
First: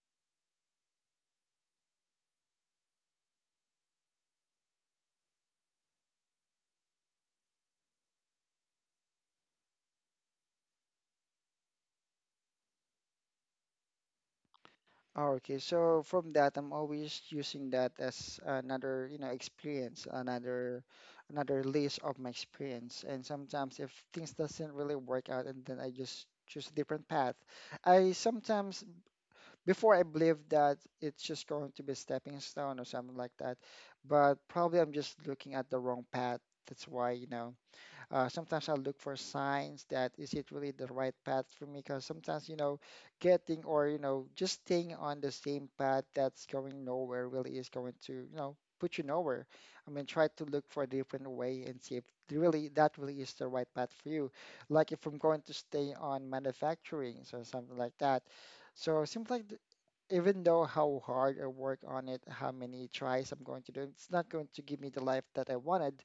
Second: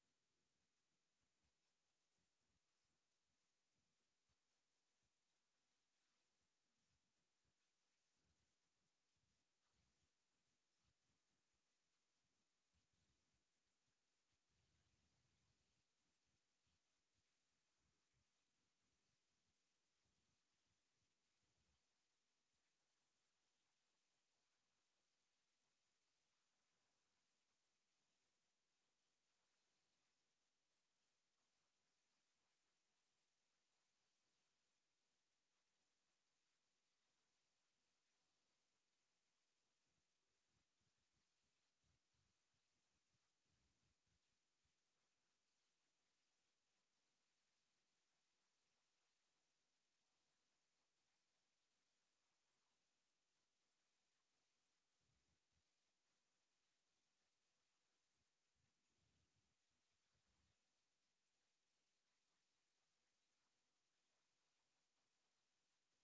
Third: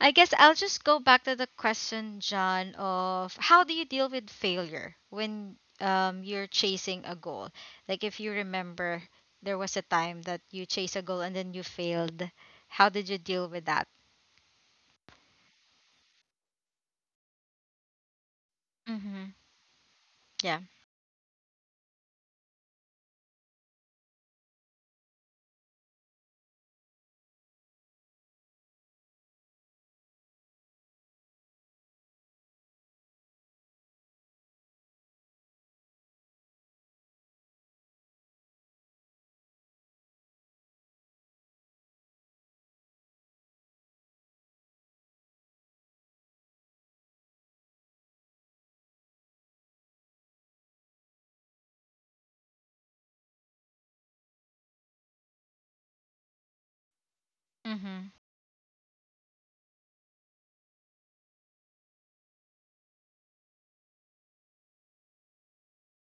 A: I guess I'll just go back to the question, John, of how do you deal with failure when, you're chasing a goal? Like if you remember there was a time that you chased a goal and then you failed. How did you deal with that?
B: Oh, okay, so from that, I'm always using that as another,
A: Mhm.
B: experience,
A: Yeah.
B: another list of my experience. And sometimes, if things doesn't really work out, and then I just choose a different path. I sometimes Before I believe that it's just going to be a stepping stone or something like that, but probably I'm just looking at the wrong path. That's why, sometimes I look for signs, that is it really the right path for me? Because sometimes, getting, or, just staying on the same path that's going nowhere really is going to, put you nowhere. I mean, try to look for a different way and see if really that really is the right path for you. Like if I'm going to stay on manufacturing, so something like
A: Mhm.
B: that. So it seems like even though how hard I work on it, how many tries I'm going to do, it's not going to give me the life that I wanted.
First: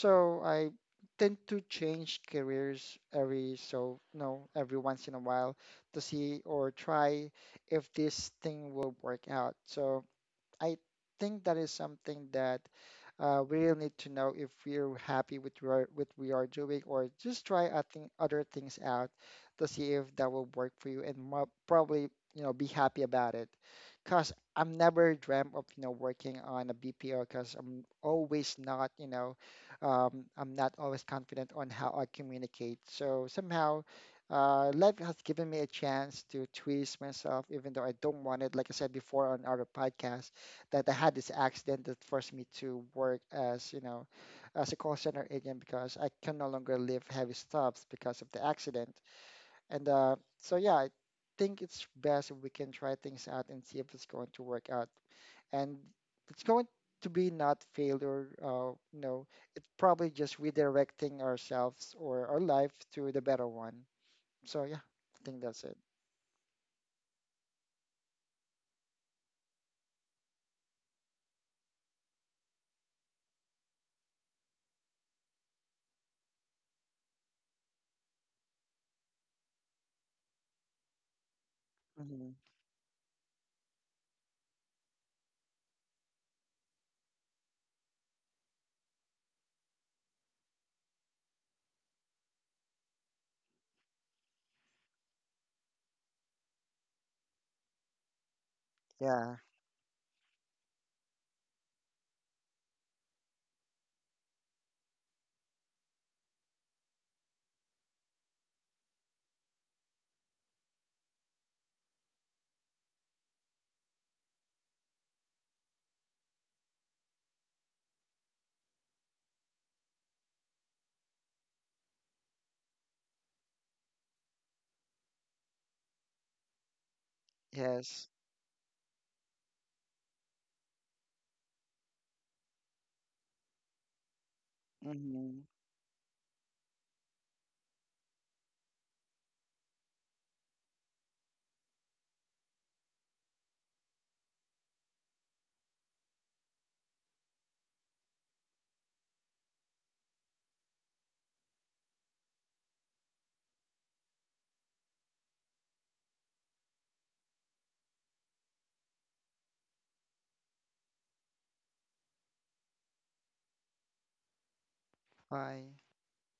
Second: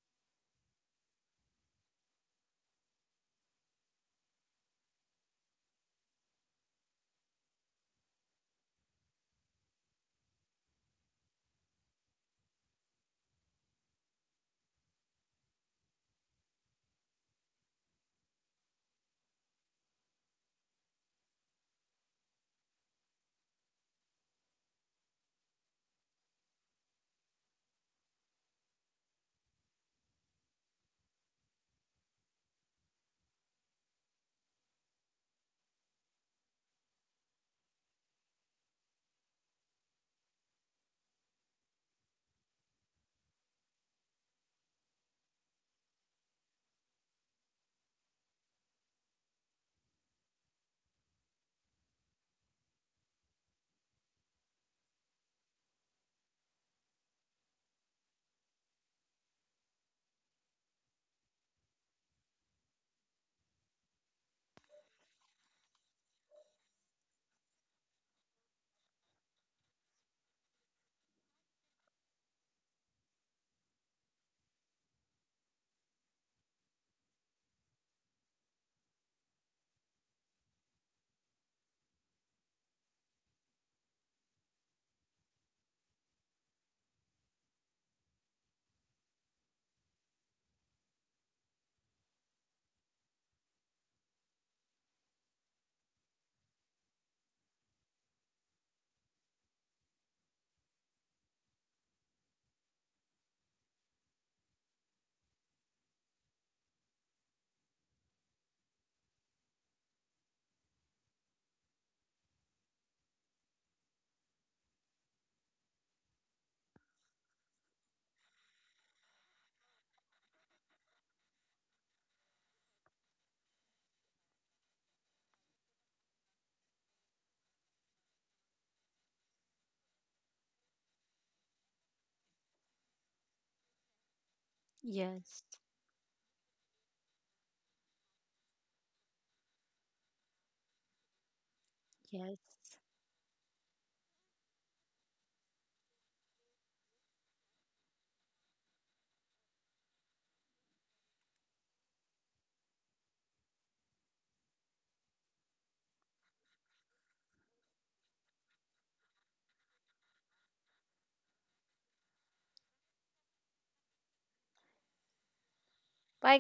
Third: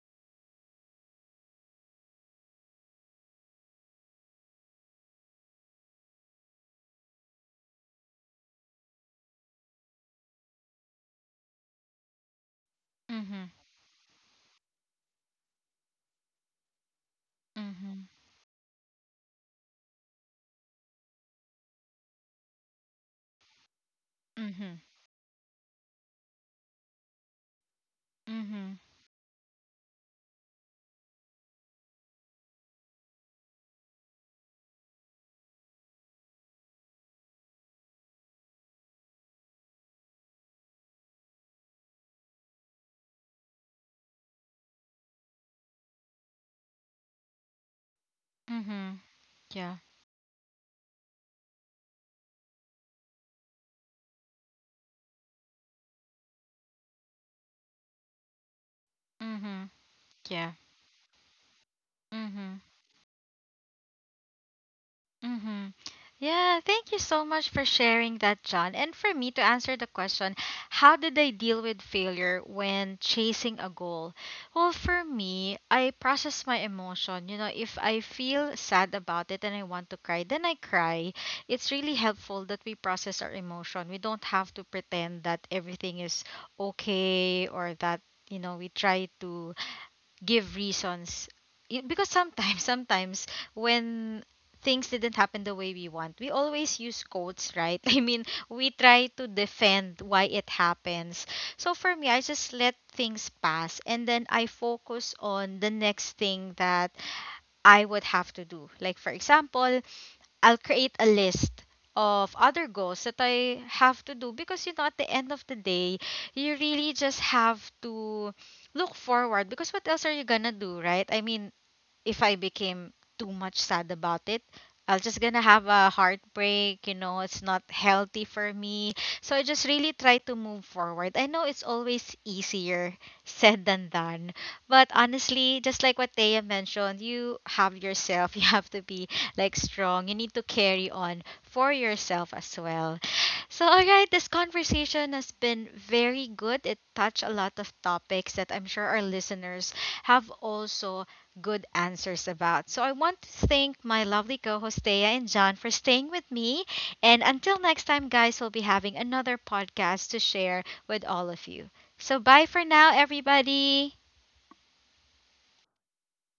B: So I tend to change careers, every so no every once in a while, to see or try if this thing will work out. So I think that is something that,
A: Mhm.
B: we really need to know if we're happy with what with we are doing, or just try I
A: Mhm.
B: other things out to see if that will work for you, and probably, be happy about it. Cause I'm
A: Mhm.
B: never dreamt of, working on a BPO, cause I'm always
A: Mhm.
B: not you know I'm not always confident on how I communicate. So somehow, life has given me a chance to twist myself, even though I don't want it. Like I said before on our podcast, that I had this accident that forced me to work as, as a call center agent, because I can no longer lift heavy stuffs because of the accident.
A: Mhm. Yeah.
B: And so, yeah, I think it's best if we can try things out and see if it's going to work out. And it's going to be not failure, it's
A: Mhm.
B: probably just
A: Yeah.
B: redirecting ourselves or our
A: Mhm.
B: life to the better one. So, yeah, I think that's
A: Mhm.
B: it.
A: Yeah, thank you so much for sharing that, John. And for me to answer the question, how did I deal with failure when chasing a goal? Well, for me, I process my emotion. You know, if I feel sad about it and I want to cry, then I cry. It's really
B: Hmm.
A: helpful that we process our emotion. We don't have to pretend that everything is okay or that, you know, we try to give reasons. Because sometimes sometimes when things didn't happen the way we want, we always use quotes, right? I mean, we try to
B: Yeah.
A: defend why it happens. So for me, I just let things pass and then I focus on the next thing that I would have to do. Like, for example, I'll create a list of other goals that I have to do because, you know, at the end of the day, you really just have to look forward because what else are you gonna do, right? I mean, if I became too much sad about it, I'll just gonna have a heartbreak, you know, it's not
B: Yes.
A: healthy for me. So I just really try to move forward. I know it's always easier said than done. But
B: Hmm.
C: Yes.
A: honestly, just like what Thea mentioned, you have yourself, you have to be like strong. You need to carry on for yourself
C: Yes.
A: as well. So, all right, this conversation has been very good. It touched a lot of topics that I'm sure our listeners have also good answers about. So I want to thank my lovely co host Thea and John for staying with me. And until next time, guys, we'll be having another podcast to share with all of you. So bye for now, everybody.
B: Bye.
C: Bye,